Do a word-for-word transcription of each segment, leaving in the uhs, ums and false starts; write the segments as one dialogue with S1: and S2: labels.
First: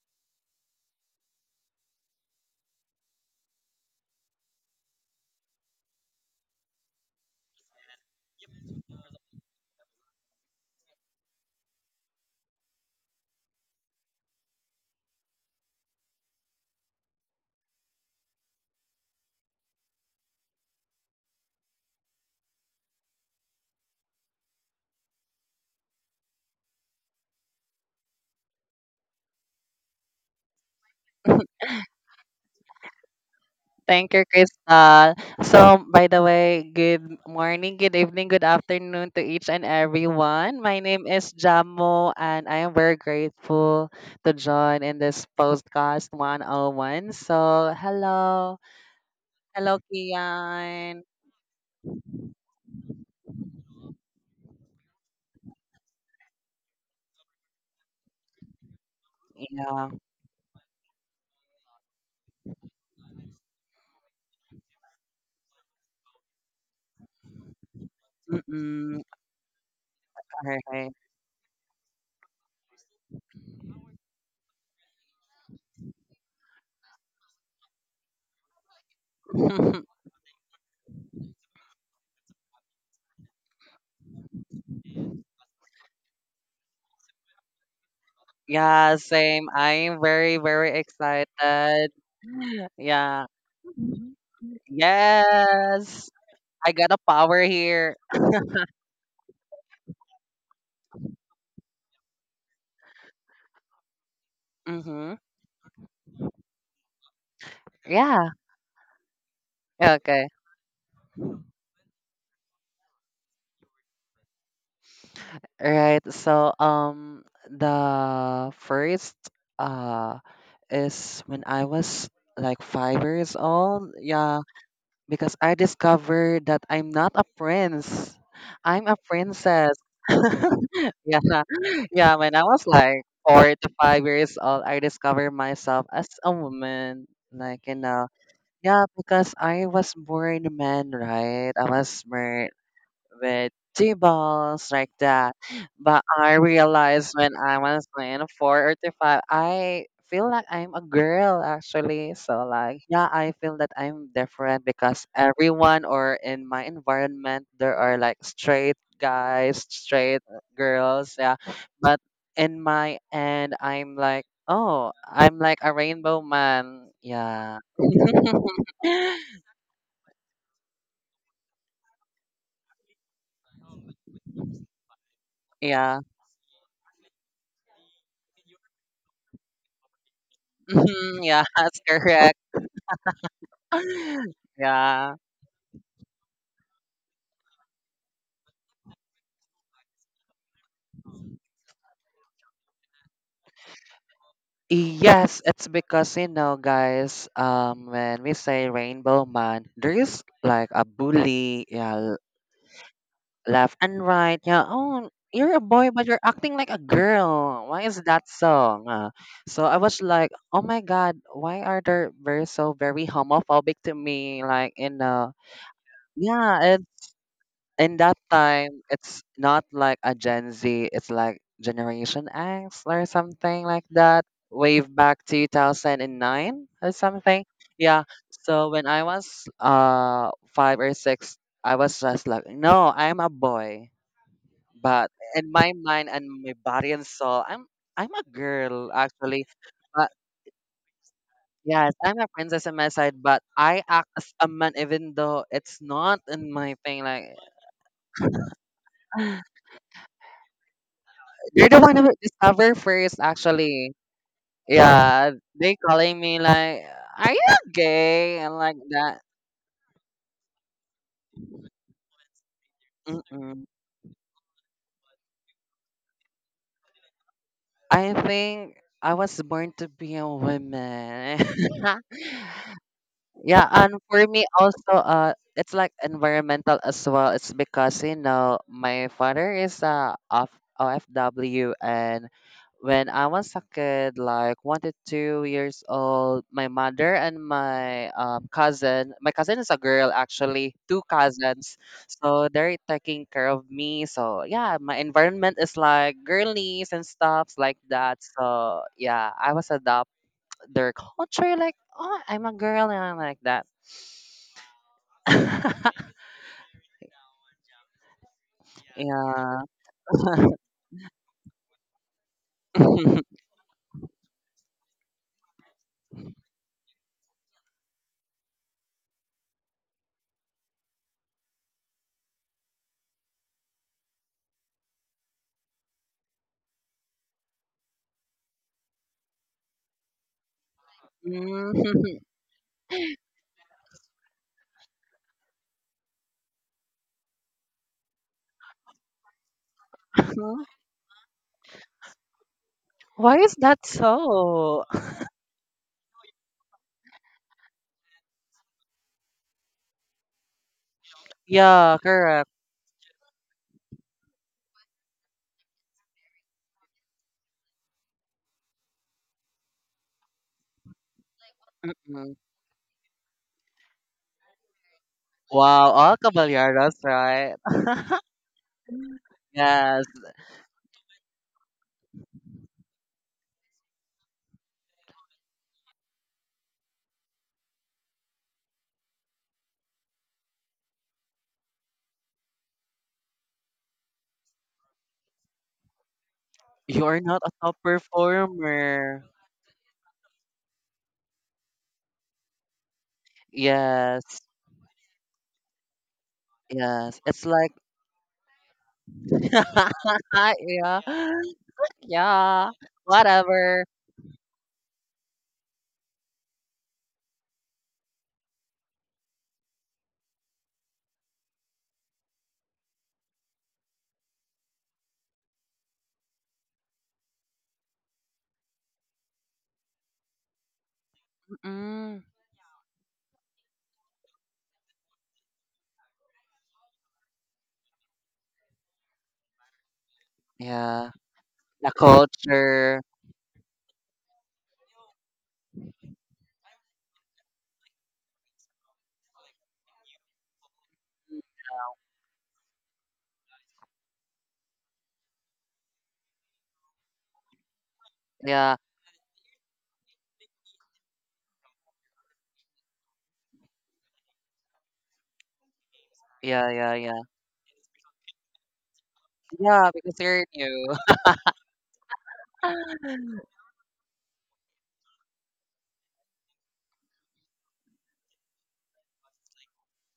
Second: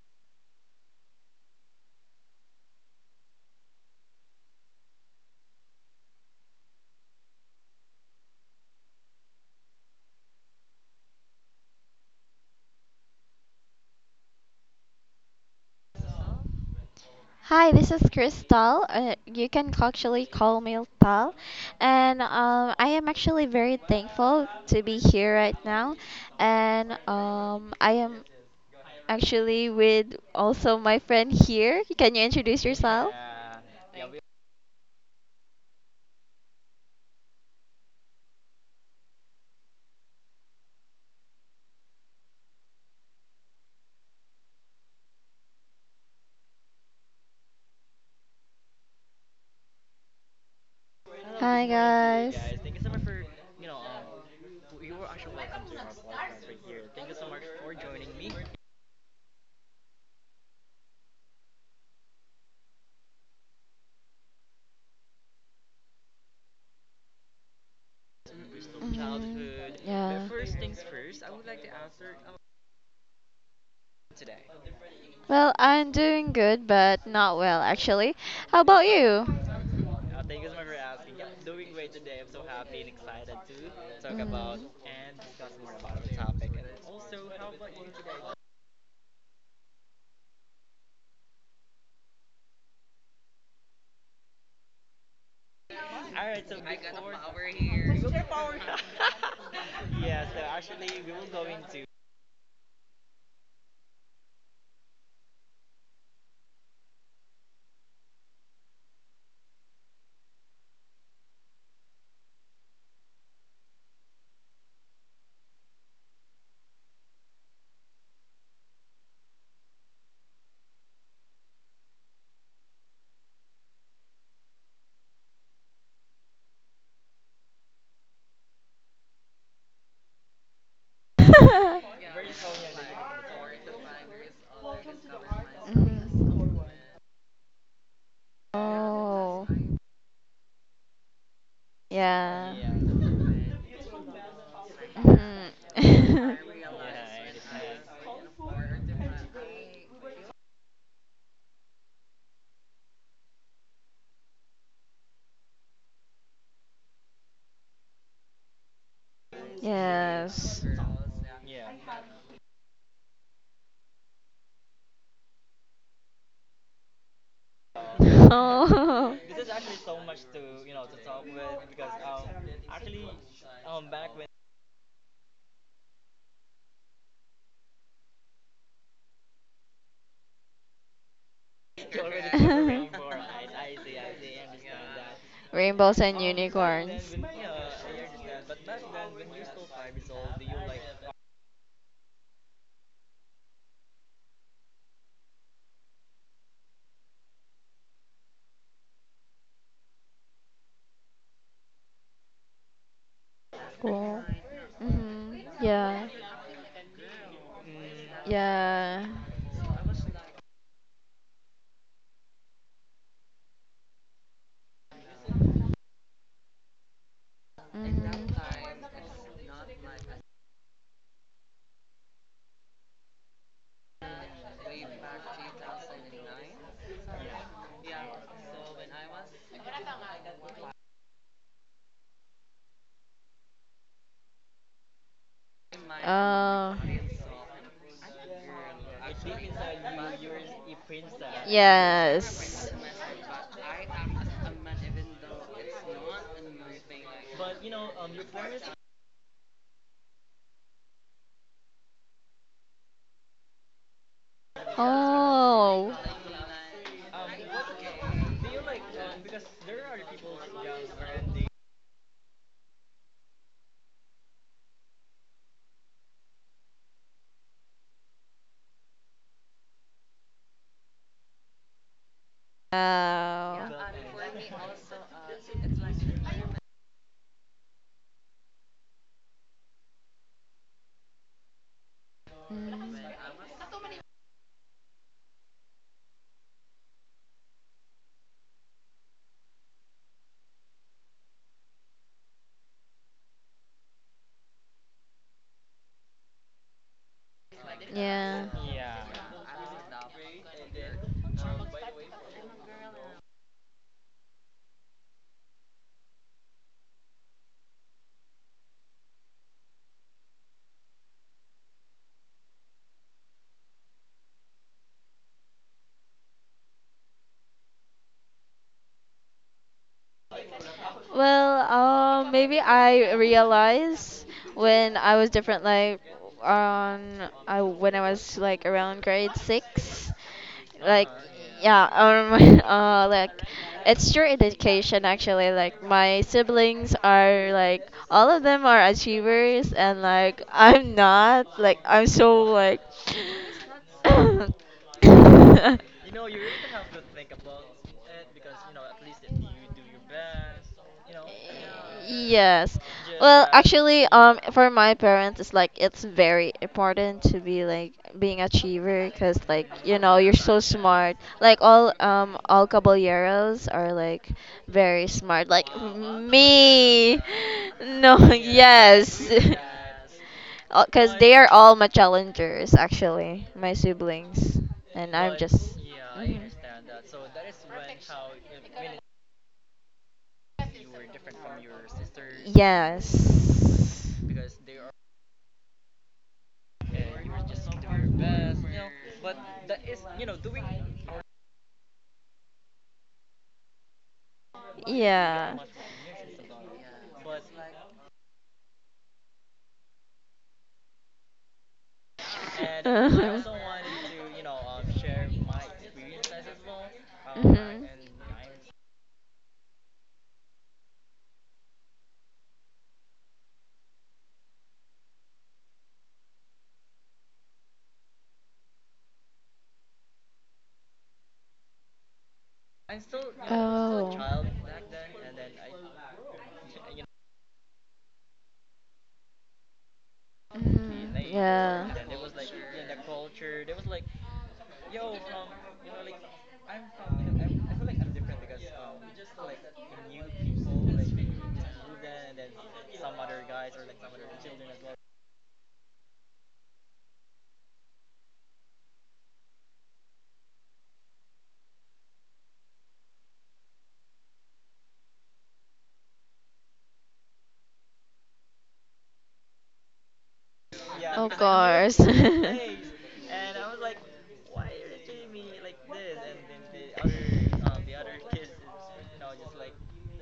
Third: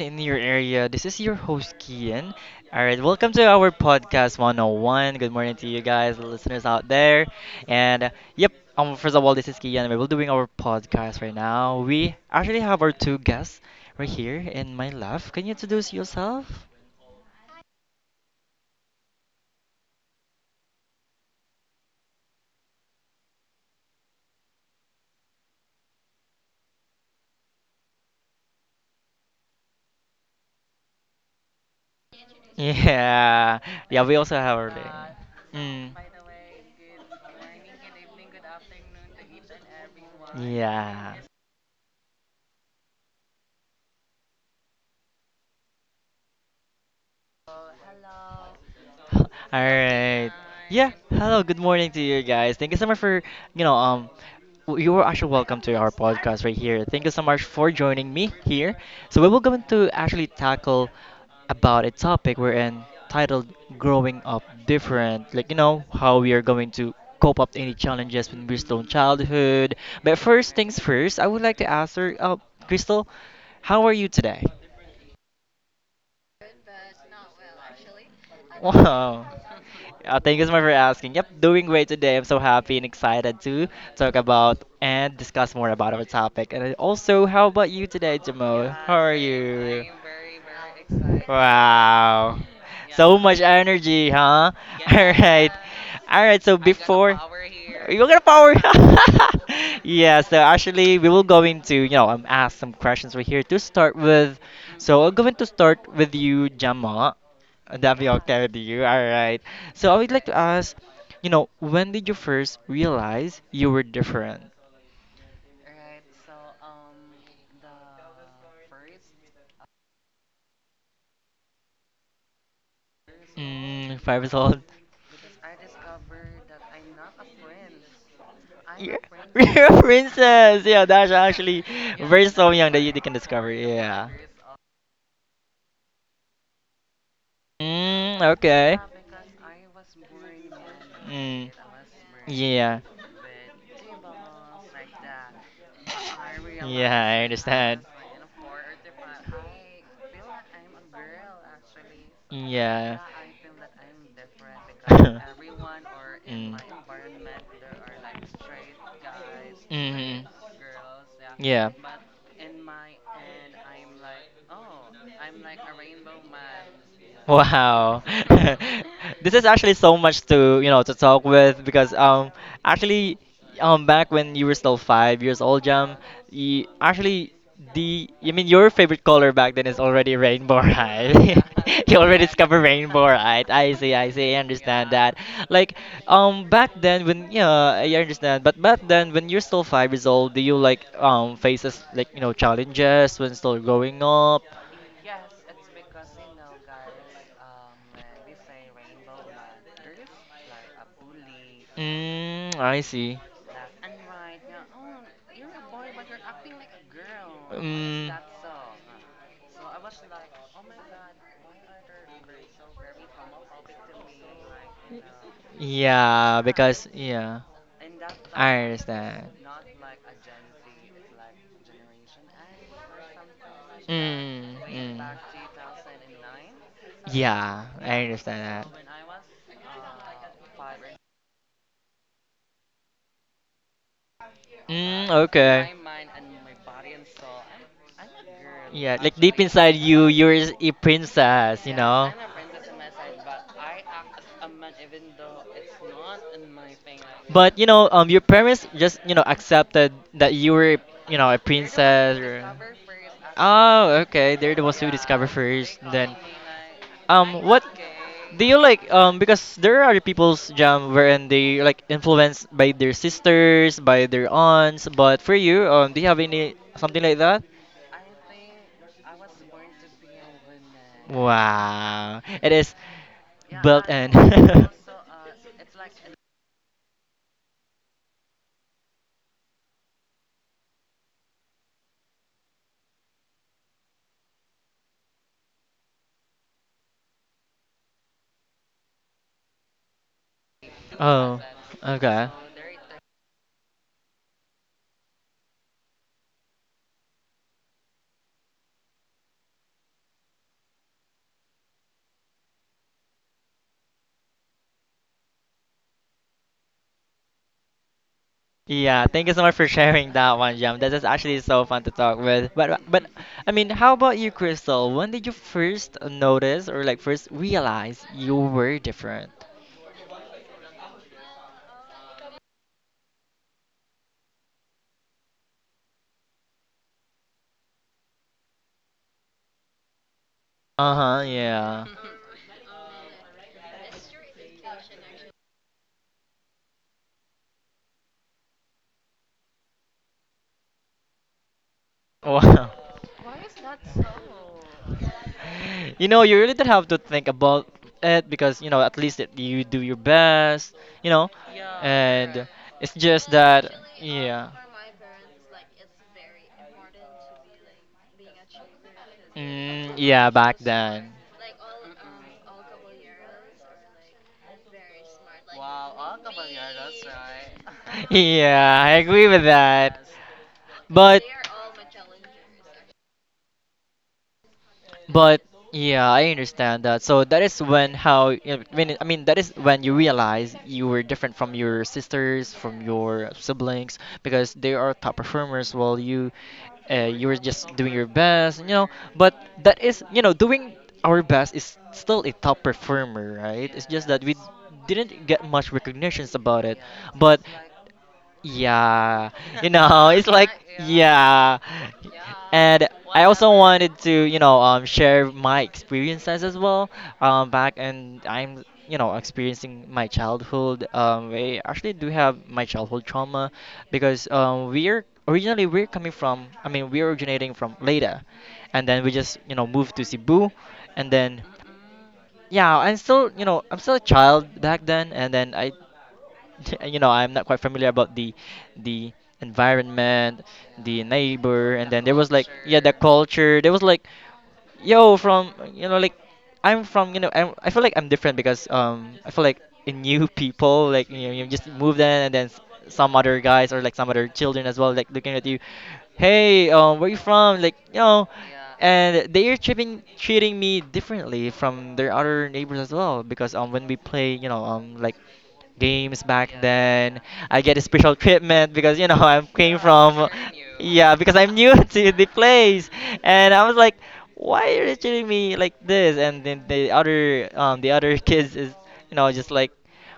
S1: in your area. This is your host, Kian. All right, welcome to our podcast one oh one. Good morning to you guys, the listeners out there. And uh, yep, um, first of all, this is Kian. We're doing our podcast right now. We actually have our two guests right here in my left. Can you introduce yourself?
S2: Hi, this is Crystal. Uh, you can actually call me Tal. And um, I am actually very thankful to be here right now. And um, I am actually with also my friend here. Can you introduce yourself?
S1: Yeah, yeah,
S3: Thank
S1: we
S3: you,
S1: also have our name.
S3: Crystal. So,
S1: Mm.
S3: by the way, good morning, good evening, good afternoon to each and everyone. My name
S1: Yeah.
S3: is Jamo, and I am very grateful to join in this podcast one oh one. So, hello.
S1: All
S3: Hello,
S1: right. Yeah.
S3: Kian.
S1: Hello. Good
S2: Hi,
S1: morning to you
S2: guys.
S1: guys. Thank you so much for, you know, um, w- You are actually welcome to our podcast right here. Thank you so much for joining me here. So we will going to
S3: Yeah.
S1: actually tackle about a topic we're in titled "Growing Up Different." Like you know how we are going to cope up any challenges when we're still in
S3: Mm-mm.
S1: childhood.
S2: Mhm,
S1: But
S2: yeah.
S3: All
S1: first things
S3: right.
S1: first, I would like to ask her, uh, Crystal, how are you today?
S2: Well, I'm doing good, but not well, actually. How about you?
S1: Wow. Uh, thank you so much for asking. Yep, doing great today. I'm so happy and excited to talk about and discuss more about our topic. And also, how about you today, Jamo? How
S3: yeah,
S1: are
S3: same. I
S1: you?
S3: am very, very excited.
S1: Wow. So
S3: Yeah.
S1: much energy, huh? All right.
S3: Yes,
S1: All right, so
S3: I got a
S1: before
S3: power here.
S1: you're gonna power Yeah, so actually we will go into, you know, um, ask some questions right here to start with. So I'm
S3: Mm-hmm.
S1: going to start with you, Jama. That'd be
S3: Yeah.
S1: okay with you. All right. So I would like
S3: Okay.
S1: to ask, you know, when did you first realize you were different?
S3: Right. So um the first uh is when I was like five years old.
S1: Mm, five years
S3: Yeah,
S1: old.
S3: because I discovered that I'm not a prince. I'm a
S1: You're, you're
S3: princess.
S1: a princess. Yeah, that's
S3: Yeah.
S1: actually
S3: Yeah,
S1: very
S3: when I
S1: so
S3: was
S1: young that you
S3: like
S1: can discover.
S3: four to five
S1: Yeah.
S3: years old, I discovered myself as a
S2: Mhm.
S3: woman. Like, you know,
S1: Mm, okay.
S3: yeah, because
S2: Oh,
S3: I was born a man,
S1: Mm.
S3: right? I was born
S2: yeah.
S1: Yeah.
S3: with two balls like that.
S2: Mhm.
S3: But I
S1: Yeah,
S3: realized
S1: I
S3: when I
S1: understand.
S3: was in four or five, I feel like I'm a girl actually. So like
S1: Yeah. Yeah,
S3: yeah, I feel that I'm different because everyone or in
S1: mm.
S3: my environment there are like straight
S1: Like
S3: guys, straight
S1: hmm,
S2: Yes.
S3: girls, yeah.
S1: yeah.
S3: But in my end I'm like, oh, I'm like a rainbow man. Yeah.
S1: Wow. This is actually so much to, you know, to talk with because um actually um back when you were still five years old, Jam,
S3: Yeah.
S1: you actually the I mean your favorite color back then is already rainbow,
S3: Mhm,
S1: right?
S3: yeah, that's
S1: You already
S3: correct.
S1: discovered rainbow, right? I see, I see, I understand that.
S3: Yeah.
S1: Like
S2: Rainbows and
S1: um back then
S2: unicorns.
S1: when yeah, I understand. But back then when you're still five years old, do you like um faces like you know challenges when still growing up?
S3: Yes, it's because you know, guys, um, when we say rainbow man, there is like a bully, yeah, l-
S1: Mm, I see.
S3: left and
S2: Cool.
S3: right. Yeah, oh,
S2: Mhm.
S3: you're a boy,
S2: Yeah.
S3: but you're acting like a girl. Why is
S1: Mm.
S3: that song?
S2: Yeah.
S3: Uh, so I was like, oh my god, why are they very so very homophobic to me? Like, you know,
S1: Yeah,
S3: yeah,
S1: because yeah,
S3: in that
S1: I
S3: time
S2: Mhm.
S3: it's
S1: understand.
S3: not like a gen z, it's like generation x or something like that,
S1: Mm,
S3: wave
S1: mm.
S3: back two thousand nine or something.
S1: Yeah, I
S3: Yeah,
S1: understand that.
S3: so when i was uh five or six, I was just like, no, I'm a boy,
S1: Mm,
S3: but in
S1: okay.
S3: my mind and my
S2: Oh.
S3: body and soul, i'm i'm a girl
S1: Yeah, like deep
S3: actually.
S1: inside you,
S3: But
S1: you're a princess, you
S3: yes,
S1: know?
S3: I'm a princess
S2: Yes.
S3: in my side, but I act as a man even though it's not in my thing, like
S1: You know, um, your parents just you know accepted that you were you know a
S3: You're the one who
S1: princess or.
S3: discovered first,
S1: Oh,
S3: actually.
S1: okay. They're the ones who discover
S3: Yeah, they
S1: first.
S2: Oh.
S1: Then,
S3: calling me like, "Are
S1: um,
S3: you
S1: what
S3: gay?"
S1: do
S3: and
S1: you
S3: like
S1: like? Um,
S3: that.
S1: because there are people's jam wherein they like influenced by their
S3: Mm-mm.
S1: sisters, by their aunts. But for you, um, do you have any something like that?
S3: I think I was born to be a
S1: Woman.
S3: woman.
S1: Wow. It is
S3: Yeah,
S2: Wow.
S1: built
S3: and
S1: in.
S3: for me also, uh, it's like
S1: Two.
S3: environmental as well. It's because you know my father is a F- O F W, and when I was a kid, like one to two years old, my mother and my um, cousin, my cousin is a girl actually, two
S1: Oh,
S3: cousins,
S1: okay. The
S3: so they're taking care of me. So yeah, my environment is like girlies and stuffs like that.
S2: Mm,
S3: So
S2: yeah.
S3: yeah, I was adopt their culture like oh I'm a girl and I'm like that.
S1: Yeah, thank you so much
S3: Yeah.
S1: for sharing that one, Jam. This is actually so fun to talk with. But but I mean, how about you, Crystal? When did you first notice or like first realize you were different?
S2: Well, um, maybe I realized when I was different, like, um, I when I was like around grade six, like
S1: Uh-huh,
S2: yeah
S1: yeah.
S3: Mhm.
S2: um uh like it's your education actually, like my siblings are like all of them are achievers and like I'm not, like I'm so like
S1: Wow.
S3: Why is that so?
S1: You know, you really don't have to think about it because, you know, at least it, you do your best, you know,
S3: Yeah,
S1: and
S3: correct.
S2: Yes,
S1: it's just
S2: well,
S1: that,
S2: actually, um,
S1: yeah.
S2: for my parents, it's like it's very important to be like being achiever, cause like
S1: Mm,
S2: you know you're
S1: yeah,
S2: so
S1: back
S2: smart.
S1: then.
S2: Like all um
S3: Mm-mm.
S2: all caballeros are like very smart. Like
S3: Wow, all caballeros,
S2: me,
S3: right?
S2: no,
S1: Yeah, I
S2: yes,
S1: agree with
S3: Yes,
S1: that.
S2: Uh, cause
S1: But
S2: they are all my challengers actually, my siblings, and I'm
S1: But
S2: just.
S1: yeah, I
S2: Mhm.
S1: understand that. So that is when how you know, when I mean that is when you realize you were different from your sisters, from your siblings,
S2: Yes.
S1: because they are top performers while you uh,
S3: you're
S1: you were
S3: not a
S1: just
S3: top
S1: doing your best, you know.
S3: performer.
S1: But that is you know doing our best is still a top performer, right? It's just that we
S3: Yes,
S1: didn't get
S2: Yeah.
S1: much recognitions about it,
S3: yes.
S1: but
S3: It's like,
S1: yeah, you know, it's like
S3: yeah,
S1: yeah.
S3: yeah,
S1: And I also
S3: whatever.
S1: wanted to, you know, um, share my experiences as well. Um, back and I'm, you know, experiencing my childhood. Um, we actually do have my childhood trauma because um, we're originally we're coming from. I mean, we're originating from Leyte, and then we just, you know, moved to Cebu, and then
S3: Mm-mm.
S1: yeah, I'm still, you know, I'm still a child back then, and then I you know I'm not quite familiar about the the environment the
S3: Yeah,
S1: neighbor
S3: the
S1: and then there was like yeah the
S3: culture.
S1: culture. There was like yo from you know like I'm from you know I'm, I feel like I'm different because um I feel like in new people like you know you just moved in and then s- some other guys or like some other children as well like looking at you hey um where you from like you know
S3: Yeah,
S1: and they are treating treating me differently from their other neighbors as well because um when we play you know um like games back
S3: yeah, yeah,
S1: then.
S3: yeah.
S1: I get a special treatment because you know I came
S3: Yeah, because
S1: from
S3: you're new.
S1: yeah
S2: it
S1: because I'm new
S2: course.
S1: to the place, and I was like, why are you treating me like this? And then the other um the other kids is you know just like,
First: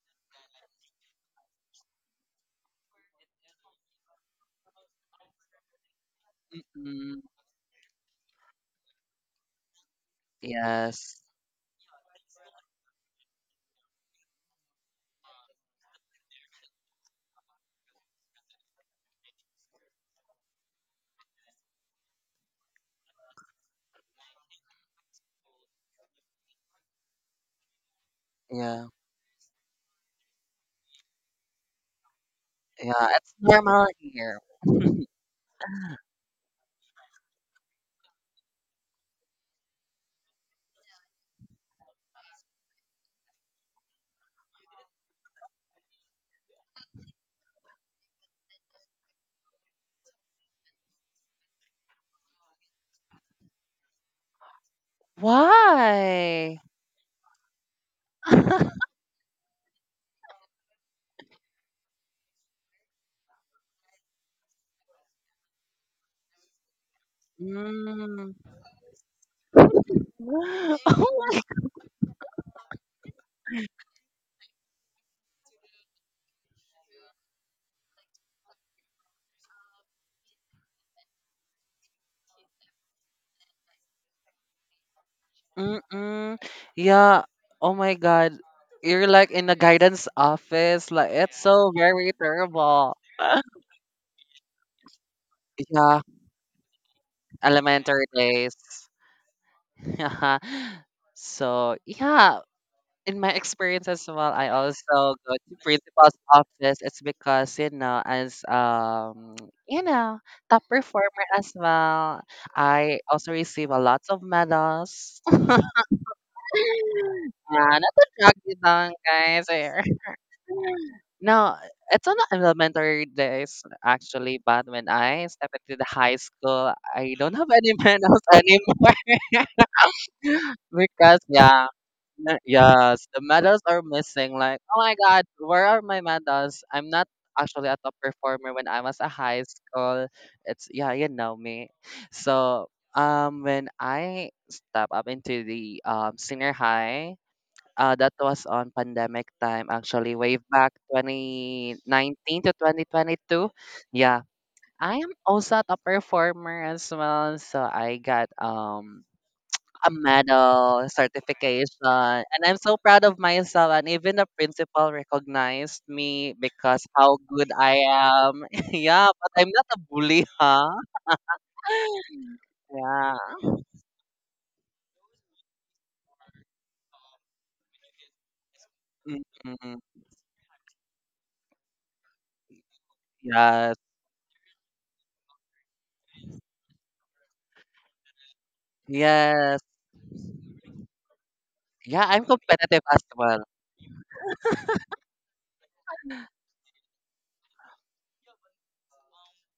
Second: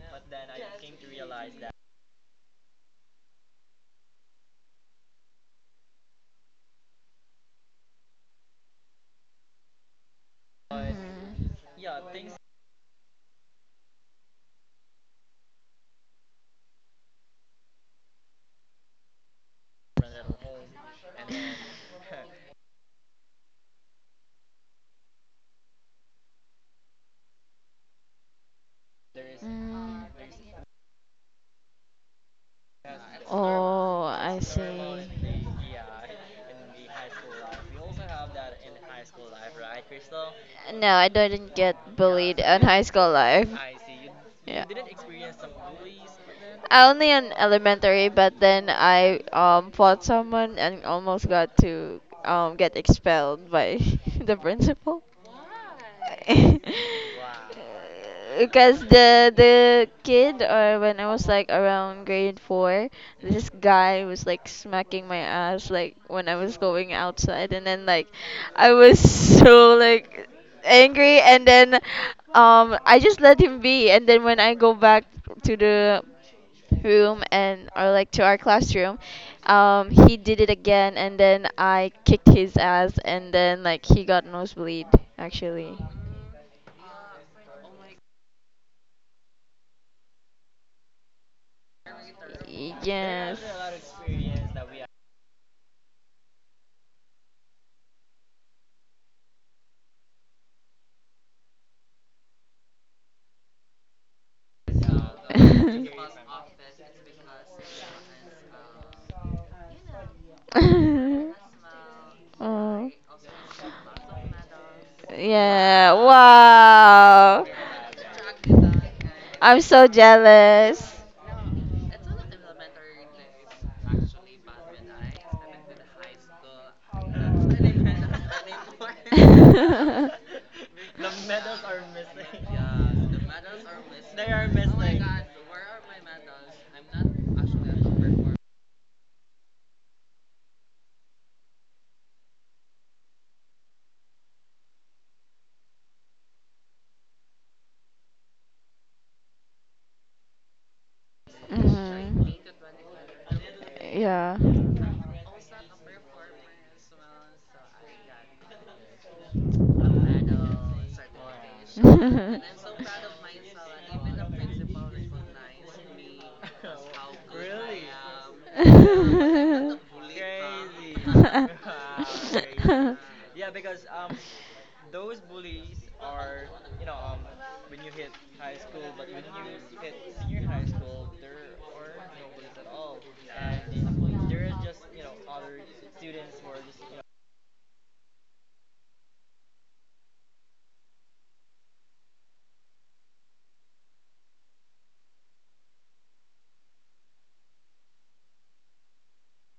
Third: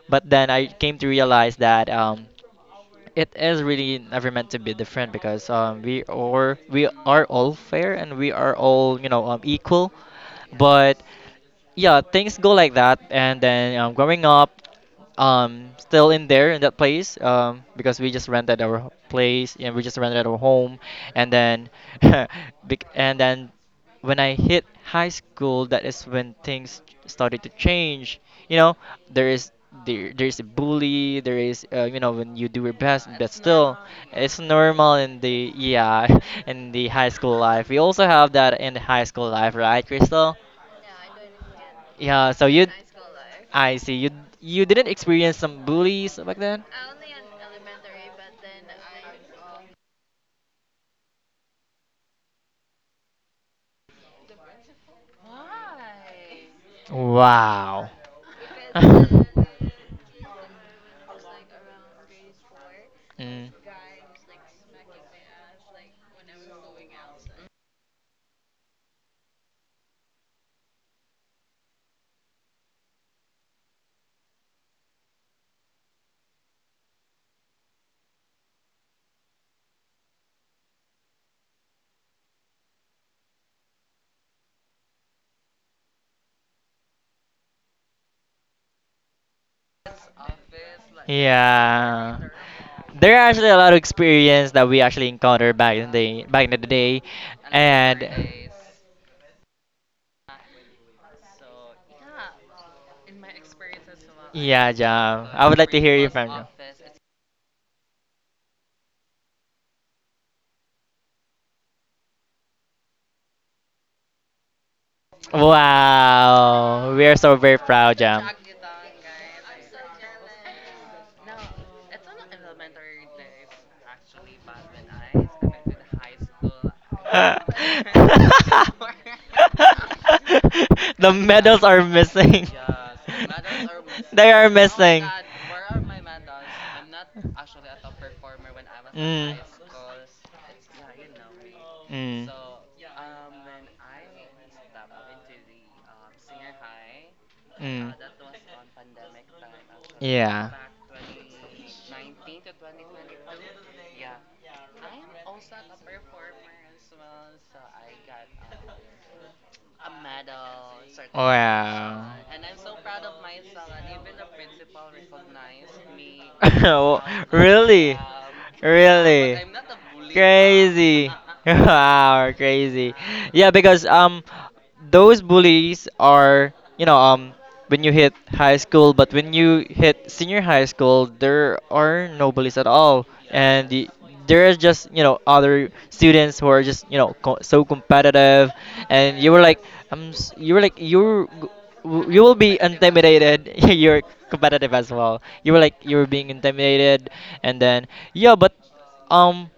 S1: but then I came to realize that um it is really never meant to be different because um we are we
S3: Mm,
S1: are all fair and we are all you know um equal, but
S3: yes,
S1: yeah things go like that and then um, growing up um still in there in that place um because we just rented our place and we just rented our home and then bec- and then when I hit high school, that is when things started to change. You know,
S3: yeah.
S1: there is
S2: Mm.
S1: there there's a bully, there is uh, you know when you do your best,
S3: Yeah,
S1: but
S3: it's
S1: still,
S3: normal
S2: Oh, I
S3: here.
S1: it's normal in
S2: see.
S1: the yeah in the high school life. We also have that in the high school life, right, Crystal?
S2: No, I didn't get
S1: Yeah.
S2: bullied
S1: So
S2: in
S1: you,
S2: high school life.
S1: I see you you
S2: Yeah.
S1: didn't experience some bullies back then.
S2: Only in elementary, but then I um fought someone and almost got to um get expelled by the principal.
S3: Why?
S1: Wow.
S2: Because the the kid or when I was like around grade four, this
S1: Mm.
S2: guy was like smacking my ass like when I was going outside and then like
S3: Mm.
S2: I was so like
S3: Oh
S2: angry
S3: my.
S2: and then um I just let him be and then when I go back to the room and or like to our classroom um he did it again and then I kicked his ass and then like he got nosebleed actually.
S3: Mm-mm. Yeah. Oh my God. You're like in the guidance office. Like it's so very
S1: Yeah.
S3: terrible.
S1: There are
S2: Yes.
S1: actually a lot of experience that we actually encountered back in
S3: Yeah.
S1: the back in the day, and
S3: Elementary days. Yeah. So yeah. In my experience as well, I
S1: yeah,
S3: also
S1: yeah.
S3: go
S1: I
S3: to
S1: would like to hear you
S3: principal's
S1: from you.
S3: office. It's because you know, as um, you know, top performer as well.
S2: Oh.
S3: I also receive a lot of medals.
S2: Yeah,
S1: Wow, we are so
S2: wow.
S1: very
S3: Yeah, not
S1: proud,
S3: to
S1: Jam.
S3: drag you down, guys.
S2: I'm
S3: Here.
S2: so jealous.
S3: No, it's on the elementary days actually, but when I step into the high school, I don't have any medals anymore.
S1: The
S3: Because
S1: medals
S3: yeah,
S1: are
S3: me-
S1: missing.
S3: yes, the medals are
S1: They
S3: missing.
S1: are
S3: Like, oh my
S1: missing.
S3: god, where are my medals? I'm not actually a top performer when I was a
S1: Mm.
S3: high school. It's yeah, you know me.
S1: Mm.
S3: So um, when I step up into the um senior high,
S1: Mm.
S3: uh, that was on pandemic time actually, way
S1: Yeah.
S3: back
S2: Mhm.
S3: twenty nineteen to twenty twenty-two. Yeah,
S2: Yeah.
S3: I am also a top performer as well. So I got um a medal, certification,
S1: Wow.
S3: and I'm so proud of myself. And even the principal recognized me because
S1: Oh,
S3: how good I
S1: really?
S3: am. Yeah, but
S1: Really?
S3: I'm not a bully, huh?
S1: Crazy. Wow, crazy.
S3: Yeah.
S1: Yeah, because um those bullies are you know um when you hit high school but when you
S3: Mm-mm.
S1: hit senior high school there are no bullies at all and
S3: Yes.
S1: the, there is just you know other students who are just you know co- so competitive and you were like
S3: Yes.
S1: um s- you were like you're
S3: Yeah,
S1: you
S3: I'm
S1: will be
S3: competitive as well.
S1: intimidated you're competitive as well you were like you were being intimidated and then yeah but um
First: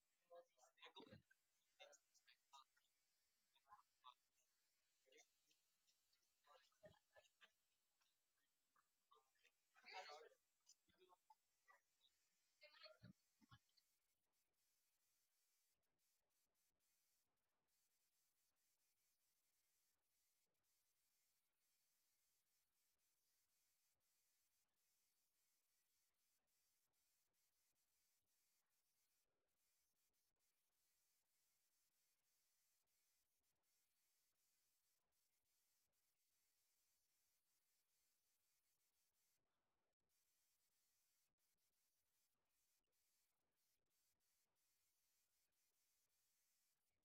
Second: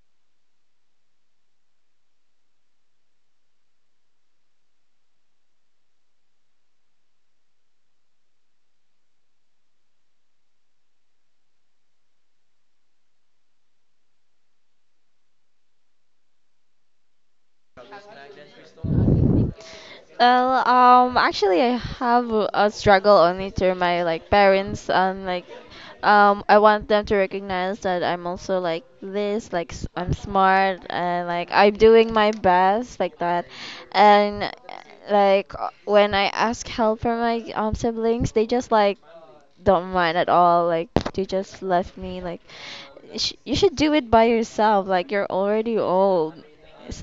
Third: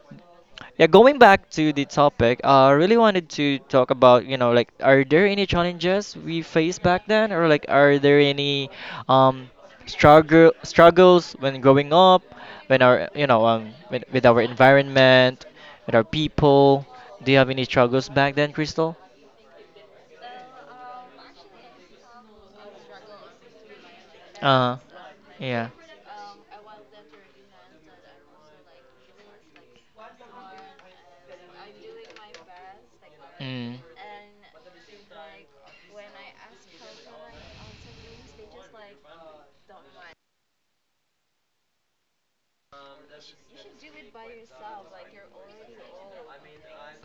S1: yeah, going back to the topic, uh, I really wanted to talk about, you know, like, are there any challenges we faced back then, or like, are there any um, struggle struggles when growing up, when our, you know, um, with, with our environment, with our people? Do you have any struggles back then, Crystal?
S2: Well, um, actually, I have a struggle only through my like
S1: Uh,
S2: parents and like,
S1: yeah.
S2: um, I want them to recognize that I'm also like this, like s- I'm smart and like I'm doing my best like that,
S1: Mm.
S2: and like uh, when I ask help from my um siblings, they just like don't mind at all. Like they just left me. Like sh- you should do it by yourself. Like you're already old.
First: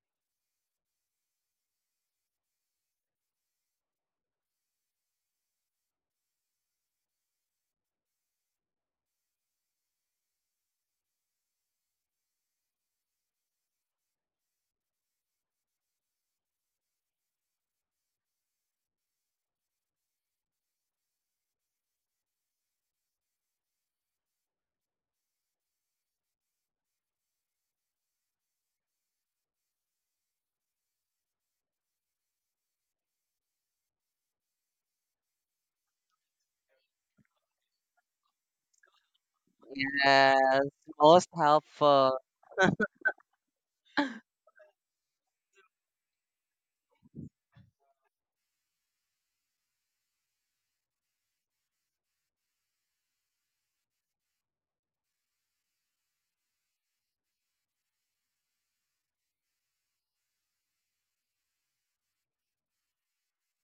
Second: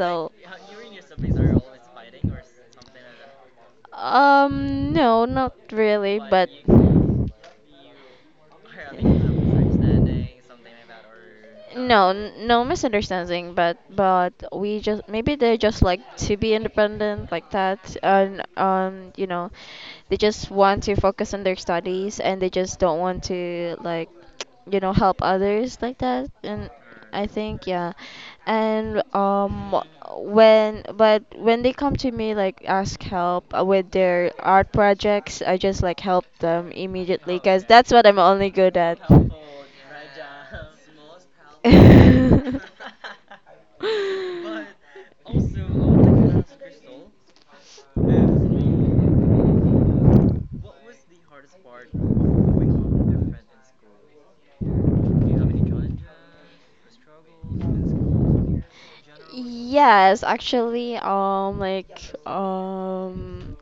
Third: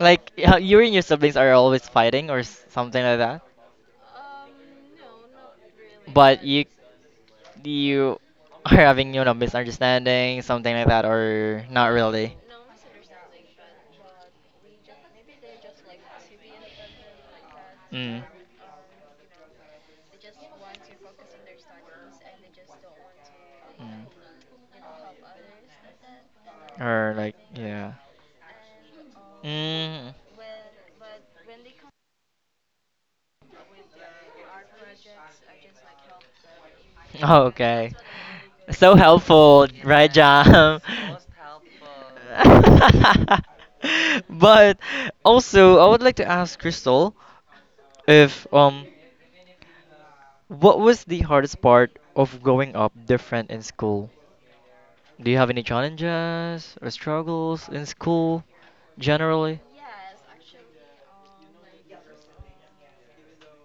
S1: Like y- how you and your siblings are always fighting or s- something like that,
S2: um no, not really,
S1: but
S2: but.
S1: you you are
S2: I think
S1: having, you know,
S2: it's
S1: misunderstanding, something like that, or not
S2: No,
S1: really?
S2: n- no misunderstanding, but but we just maybe they just like to be independent like that,
S1: Mm.
S2: and um, you know, they just want to focus on their studies and they just don't want to
S1: Mm.
S2: like you know help others like that and
S1: Or
S2: I
S1: like,
S2: think yeah
S1: yeah.
S2: and um
S1: Mm.
S2: when but when they come to me like ask help uh, with their art projects I just like help them immediately because
S1: Okay.
S2: that's what I'm only good
S1: So
S2: at.
S1: helpful, right,
S3: Yes.
S1: Jam?
S3: Most helpful.
S1: But also, I would like to ask Crystal if um What was the hardest part of growing up different in school? Do you have any challenges or struggles in school generally?
S2: Yes, actually, um, like, um,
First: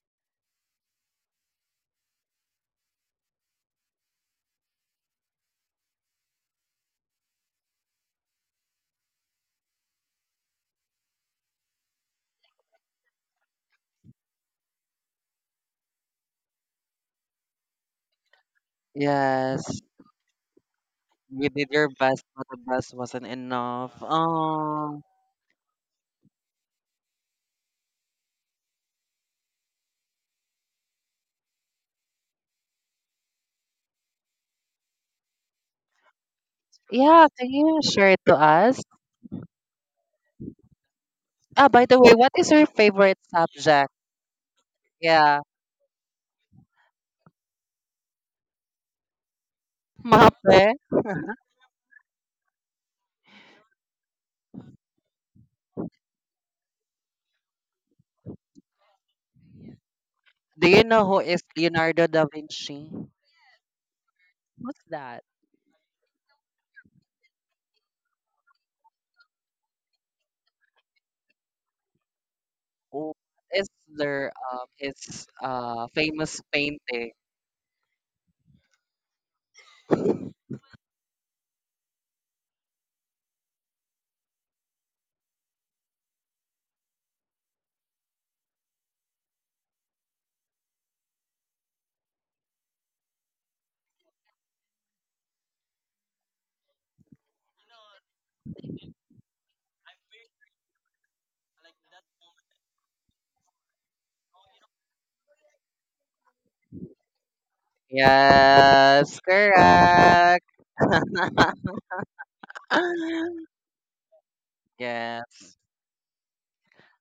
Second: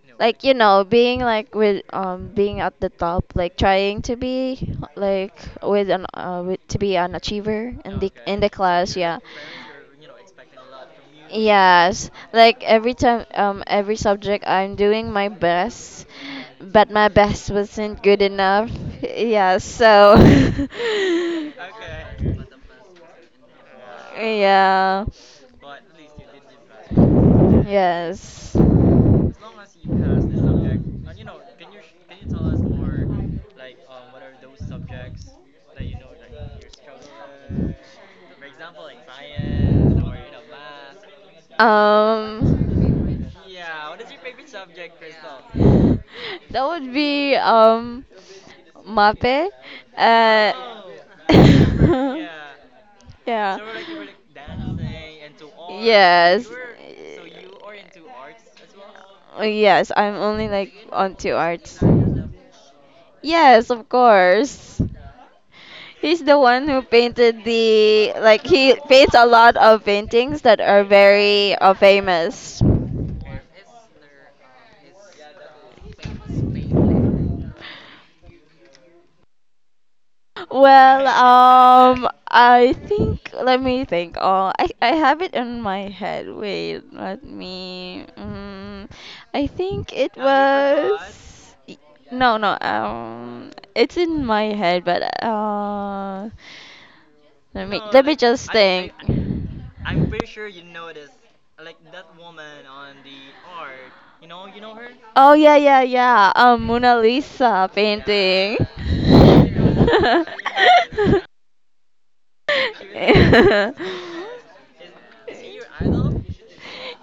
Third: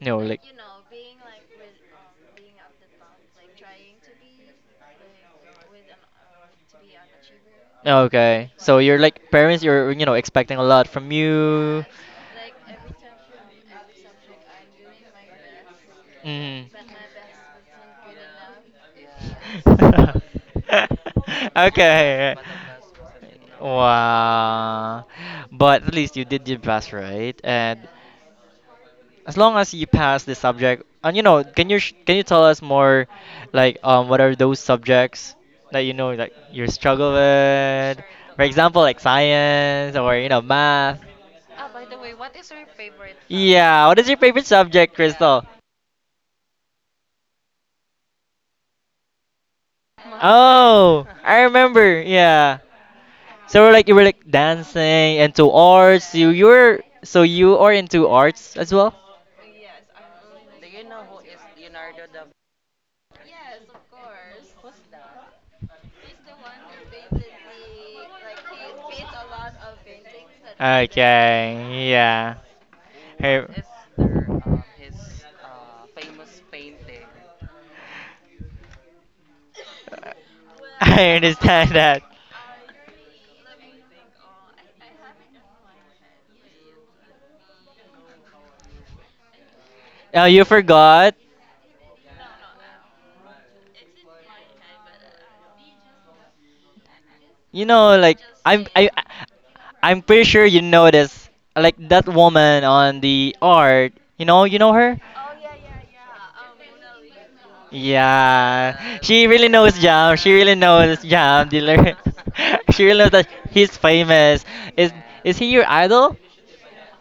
S1: No, like
S2: like you know being like with um being at the top like trying to be like with an uh with, to be an achiever in the in the
S1: okay. So
S2: class
S1: you're
S2: yeah
S1: like parents. You're you know expecting a lot from you.
S2: yes like every time um every subject I'm doing my best
S1: Mm.
S2: but my best wasn't good enough. Yeah
S3: Yes.
S2: so
S3: You did your best,
S1: Okay.
S3: but the best wasn't enough. Oh.
S2: yeah.
S1: Wow. But at least you did your best, right? And
S2: Yes. As long
S1: as long as you pass the subject, and you know, can you sh- can you tell us more, like um, what are those subjects that you know like you struggle
S3: Yeah, can you
S1: with?
S3: share it to
S1: For
S3: us?
S1: example, like science or you know math.
S3: Ah, by the way, what
S2: math.
S3: is your favorite
S2: Um,
S1: Yeah,
S3: subject?
S1: what is your favorite subject,
S3: Yeah.
S1: Crystal?
S2: that would be um, Mape. Uh,
S3: Mape,
S1: Oh, I remember. Yeah.
S2: Yeah.
S1: So we're like you were like dancing into arts. You
S2: Yes.
S1: you're so you are into arts as well.
S2: Uh, Yes, I'm only
S3: do
S2: like
S3: you know who
S2: onto
S3: is
S2: arts.
S3: Leonardo da Vinci?
S2: Yes, of
S3: Who's
S2: course.
S3: that?
S2: He's the one who painted the like he paints a lot of paintings that are very uh,
S1: Okay. Yeah.
S2: famous.
S3: Who
S1: Hey,
S3: is their um his uh famous painting?
S2: Well,
S1: I understand that.
S2: um, I think, let me think. Oh, I, I have it in my head. Wait, let me. Um, I think it.
S1: Oh, you
S2: Have you forgot?
S1: forgot?
S2: Was. Y- No, no. Um, it's in my head, but uh, let
S1: You
S2: me
S1: know,
S2: let me
S1: like
S2: just
S1: I'm I
S2: think.
S1: I- I'm pretty sure you know this. Like that woman on the art. You know, you know her?
S2: Oh yeah, yeah, yeah. Um, Mona Lisa painting.
S1: Yeah,
S3: Yes,
S1: she really knows Jam. She
S3: correct.
S1: really knows Jam dealer. She really knows that he's famous. Is is he
S3: Yes.
S1: your idol?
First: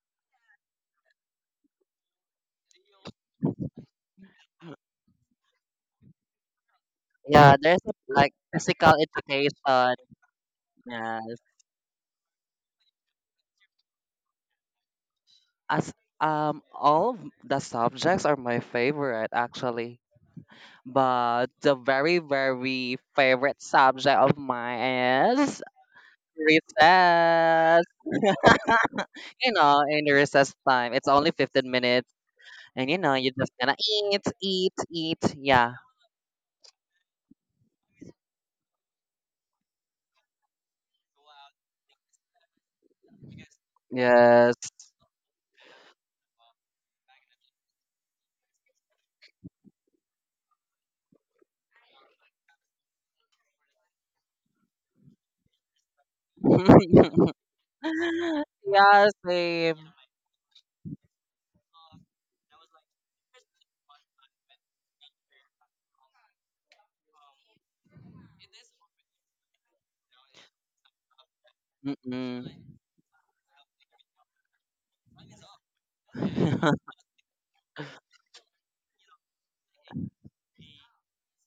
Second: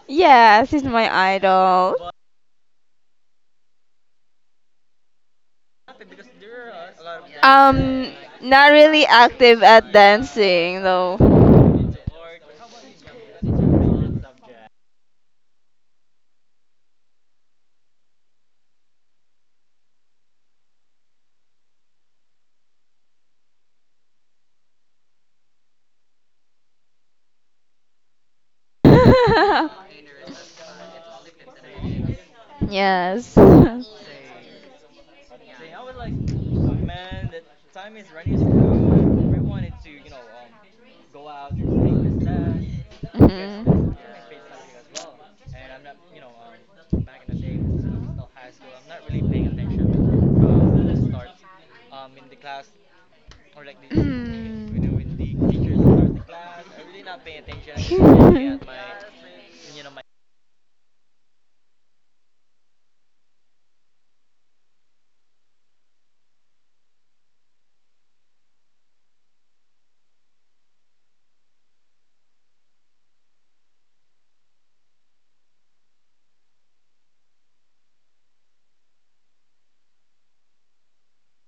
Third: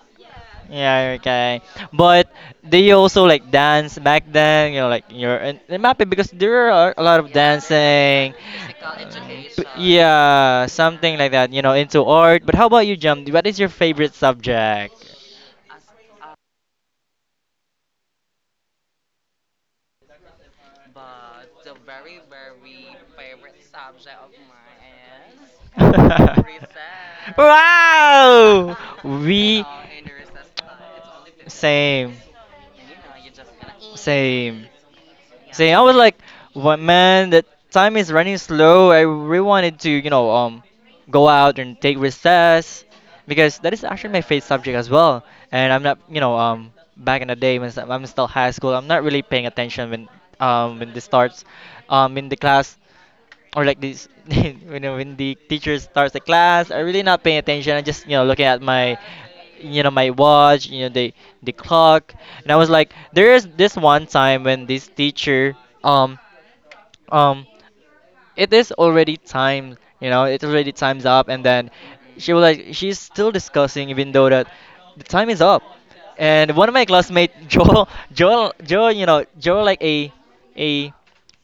S2: Yes, he's
S1: Yeah,
S2: my
S1: okay.
S2: idol.
S1: But do you also like dance back then? You know, like you're in, in MAPE because there are a lot of
S3: Yeah, there's a,
S2: Um,
S1: dancing.
S3: like
S2: not
S3: physical
S1: um,
S2: really active
S1: p-
S2: at
S3: education.
S1: Yeah,
S2: dancing
S1: something
S2: though.
S1: like
S3: Yes.
S1: that, you know, into art. But how about you, Jump? What is your favorite subject?
S3: As um all of the subjects are my favorite actually. But the very, very favorite subject of mine is recess.
S1: Wow!
S3: You
S1: We.
S3: know, in the recess time, it's only fifteen minutes.
S1: Same,
S3: And you know, you
S2: Yes.
S3: just gonna
S2: Mhm.
S3: eat,
S1: same.
S3: eat, eat.
S1: See,
S3: Yeah.
S1: I was like, "What, man, the time is running slow. I really wanted to, you know, um, go out and take recess because that is actually my favorite
S3: Yes.
S1: subject as well. And I'm not, you know, um, back in the day when I'm still high school, I'm not really paying attention when, um, when this starts, um, in the class or like this you know when the
S2: Mm.
S1: teacher starts the class, I'm really not paying attention. I just, you know, looking at my,
S3: yeah, same.
S1: you know, my watch, you know, the the clock. And I was like, there is this one time when this teacher um um it is already time, you know, it's already time's up, and then she was
S3: Mm-mm.
S1: like, she's still discussing, even though that the time is up. And one of my classmates, Joel, Joel, Joel, you know, Joel, like a, a,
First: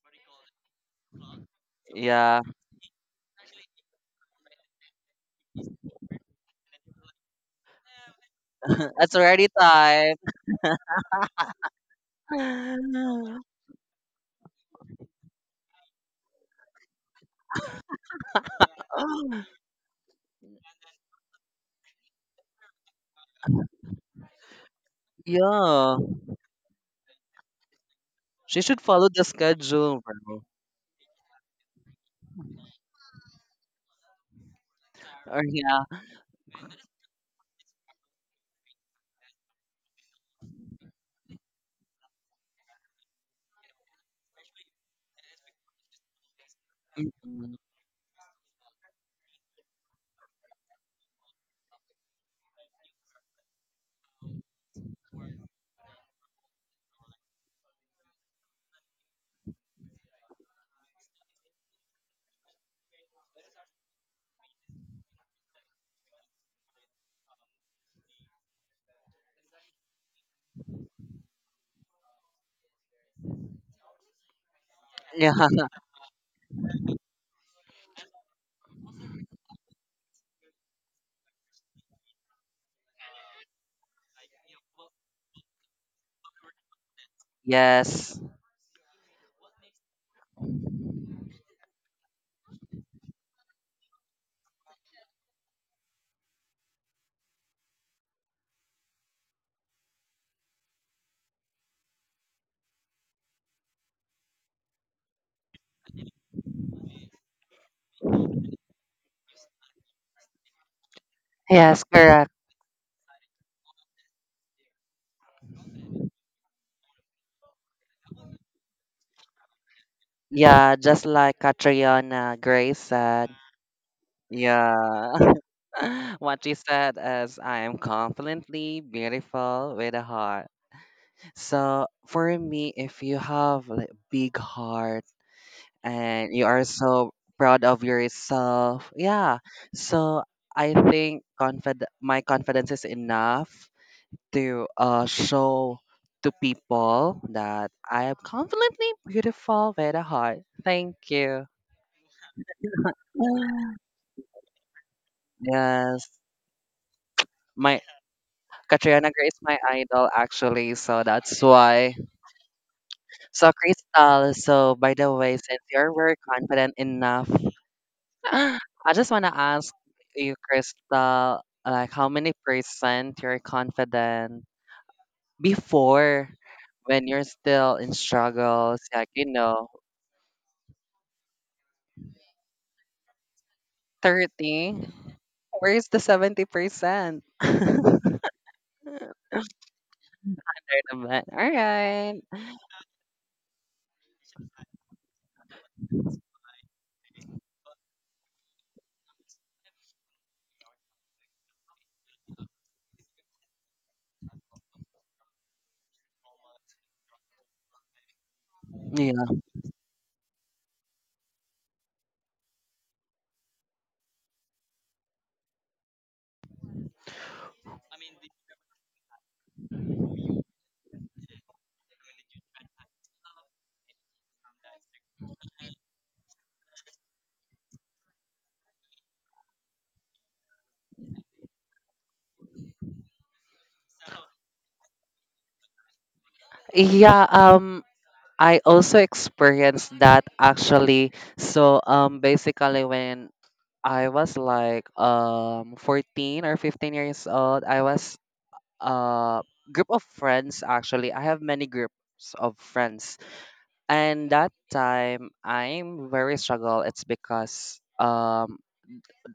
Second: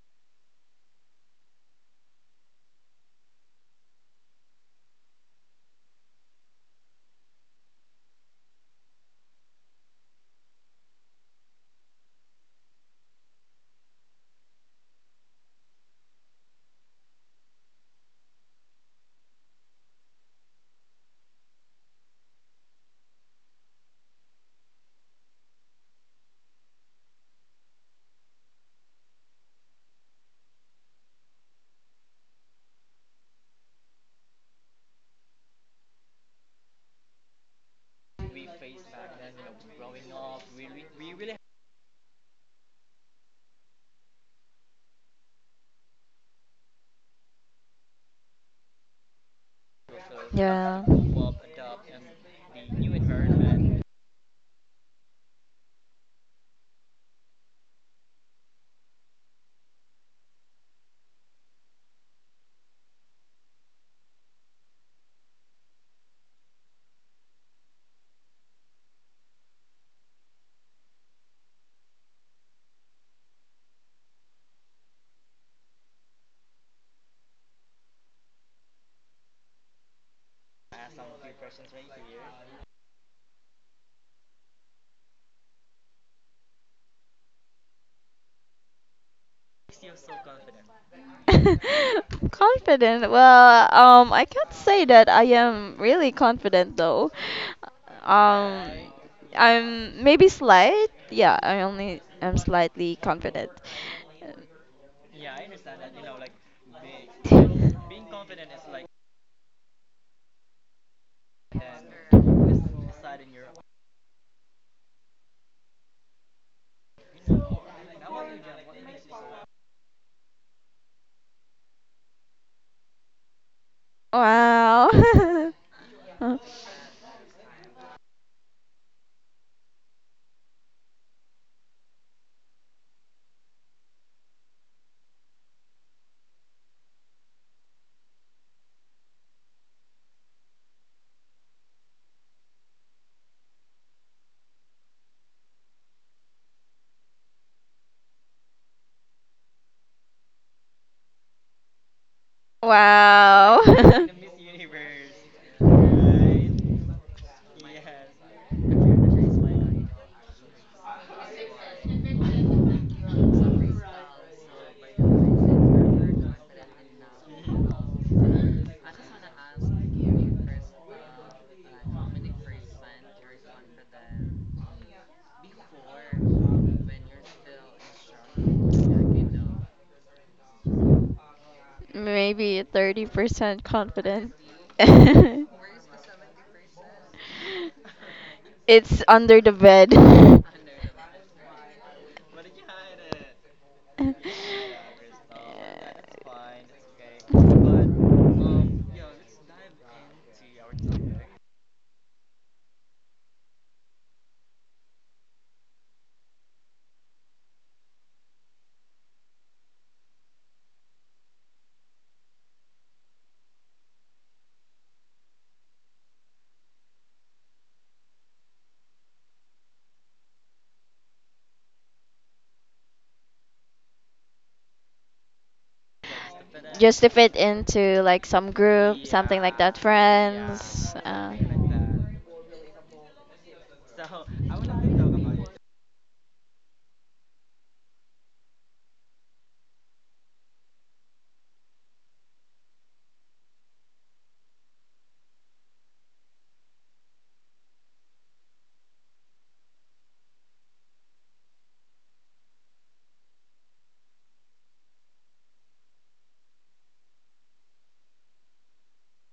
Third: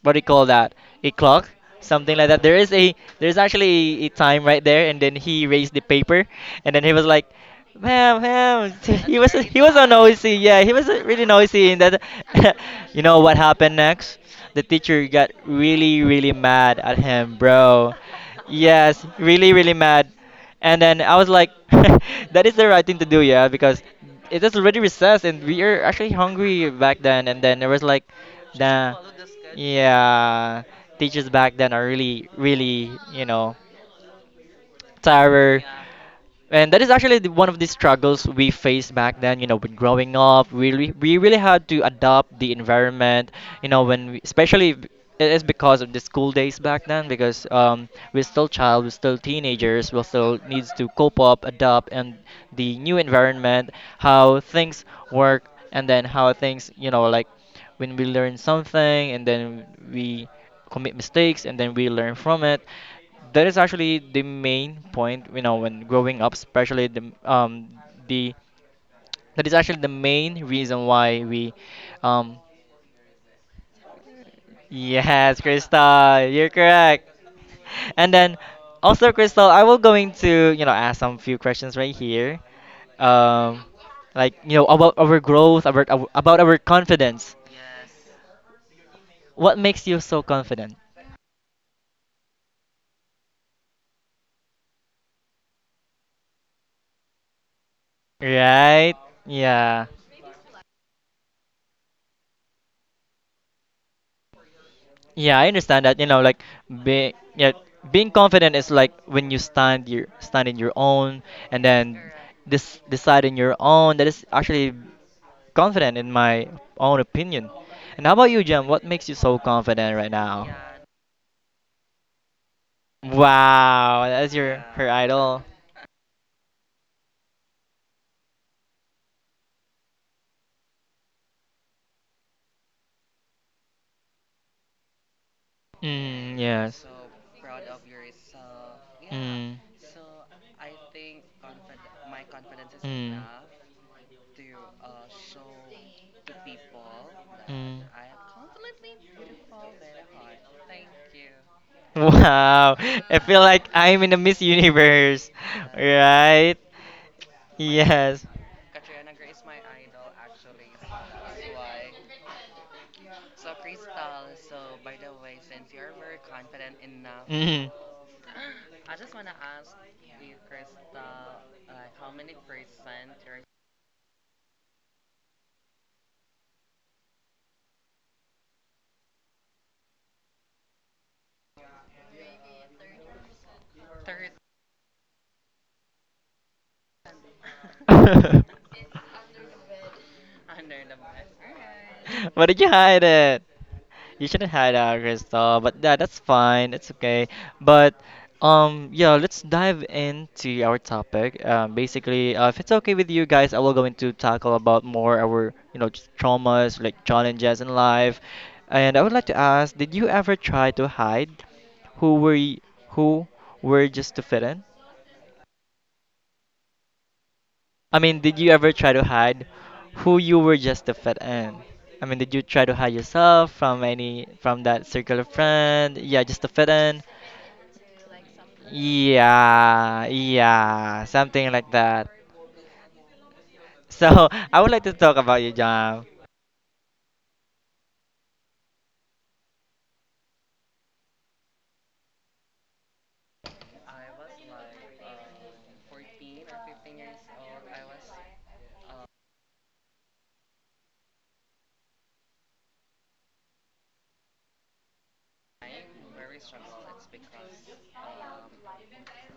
S1: what do you call that? A clock, something like
S3: yeah.
S1: that. There is a, there's actually a, a time right there, and then he raised the paper, and then he was like, ma'am, ma'am,
S3: It's
S1: he was,
S3: already
S1: he was so
S3: time.
S1: noisy, yeah, he was uh, really noisy, and that you know what happened next? The teacher got really, really mad at him, bro. Yes, really, really mad. And then I was like, that is the right thing to do, yeah, because it is already recess and we are
S3: yeah.
S1: actually hungry back then. And then there was like,
S3: She should
S1: nah,
S3: follow the schedule, bro.
S1: yeah, teachers back then are really, really, you know,
S3: Or
S1: terror.
S3: yeah.
S1: And that is actually the, one of the struggles we faced back then. You know, with growing up, we really, we really had to adopt the environment. You know, when we, especially b- it is because of the school days back then, because
S3: Mm-mm.
S1: um, we're still child, we're still teenagers, we still needs
S2: yeah.
S1: to cope up, adapt, and the new environment, how things work, and then how things, you know, like when we learn something and then we commit mistakes and then we learn from it. That is actually the main point, you know, when growing up, especially the um the that is actually the main reason why we um
S3: Yeah.
S1: yes Krista you're correct. And then also, Crystal, I will going to, you know, ask some few questions right here, um like, you know, about our growth, about our, about our confidence.
S3: Yes.
S1: What makes you so confident?
S2: Confident. Well, um, I can't say that I am really confident though. Um,
S1: Right? Yeah.
S2: I'm maybe slight. Yeah, I only am slightly confident.
S1: Yeah, I understand that. You know, like being yeah, being confident is like when you stand your stand in your own, and
S3: Yes,
S1: then
S3: correct.
S1: this decide in your own. That is actually confident in my own opinion. And how about you, Jem? What makes you so confident right now?
S3: Yeah, just like Catriona Gray said.
S1: Wow, that's your her
S3: Yeah.
S1: idol.
S2: Wow.
S3: What she said is I am confidently beautiful with a heart. So for me, if you have like big heart and
S1: Mm,
S3: you are
S1: yes.
S3: so proud of yourself, yeah. So I think confid my confidence is
S1: Mm.
S3: enough to uh show to people that
S1: Mm.
S3: I am confidently beautiful with a heart. Thank you.
S1: Wow, I feel
S2: Wow.
S1: like I'm in a Miss Universe,
S3: Yes.
S1: right?
S3: My
S1: Yes.
S3: Katrina Gray is my idol actually, so that's why. So Crystal, so by the way, since you're very confident enough,
S1: Hmm.
S3: I just wanna ask you, Crystal, like how many percent you're confident before when you're still in struggles, like you know,
S2: Maybe thirty percent confident.
S3: thirty. Where's the seventy percent?
S2: It's under the bed.
S3: All right.
S1: Where did you hide it? You shouldn't hide out, Crystal, but yeah, that's fine. It's okay. But um, yeah, let's dive into our topic. Um, basically, uh, if it's okay with you guys, I will go into tackle about more our, you know, just traumas, like challenges in life. And I would like
S3: Yeah.
S1: to ask, did you ever try to hide who were y- who were just to fit in? I mean, did you ever try to hide who you were just to fit in? I mean, did you try to hide yourself from any from that circle of friend? Yeah, just to fit
S2: Just
S1: in.
S2: to fit into like some group, something like that,
S1: Yeah,
S2: friends.
S1: yeah,
S2: Uh,
S1: something like that. So I would like to talk about you, John.
S3: Yeah. Um. I also experienced that actually. So um basically when I was like um fourteen or fifteen years old, I was a group of friends actually. I have many groups of friends. And that time I'm very struggle. It's because um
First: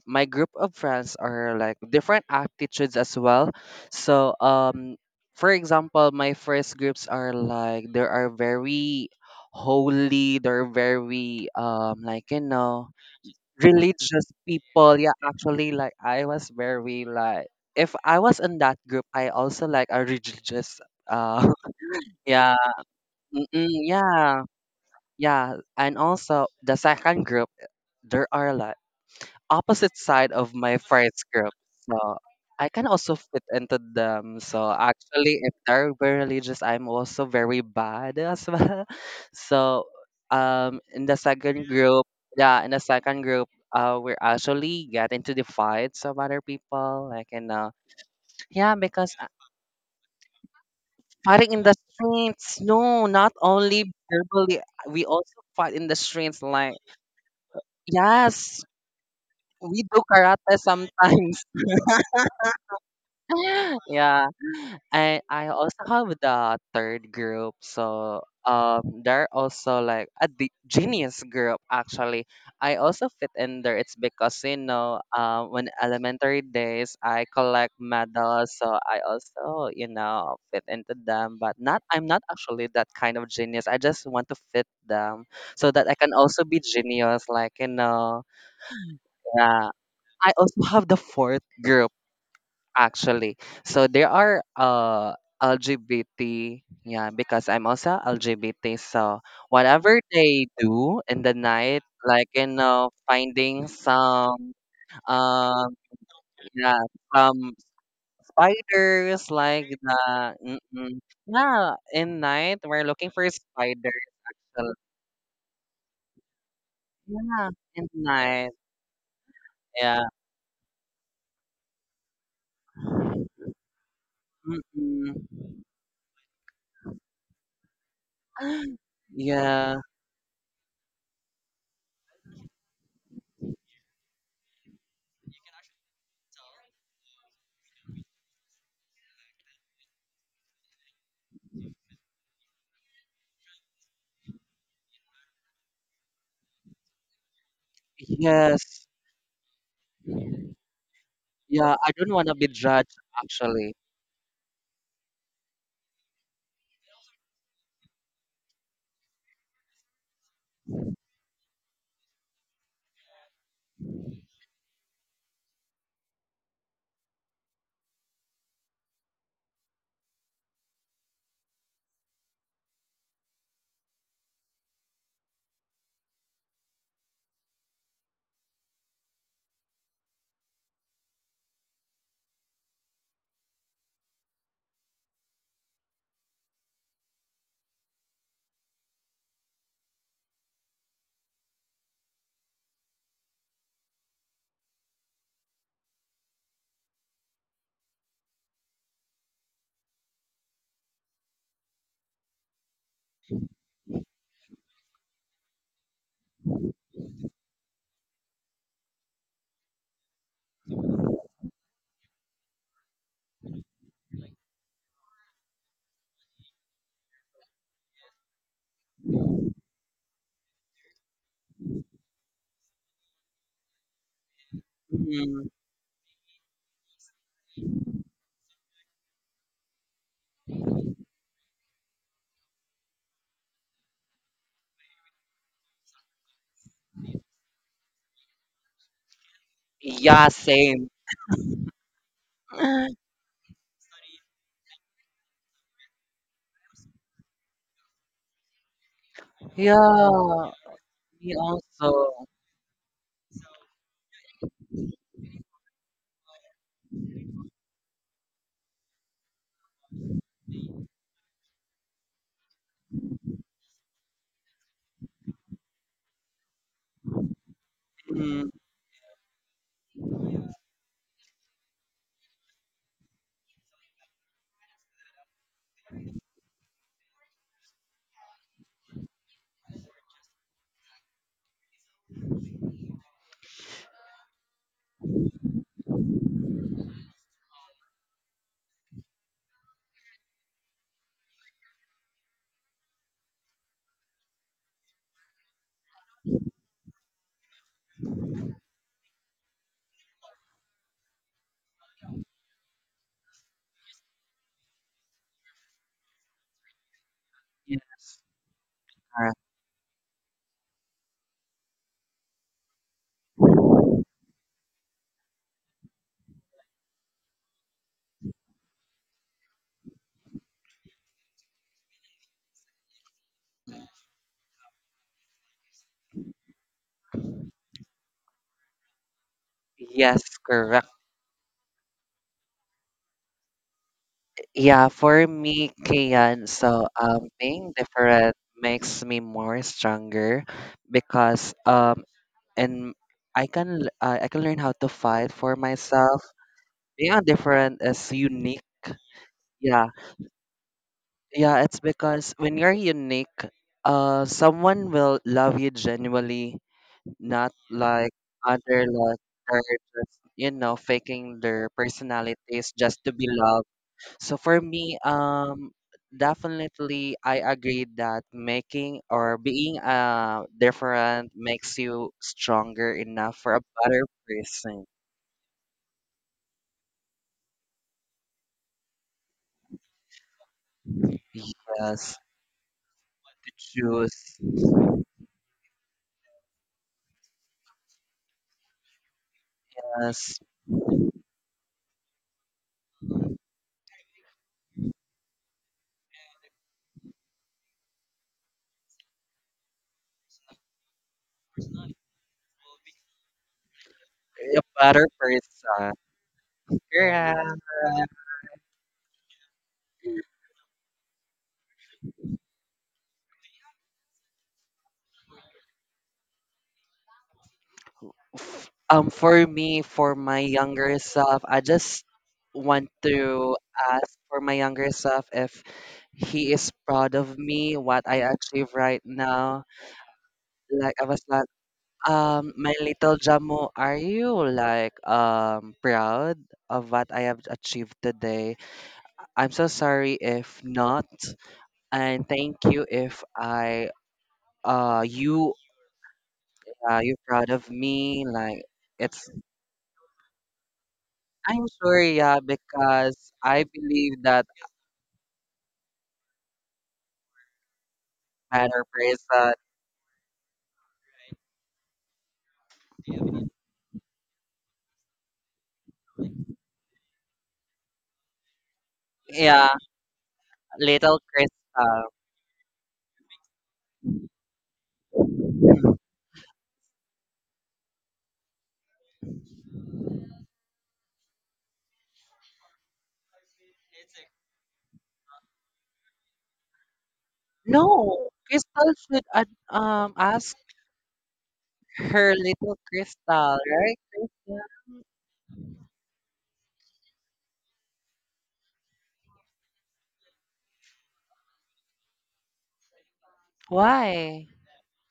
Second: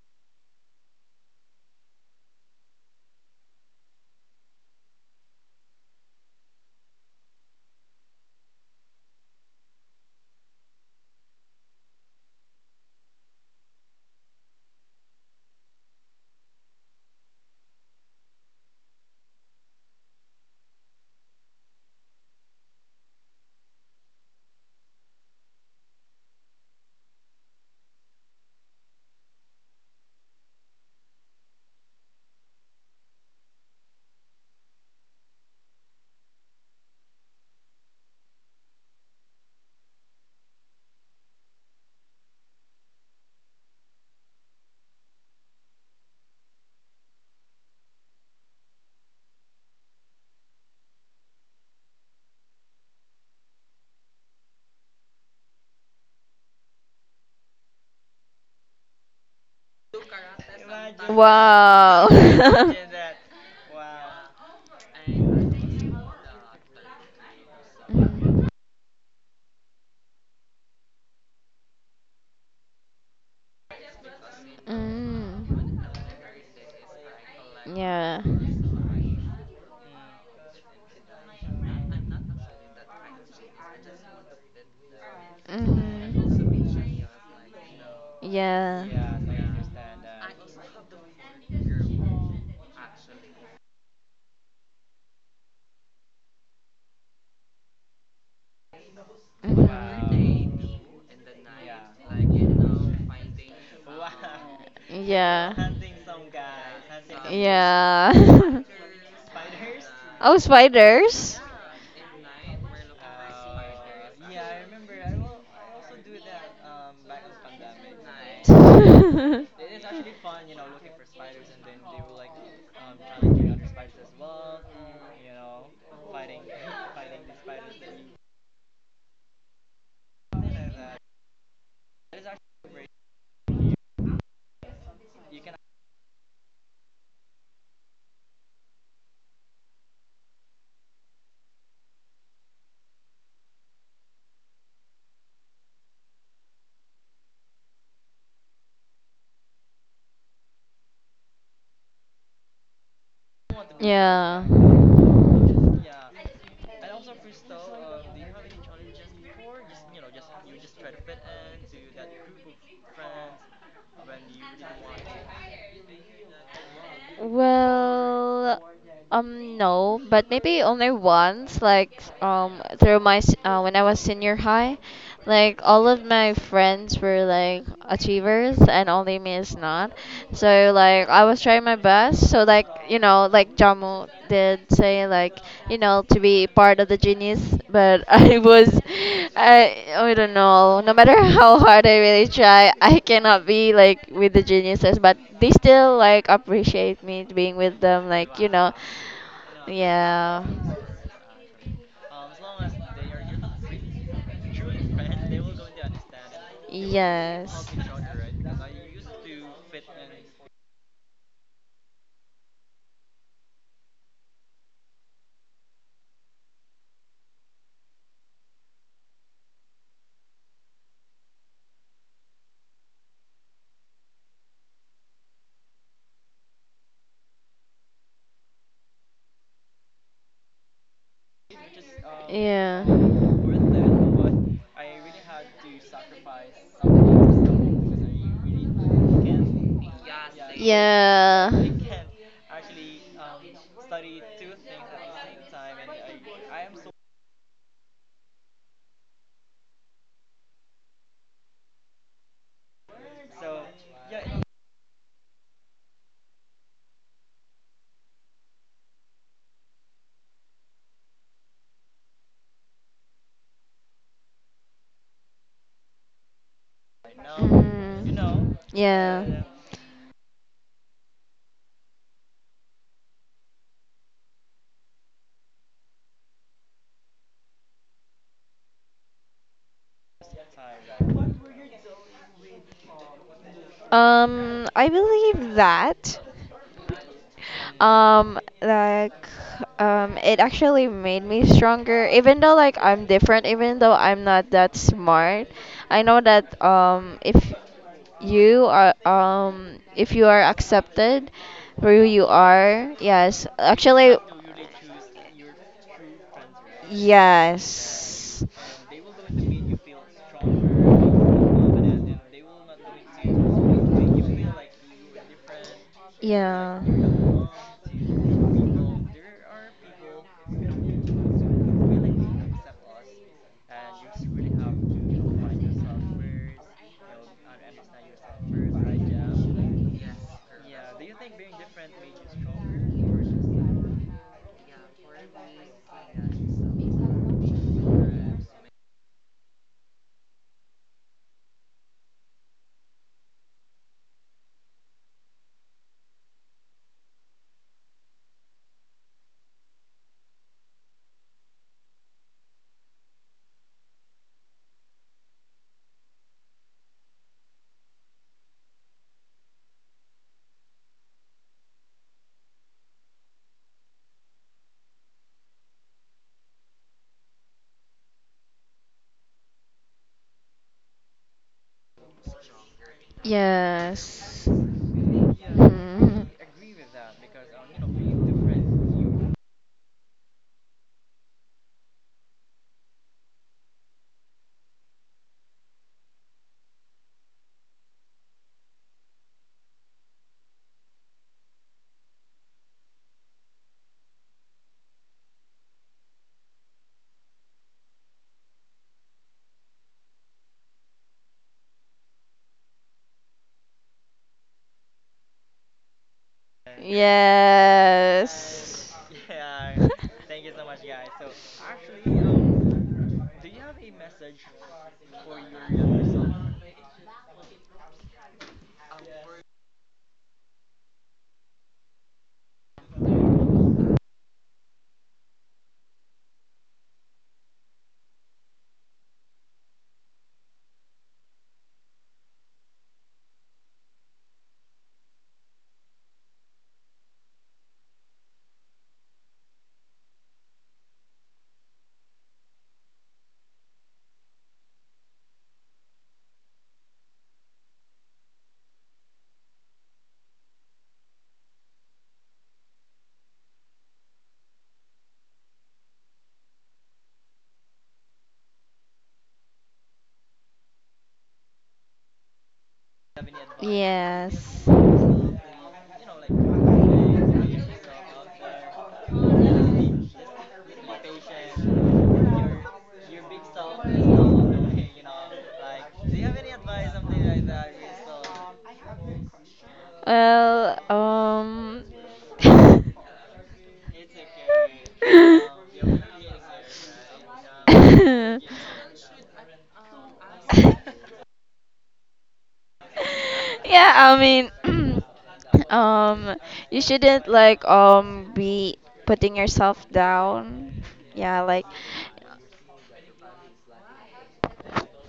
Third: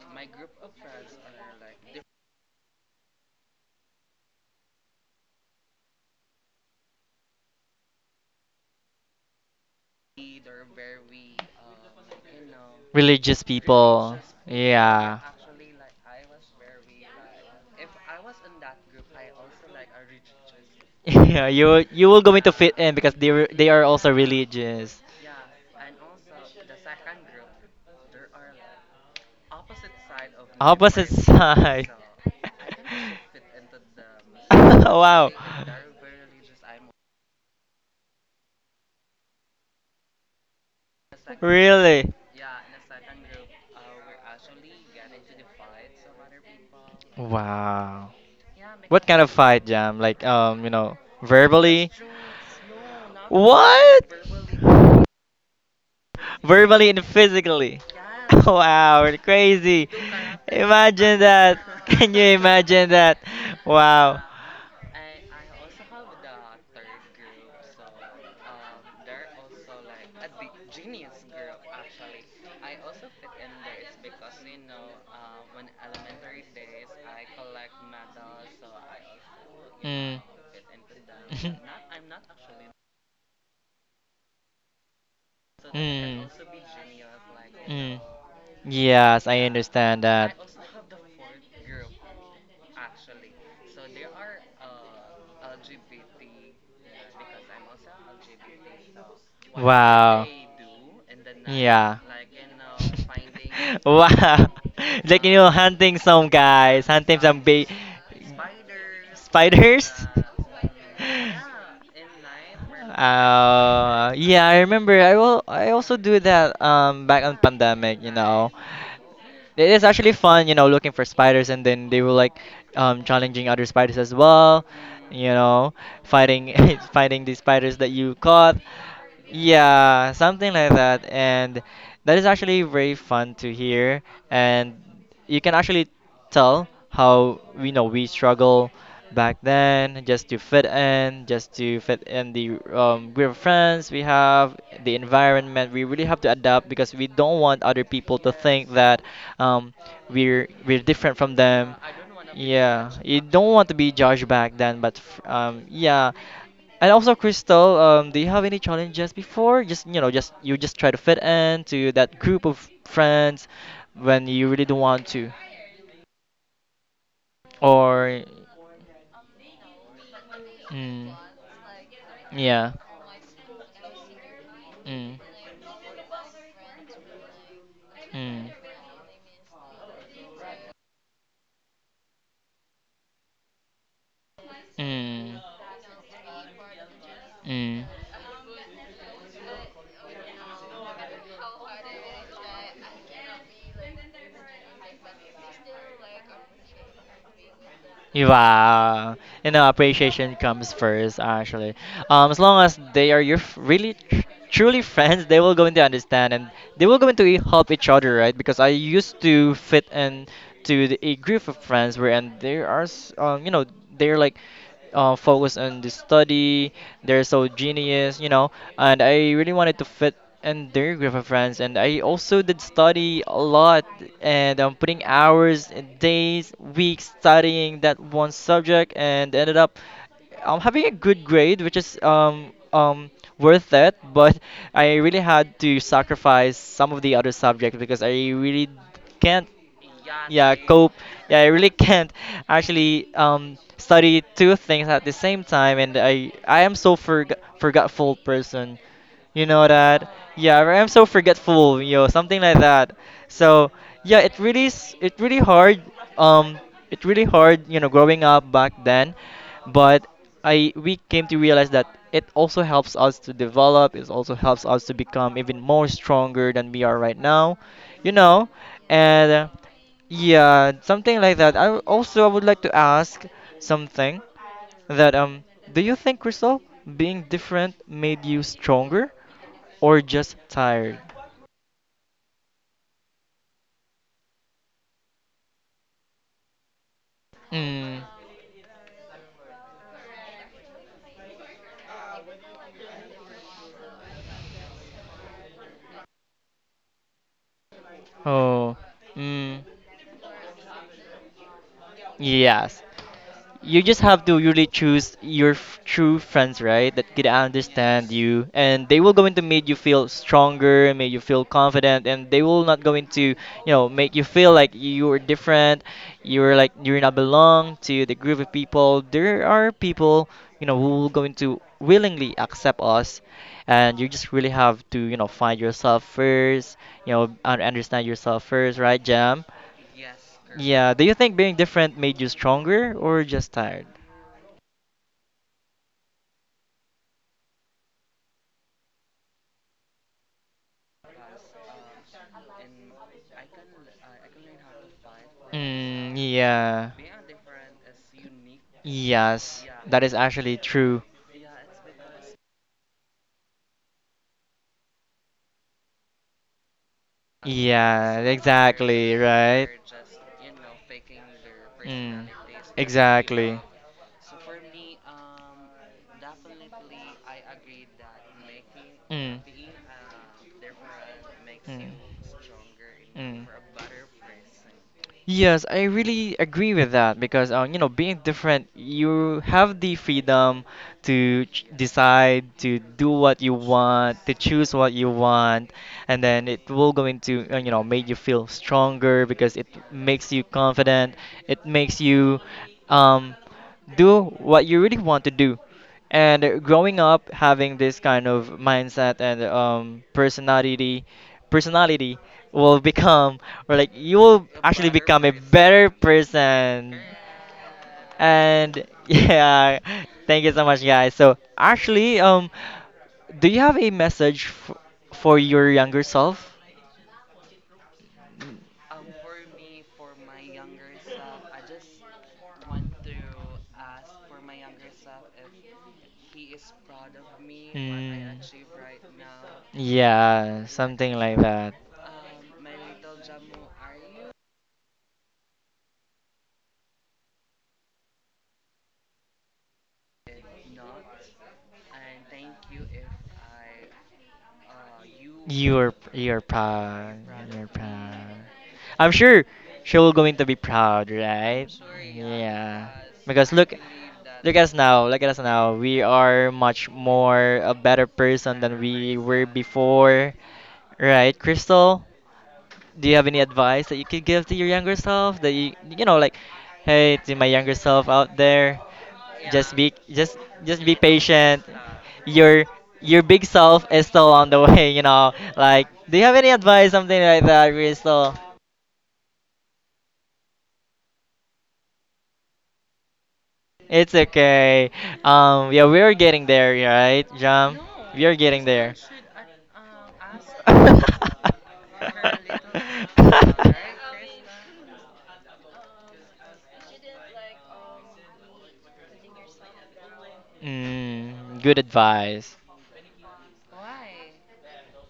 S3: my group of friends are like different attitudes as well. So um, for example, my first groups are like they are very holy, they're very um like you know
S1: Religious people.
S3: religious people. Yeah,
S1: Yeah.
S3: actually like I was very like if I was in that group, I also like a religious uh
S1: Yeah, you you will going to
S3: yeah.
S1: fit in because they were-
S3: Mm-mm,
S1: they are also
S3: yeah.
S1: religious.
S3: Yeah, and also the second group there are like opposite side of my
S1: Opposite
S3: first group.
S1: side.
S3: So I can also fit into them. So
S1: Wow.
S3: actually, if they're very religious, I'm also very bad as well. So um, in the second group,
S1: Really?
S3: yeah, in the second group, uh, we're actually get into the fights of other people. Like, you know,
S1: Wow.
S3: yeah,
S1: What
S3: because
S1: kind
S3: uh,
S1: of fight, Jam? Like, um, you know,
S3: fighting in the
S1: verbally?
S3: streets, no, not only
S1: What?
S3: verbally, we also fight in the streets. Like,
S1: Verbally and physically.
S3: yes,
S1: Wow, it's
S3: we
S1: crazy.
S3: do karate
S1: Imagine
S3: sometimes.
S1: that.
S2: wow.
S1: Can you imagine that? Wow.
S3: yeah And I also
S2: Mm.
S3: have the third group. So um, they're also like a di- genius group actually. I also fit in there. It's because you know, um, when
S2: Mm.
S3: elementary days I collect
S2: Yeah.
S3: medals, so I also you
S1: Mm.
S3: know fit into them. But not, I'm not actually that kind of genius. I just want to fit them so that I can
S1: Mm.
S2: Mm.
S3: also be genius. Like you
S1: Mm.
S3: know,
S2: Yeah.
S1: Yes, I
S3: yeah.
S1: understand
S3: I
S1: that.
S3: also have the fourth group actually. So there are uh L G B T, yeah, because I'm also L G B T. So whatever
S1: Wow.
S3: they do in the night,
S1: Yeah.
S3: like you know, finding
S1: Wow.
S3: some
S2: Mhm.
S1: Like you know,
S2: Yeah.
S3: um
S1: hunting some
S3: yeah,
S1: guys, hunting some
S3: some
S2: Yeah.
S3: spiders like the
S2: Oh,
S3: mm-mm.
S2: spiders?
S3: Yeah, in night we're looking for spiders.
S1: Uh, yeah, I
S3: So,
S1: remember. I will. I also do that. Um, back on
S3: yeah, in
S1: pandemic, you know,
S3: night,
S1: it is
S3: yeah.
S1: actually fun. You know, looking for spiders, and then they were like, um, challenging other spiders as well.
S3: Mm-mm.
S1: You know, fighting, fighting these spiders that you caught.
S3: Yeah,
S1: Yeah, something like that. And that is actually very fun to hear. And you can actually tell how we know we struggle back then, just to fit in, just to fit in the um we're friends, we have the environment, we really have to adapt because we don't want other people to think
S3: yes.
S1: that um we're we're different from them.
S3: Yeah, I don't want to be
S1: Yeah,
S3: judged
S1: you don't want
S2: Have to
S1: to
S3: actually.
S2: be
S1: be judged back then,
S2: yeah.
S1: but f- um yeah. And also, Crystal, um, do you have any challenges before? Just you know, just you just try to fit in to that group of friends when you really don't want to, or
S2: Well, um, no, but maybe only
S1: mm,
S2: once, like um,
S1: yeah,
S2: through my s- uh, when I was senior high,
S1: mm,
S2: like all of my friends were like
S1: mm,
S2: achievers, and only me is not. So like I was trying my best. So like you know, like Jamu did say,
S1: mm,
S2: like you know, to be part of the genius
S1: mm.
S2: but I was, I I don't know. No matter how hard I really try, I cannot be like with the geniuses. But they still like appreciate me being with them. Like you know,
S1: Wow. You know, appreciation
S2: yeah.
S1: comes first, actually. Um, as long as they are your f- really tr- truly friends, they will going to understand and they will going to e-
S2: Yes.
S1: help each other, right? Because I used to fit in to the, a group of friends where and there are, s- um, you know, they're like uh, focus on the study. They're so genius, you know. And I really wanted to fit in their group of friends. And I also did study a lot, and I'm putting
S3: Mm-hmm.
S1: hours, and days, weeks studying that one subject, and ended up um, having a good grade, which is um
S2: Yeah.
S1: um worth it. But I really had to sacrifice some of the other subjects because I really can't,
S3: Yeah,
S1: yeah,
S3: same.
S1: cope. Yeah, I
S2: Yeah.
S1: really can't actually um study two things at the same time. And i i am so forg forgetful person, you know
S3: Yeah,
S1: that. Yeah, I'm so
S3: me
S1: forgetful,
S3: also.
S1: you know, something like that. So yeah, it really s- it really hard, um it really hard, you know, growing up back then. But I we came to realize that it also helps us to develop, it also helps us to become even more stronger than we are right now, you know.
S3: Mm,
S2: Mm.
S1: And
S2: Yeah.
S1: uh, yeah, something like that. I also I would like to ask something that, um do you think, Crystal, being different made you stronger or just tired?
S2: Um, I believe that.
S1: Mm.
S2: Um, like, um, it actually made me stronger. Even though like I'm different, even though I'm not that smart, I know that um, if you
S1: Oh.
S2: are
S1: Mm.
S2: um, if you are accepted, where you
S1: Yes.
S2: are. Yes,
S1: You just
S2: actually,
S1: have to really choose your f- true friends, right? That could
S3: yeah.
S1: understand
S2: yes.
S1: you, and they will going to make you feel stronger, make you feel confident, and they will not going to, you know, make you feel like you are different, you're like
S2: Yeah.
S1: you're not belong to the group of people. There are people, you know, who will going to willingly accept us, and you just really have to, you know, find yourself first, you know, un- understand yourself first, right, Jam?
S3: Yes, correct.
S1: Yeah, do you think being different made you stronger or just tired?
S3: Yeah, for me, Kian, so um, being different makes me more stronger because
S1: Um,
S3: um, and I can l- uh, I can learn how to fight for
S1: Mm, myself.
S3: myself.
S1: Yeah.
S3: Being different is unique.
S1: Yes,
S3: Yeah,
S1: that is actually true.
S3: yeah, it's because when you're unique, uh, someone will love you genuinely, not like
S1: Yeah,
S3: other
S1: exactly,
S3: lot, they're
S1: right?
S3: just you know faking their
S1: Mm,
S3: personalities just to be
S1: exactly.
S3: loved. So for me, um definitely I agree that making or
S1: Mm,
S3: being uh different makes
S1: mm,
S3: you stronger enough
S1: mm.
S3: for a better
S2: Yes.
S3: person.
S1: Yes, I really agree with that because um, you know, being different,
S2: Mhm.
S1: you have the freedom to ch-
S3: Yes,
S1: decide to do what
S3: to
S1: you want, to
S3: choose
S1: choose what you want, and then it will going to uh, you know, make you feel stronger because it makes
S3: as
S1: you confident. It makes you um, do what you really want to do. And uh, growing up having this kind of mindset and um, personality, personality will become or like you will
S3: a
S1: actually
S3: better
S1: become a better
S3: person.
S1: person.
S3: Yeah,
S1: And
S2: Yes.
S1: yeah, thank you so much, guys. So actually, um, do you have a message f for your younger self?
S3: f- um for me, for my younger self, I just want to ask for my younger self if he is proud of me what I achieve right
S1: Mm.
S3: now.
S1: Yeah,
S3: Like I
S1: something
S3: was
S1: like
S3: like,
S1: that.
S3: um my little Jamu, are you like um proud of what I have achieved today? I'm so sorry if not, and thank you if I uh you
S1: You're you're
S3: uh, you're
S1: proud.
S3: proud of
S1: You're proud.
S3: me, like
S1: I'm
S3: it's
S1: sure she will going to be proud,
S3: I'm
S1: right?
S3: sure, yeah,
S1: Yeah.
S3: because
S1: Because
S3: I
S1: look
S3: believe that
S1: look at us now. Look at us now. We are much more a better person than
S3: better
S1: we were
S3: person.
S1: before. Right, Crystal? Do you have any advice that you could give to
S2: Yes.
S1: your younger self? That you you know like, hey, to my younger self out there,
S3: Yeah,
S1: just be just just be
S3: little
S1: patient.
S3: Crystal.
S1: Your your big self is still on the way. You know, like, do you have any advice, something like that, Crystal?
S2: Well, um.
S1: It's okay. Um, yeah, we're getting there, right, Jam? We
S3: No,
S1: are getting
S3: Crystal
S1: there.
S3: should ad um ask her little Crystal,
S2: Yeah,
S3: right?
S2: I mean,
S3: Crystal?
S2: um, you shouldn't like um be putting yourself down. Yeah,
S1: Mm,
S2: like.
S1: good advice.
S3: Why?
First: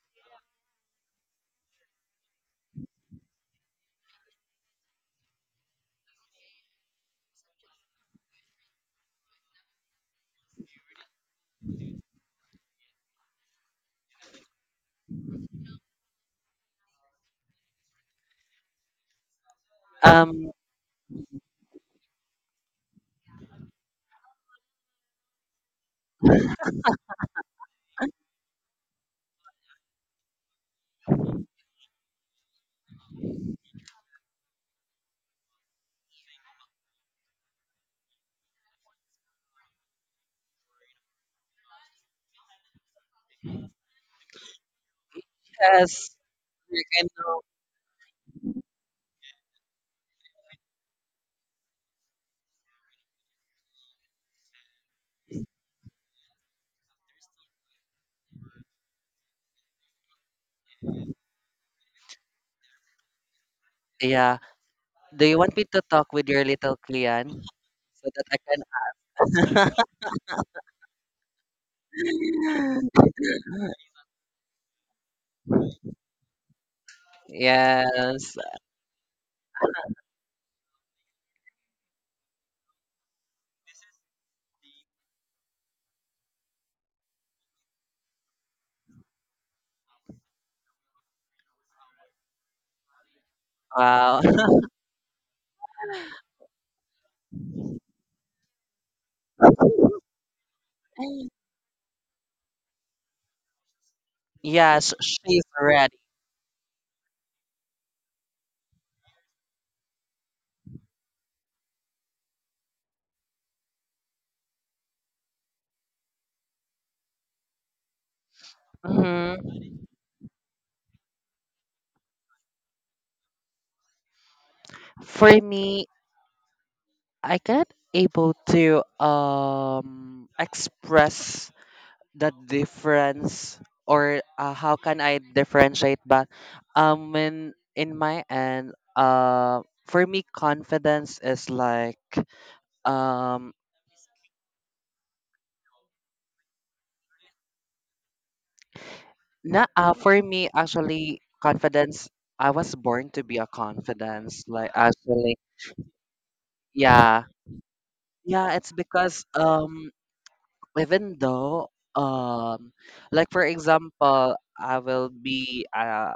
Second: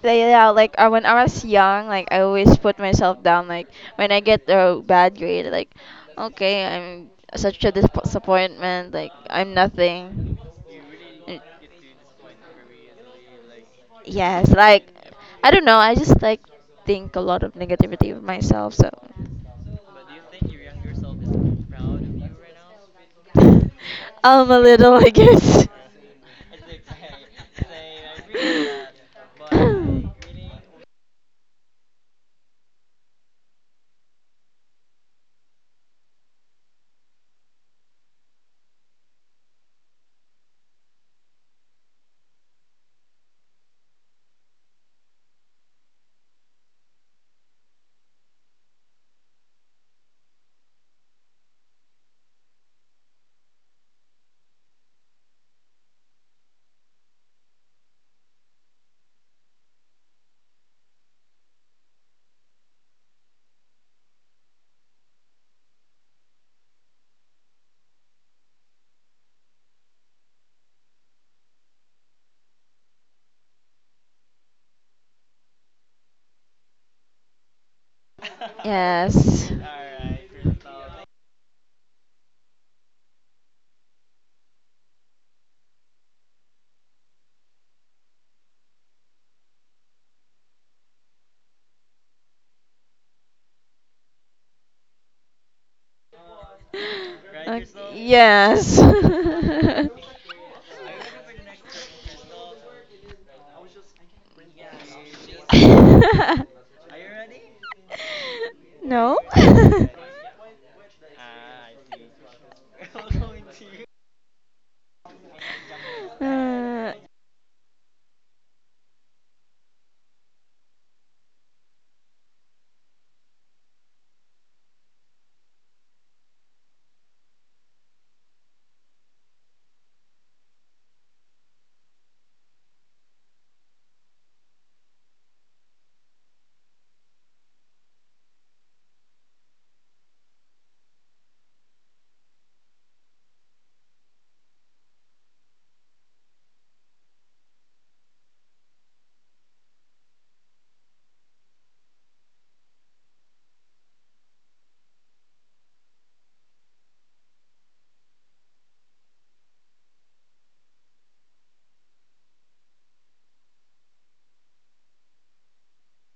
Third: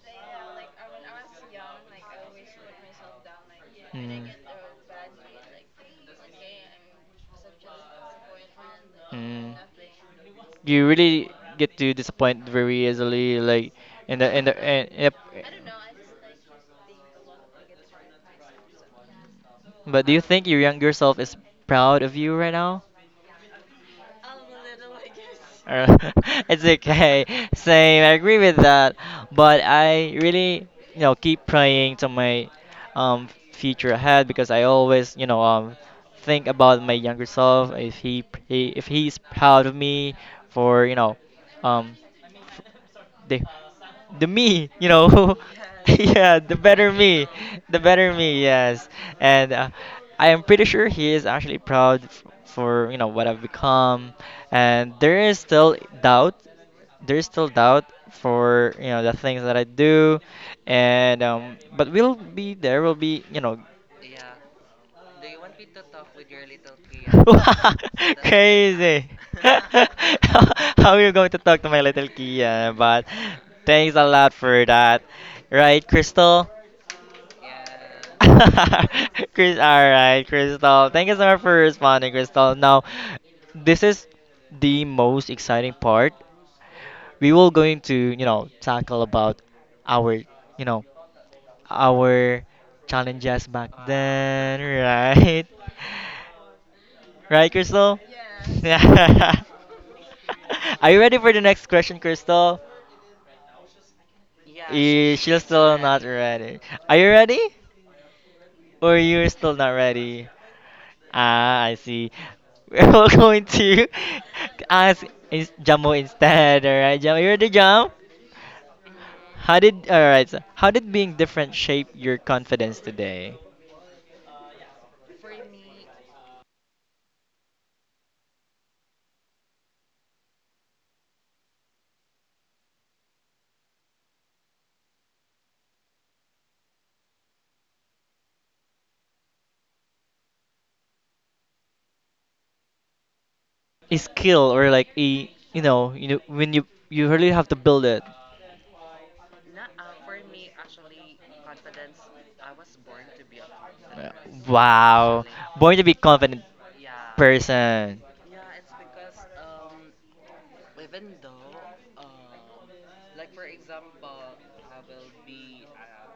S2: Like, yeah, like uh, when I was young, like I always put myself down. Like when I get a bad grade, like okay, I'm such a disp- disappointment. Like I'm nothing. Mm,
S1: You really get to disappoint very easily, like in the in
S2: yes,
S1: the in,
S2: like
S1: in a, I.
S2: I don't know. I just like think a lot of negativity of myself. So
S1: But do you think
S3: Um,
S1: your younger self is proud of you right now?
S2: I'm a little, I guess.
S1: Uh, it's okay. Same, I agree with that. But I really, you know, keep praying to my um future ahead because I always, you know, um think about my younger self. If he, he if he's proud of me for, you know, um the the me, you know.
S3: because
S1: Yeah, the
S3: you
S1: better
S3: can
S1: me,
S3: know.
S1: the better me. Yes, and uh, I am pretty sure he is actually proud f- for you know what I've become, and there is still doubt. There is still doubt for you know the things that I do, and um, but we'll be there. We'll be you know
S3: Yeah. Do you want me to
S1: Wow, that
S3: talk with your little Clean so that I can?
S1: crazy. How are you going to talk to my little Kia? But thanks a lot for that. Right, Crystal?
S3: Yes.
S2: Yes.
S1: Chris, all right, Crystal. Thank you so much for responding, Crystal. Now, this is the most exciting part. We will going to, you know, tackle about our, you know, our challenges back Uh,
S3: Wow.
S1: then, right? Right,
S2: Ok-
S1: Crystal?
S2: Yes.
S1: Yeah. Are you ready for the next question, Crystal?
S3: Yes,
S1: Eh, she's
S3: she's
S1: still
S3: ready.
S1: not ready. Are you ready? Or
S2: No?
S1: you're still not ready? Ah, I see. We're all going to ask is Jamo instead. Alright, Jamo, you ready, Jam?
S3: hmm
S1: How did alright? So how did being different shape your confidence today?
S3: For me, I cannot able to um express the difference or uh, how can I differentiate, but um in in my end, uh for me confidence is like um
S1: A skill or like a you know you know when you you really have to build it.
S3: not uh, for me actually confidence, I was born to be a
S1: Uh,
S3: confidence like
S1: Wow.
S3: actually.
S1: Born to be confident
S3: Yeah,
S1: person.
S3: yeah, it's because um even though, um like for example, I will be uh,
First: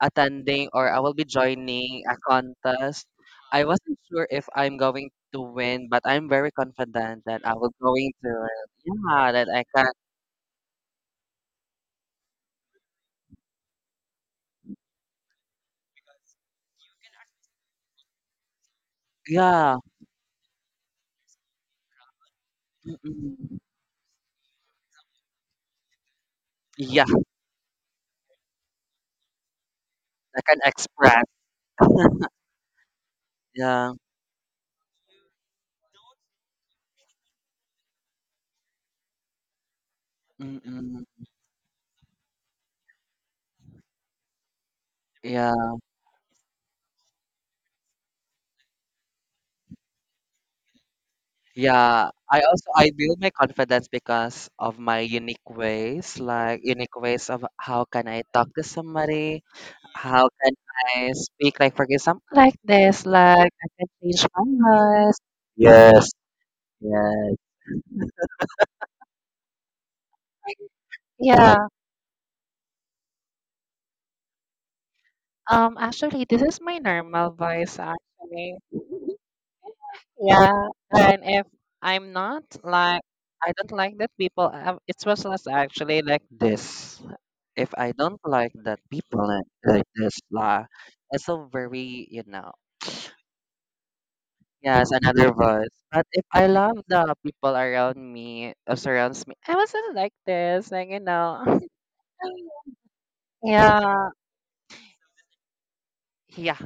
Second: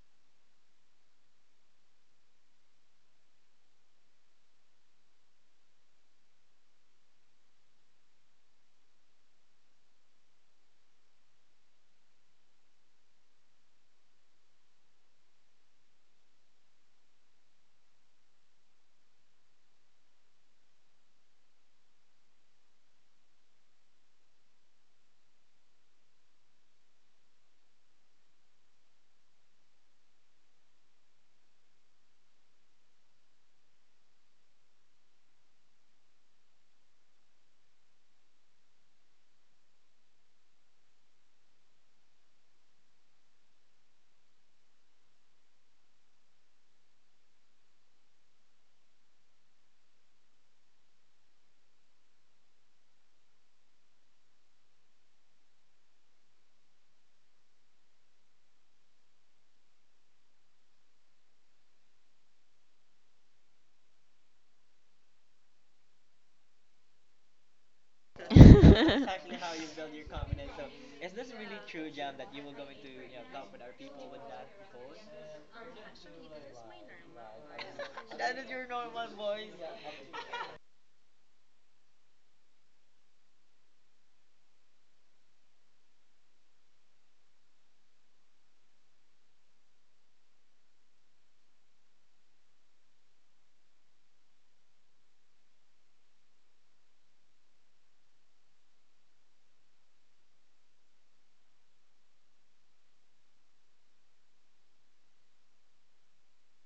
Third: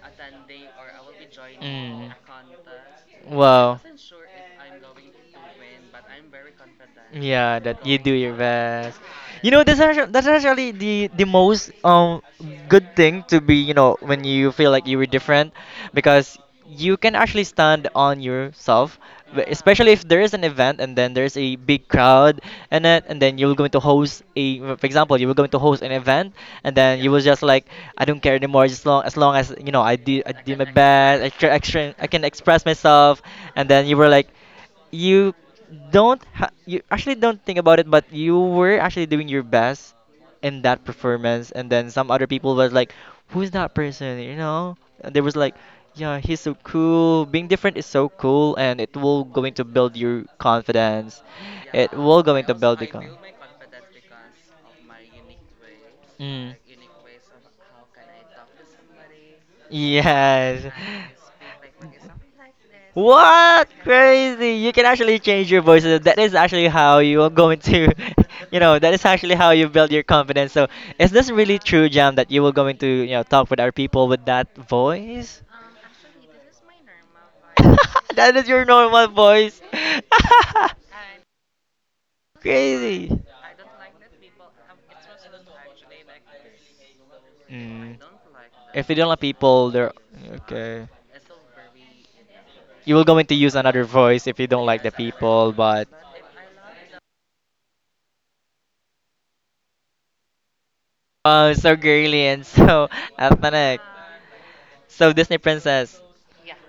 S3: attending, or I will be joining
S1: Mm.
S3: a contest. I
S1: Wow.
S3: wasn't sure if I'm going to win, but I'm very confident that I
S1: Yeah,
S3: will
S1: that you do
S3: going to
S1: your
S3: win.
S1: best.
S3: Yeah, that
S1: You know,
S3: I
S1: that's
S3: can.
S1: actually, that's actually the the most um good thing to be, you know, when you feel like you were different because you can actually stand on yourself w-
S3: Yeah.
S1: especially if there is an event and then there's a big crowd in it, and then you're
S3: Mm-mm.
S1: going to host a, for example, you were going to host an event and then
S3: Yeah,
S1: you was just like, I don't care anymore, just long as, long as you know, I did, I
S3: I
S1: did
S3: can
S1: my best.
S3: express.
S1: I try, I try, I can express myself. And then you
S3: Yeah.
S1: were like, you don't ha- you actually don't think about it, but you were actually doing your best in that
S3: Mm-mm.
S1: performance. And then some other people was like, who's that person, you know? And there was like,
S3: Yeah,
S1: yeah, he's so cool. Being different is so cool, and it will going to build your confidence. It
S3: yeah,
S1: will
S3: i
S1: going to
S3: also
S1: build the
S3: i
S1: con.
S3: build my confidence because of my unique ways,
S1: Mm.
S3: like unique ways of how can I talk to somebody. How can
S1: Yes.
S3: I speak, like, for example, like this? Like
S1: What?
S3: I can change my
S1: Crazy. You can actually
S3: voice.
S1: change your voice. Uh,
S3: Yes.
S1: That is actually how you are
S3: Yes.
S1: going to, you know, that is actually how you build your confidence. So, is this really
S3: Yeah.
S1: true, Jam, that you were going to, you know,
S2: Uh,
S1: talk with our people with that voice?
S3: Um.
S1: That is your
S3: Yeah.
S1: normal voice.
S3: And if I'm not like,
S1: Crazy.
S3: I don't like that people. Um, it was less actually like this. If I
S1: Mm.
S3: don't like that
S1: If you don't like
S3: people, like,
S1: people,
S3: like
S1: they're
S3: this, lah.
S1: okay.
S3: It's so very, you know.
S1: You will going to use another voice if you don't like the
S3: Yes, another
S1: people,
S3: voice.
S1: but
S3: But if I love the people around me, uh, surrounds me, I wasn't like this, like you know.
S1: oh, so girly and so ethnic.
S3: Yeah.
S1: So Disney princess.
S3: Yeah,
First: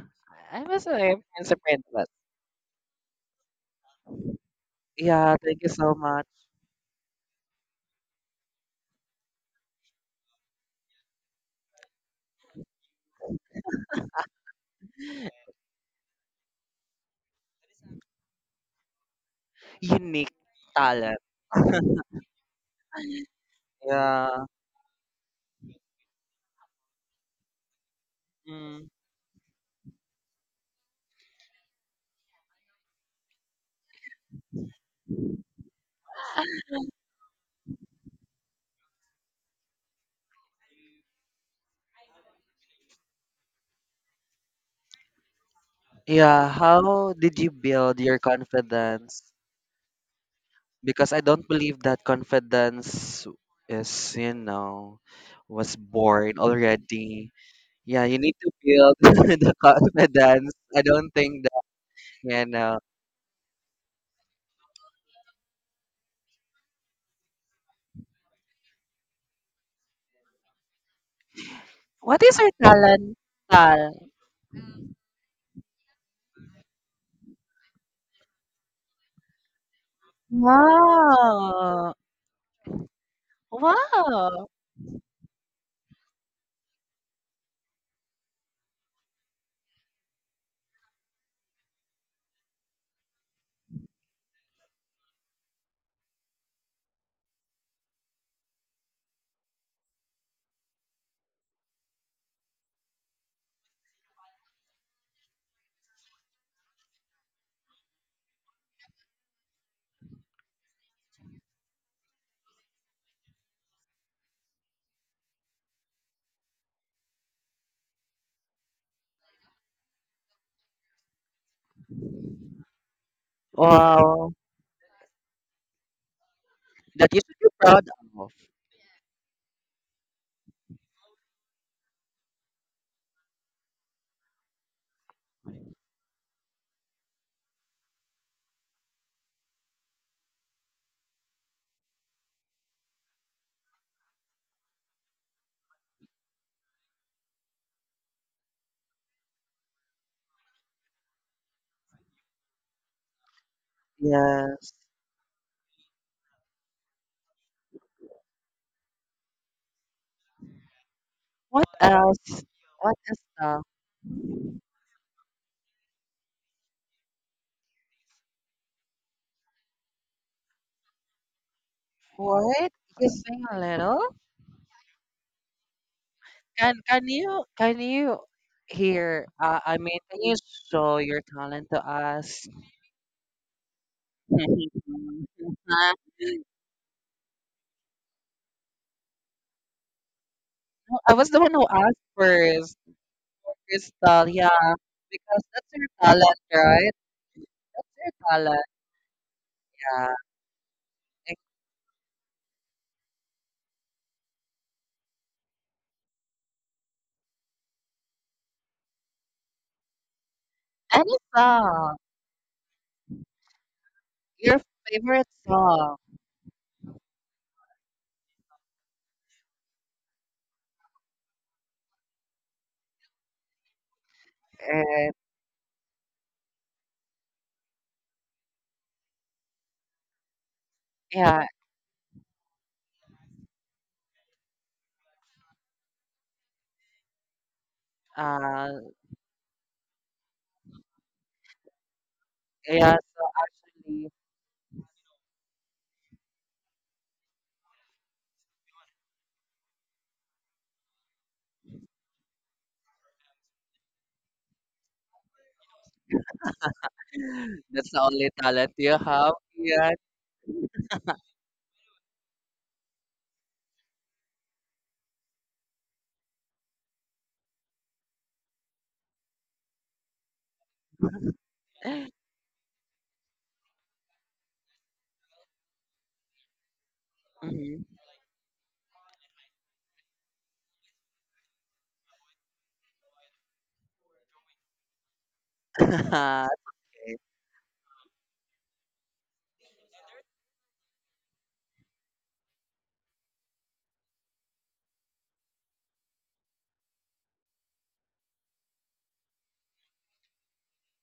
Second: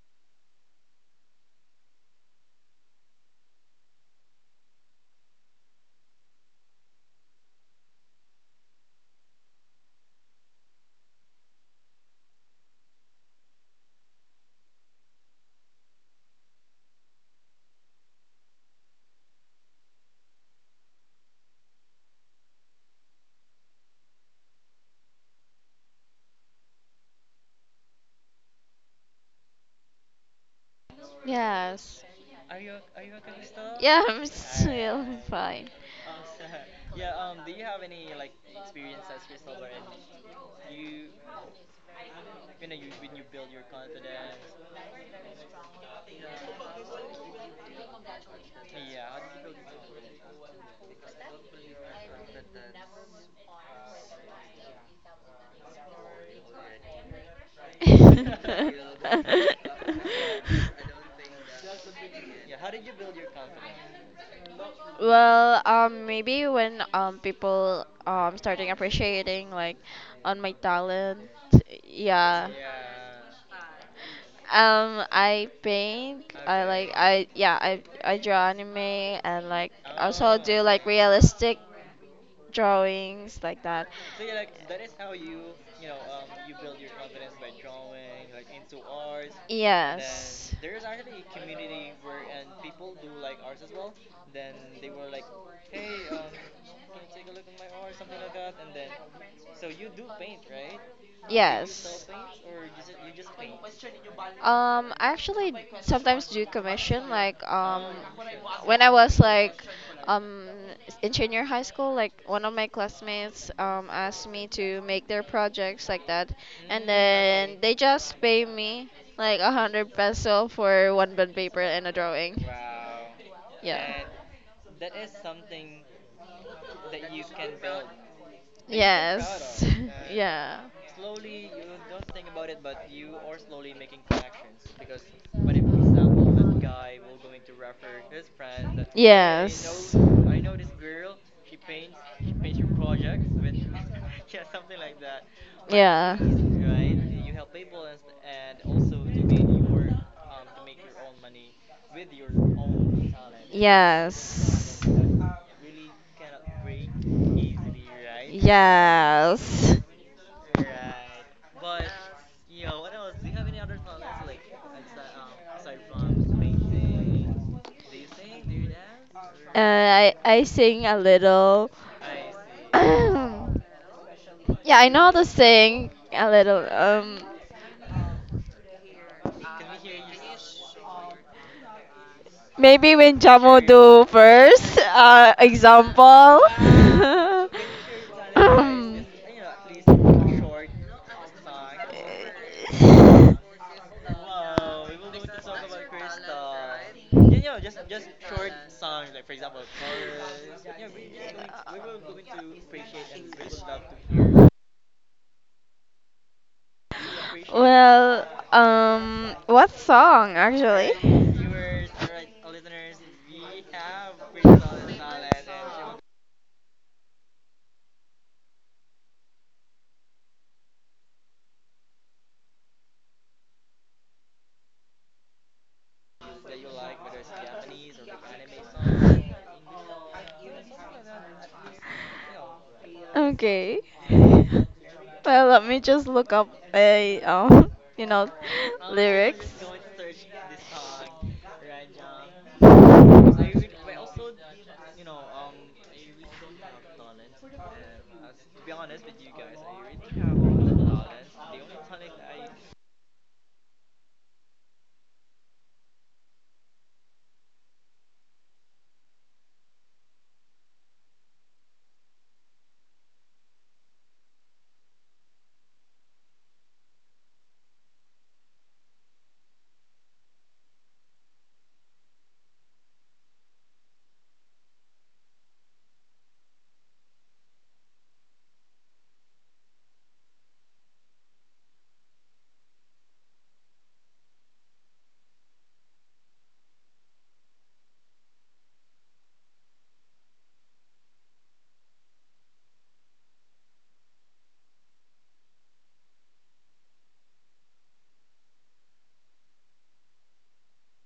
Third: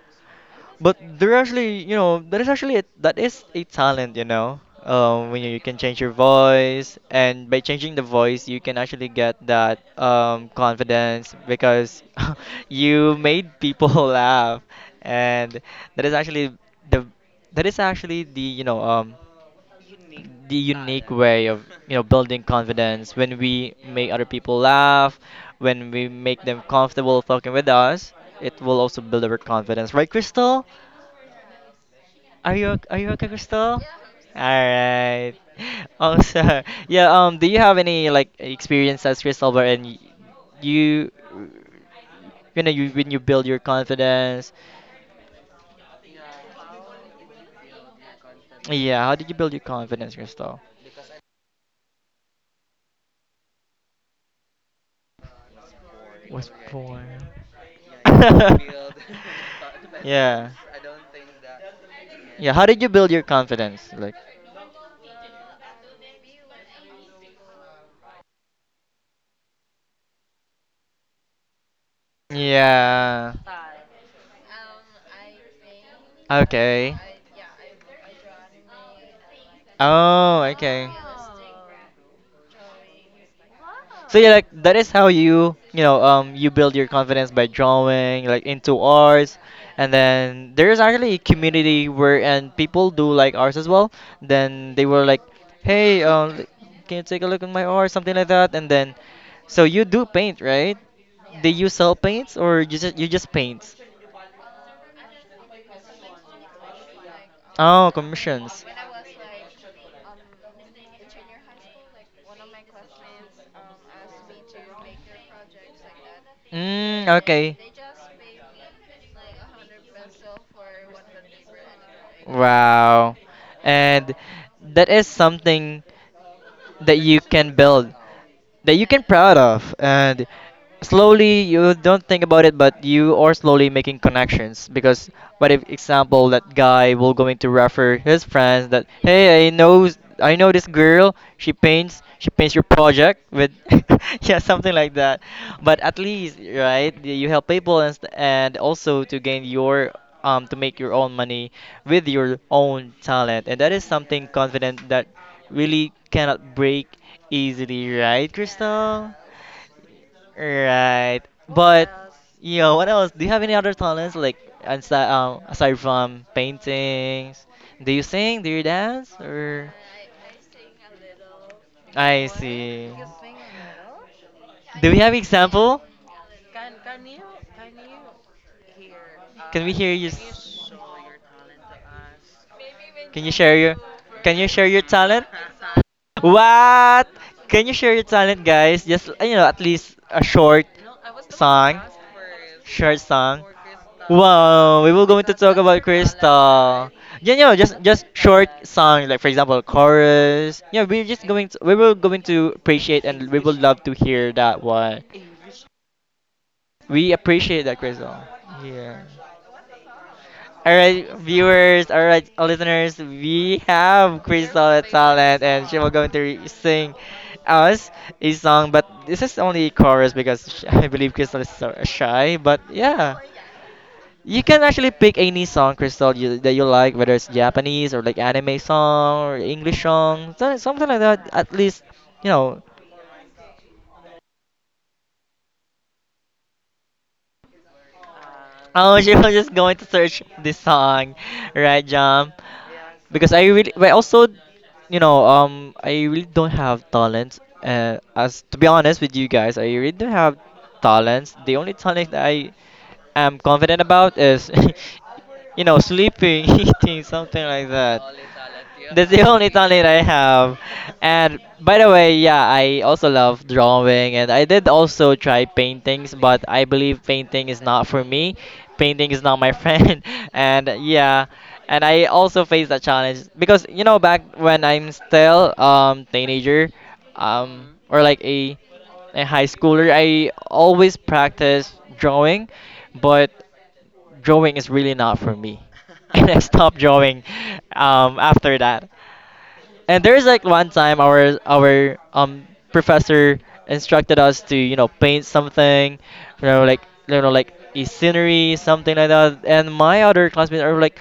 S3: I must say,
S1: But
S3: I'm
S1: there
S3: friends are
S1: actually,
S3: friends
S1: you
S3: of us.
S1: know, that is actually a, that is a talent, you know. Um,
S3: Yeah,
S1: when you,
S3: thank
S1: you
S3: you
S1: can
S3: so
S1: change your
S3: much.
S1: voice, and by changing the voice, you can actually get that um, confidence because you made people laugh, and that is actually the that is actually the you know um
S3: Unique
S1: the unique
S3: talent.
S1: way of, you know, building confidence. When we make other
S3: Yeah.
S1: people laugh, when we make them comfortable talking with us, it will
S3: Mm.
S1: also build our confidence, right, Crystal?
S2: Yes.
S1: Are you ok- are you okay, Crystal? All
S2: Yeah, I'm still
S1: right,
S2: fine.
S1: also yeah, um do you have any like experiences, Crystal, wherein y- you you know, you when you build your confidence?
S3: Yeah, how did you build your
S1: Yeah, how
S3: confidence?
S1: did you build your confidence, Crystal?
S3: Because I don't believe that confidence is, you know, was born
S1: Was born.
S3: already. Yeah, you need to build the confidence.
S1: Yeah.
S3: I don't think that, you
S1: Yeah, how
S3: know.
S1: did you build your confidence? Like,
S2: Well, um, maybe when um people um starting appreciating like on my talent,
S3: What is
S2: yeah.
S3: your talent,
S1: yeah.
S3: Tal?
S2: Um, I paint. I like
S1: Okay.
S2: I yeah. I I draw anime and like also
S1: Oh,
S2: do like
S1: okay.
S2: realistic
S3: Wow.
S2: drawings like that.
S1: So yeah, like
S3: Wow.
S1: that is how you, you know, um you build your confidence by drawing like into arts, and
S2: Then
S1: then there is actually a community where and people do like arts as well. Then they were like, hey, um, l- can you take a look at my art, something like that? And then so you do paint, right?
S2: do you
S1: Do you sell paints or you just, you just paint?
S2: um, I actually sometimes do commission like um
S1: Oh, commissions.
S2: when I was like um in junior high school, like one of my classmates um asked me to make their projects like that, and
S1: Mm,
S2: then
S1: okay.
S2: they just pay me like a hundred peso for one bond paper and a drawing.
S1: Wow.
S2: Yeah.
S1: And
S3: Wow.
S1: that is something that
S3: That you
S1: you
S3: should be
S1: can
S3: proud
S1: build,
S3: of.
S1: that you can proud
S2: Yes.
S1: of,
S2: Yeah. Yes.
S1: and
S2: Yeah.
S1: slowly you don't think about it, but you are slowly making connections, because what if, example, that guy will going to refer his friends that, hey, I know, I know this girl, she paints, she paints your project with yeah something like that. But at least, right, you help people and, st- and also to gain your um to make your own money with your own talent, and that is something
S3: Yes.
S2: Yes.
S1: confident that really cannot break easily, right, Crystal?
S2: Yes.
S1: Right.
S3: What
S1: But
S3: else?
S1: yeah, what
S3: What
S1: else?
S3: is
S1: Do you have any
S3: the
S1: other talents like aside, um, aside from paintings? Do you sing? Do you dance? Or
S2: Uh, I I sing a little.
S1: I
S3: fourth?
S2: I
S1: see.
S3: You sing a little.
S2: see. Yeah, I
S1: Do
S2: know
S1: we
S2: how
S1: have
S2: to
S1: example?
S2: sing a little.
S3: Can can
S2: Um,
S3: you can you hear? Uh,
S1: Can we
S3: I
S1: hear
S3: mean,
S1: you?
S3: can you
S1: S-
S3: show your talent to us?
S2: maybe when
S1: Can you
S2: Jamo Sure.
S1: share your
S2: do
S1: Can you share
S2: first.
S1: your talent?
S2: Uh, example.
S1: What? Can you share your talent, guys? Just uh, you know, at least a short
S3: No, I was the one who
S1: song.
S3: asked first.
S1: Short
S2: Song.
S1: song.
S3: For Crystal, yeah,
S1: Wow, we will going to
S3: because
S1: talk
S3: that's
S1: about
S3: your talent, right?
S1: Crystal. Yeah, you know, just
S3: That's
S1: just
S3: your
S1: short
S3: talent,
S1: song, like for example,
S3: yeah.
S1: chorus. Yeah, we're just going to, we will going to appreciate, and we will love to hear that one. We appreciate that, Crystal.
S2: Well,
S1: Yeah.
S2: um, what song
S1: All
S2: actually?
S1: right,
S3: Any
S1: viewers,
S3: song,
S1: all right, uh, listeners, we have
S3: your
S1: Crystal at
S3: favorite
S1: Talent, and she will
S3: song,
S1: going to re- sing us a song. But this is only chorus because sh- I believe Crystal is so uh, shy. But yeah, you can actually
S3: and
S1: pick any song, Crystal, you, that you like, whether it's Japanese or like anime song or English song, so- something like that.
S3: yeah.
S1: At least you know
S2: Okay. Well, let me just look up a um, you know,
S3: Uh,
S1: Oh, she was
S2: lyrics.
S1: just going to search this song, right, Jam?
S3: Yeah, so
S1: Because I really, but
S3: actually,
S1: also, you know, um, I really don't have talent. Uh, as to be honest with you guys, I really don't have talents. The only talent that I am confident about is, you know, sleeping, eating, something like
S3: that's the
S1: that.
S3: only talent you
S1: That's the
S3: have,
S1: only talent
S3: Ian.
S1: I have. And by the way, yeah, I also love drawing and I did also try paintings, but I believe painting is not for me. Painting is not my friend. And yeah, and I also faced that challenge because you know back when I'm still um teenager, um
S3: Mhm.
S1: Mm-hmm. or like a a high schooler, I always practice drawing, but drawing is really not for me. And I
S3: Okay.
S1: stopped drawing um after that. And there's like one time our our um professor instructed us to, you know, paint something, you know, like, you know, like a scenery something like that. And my other classmates are like,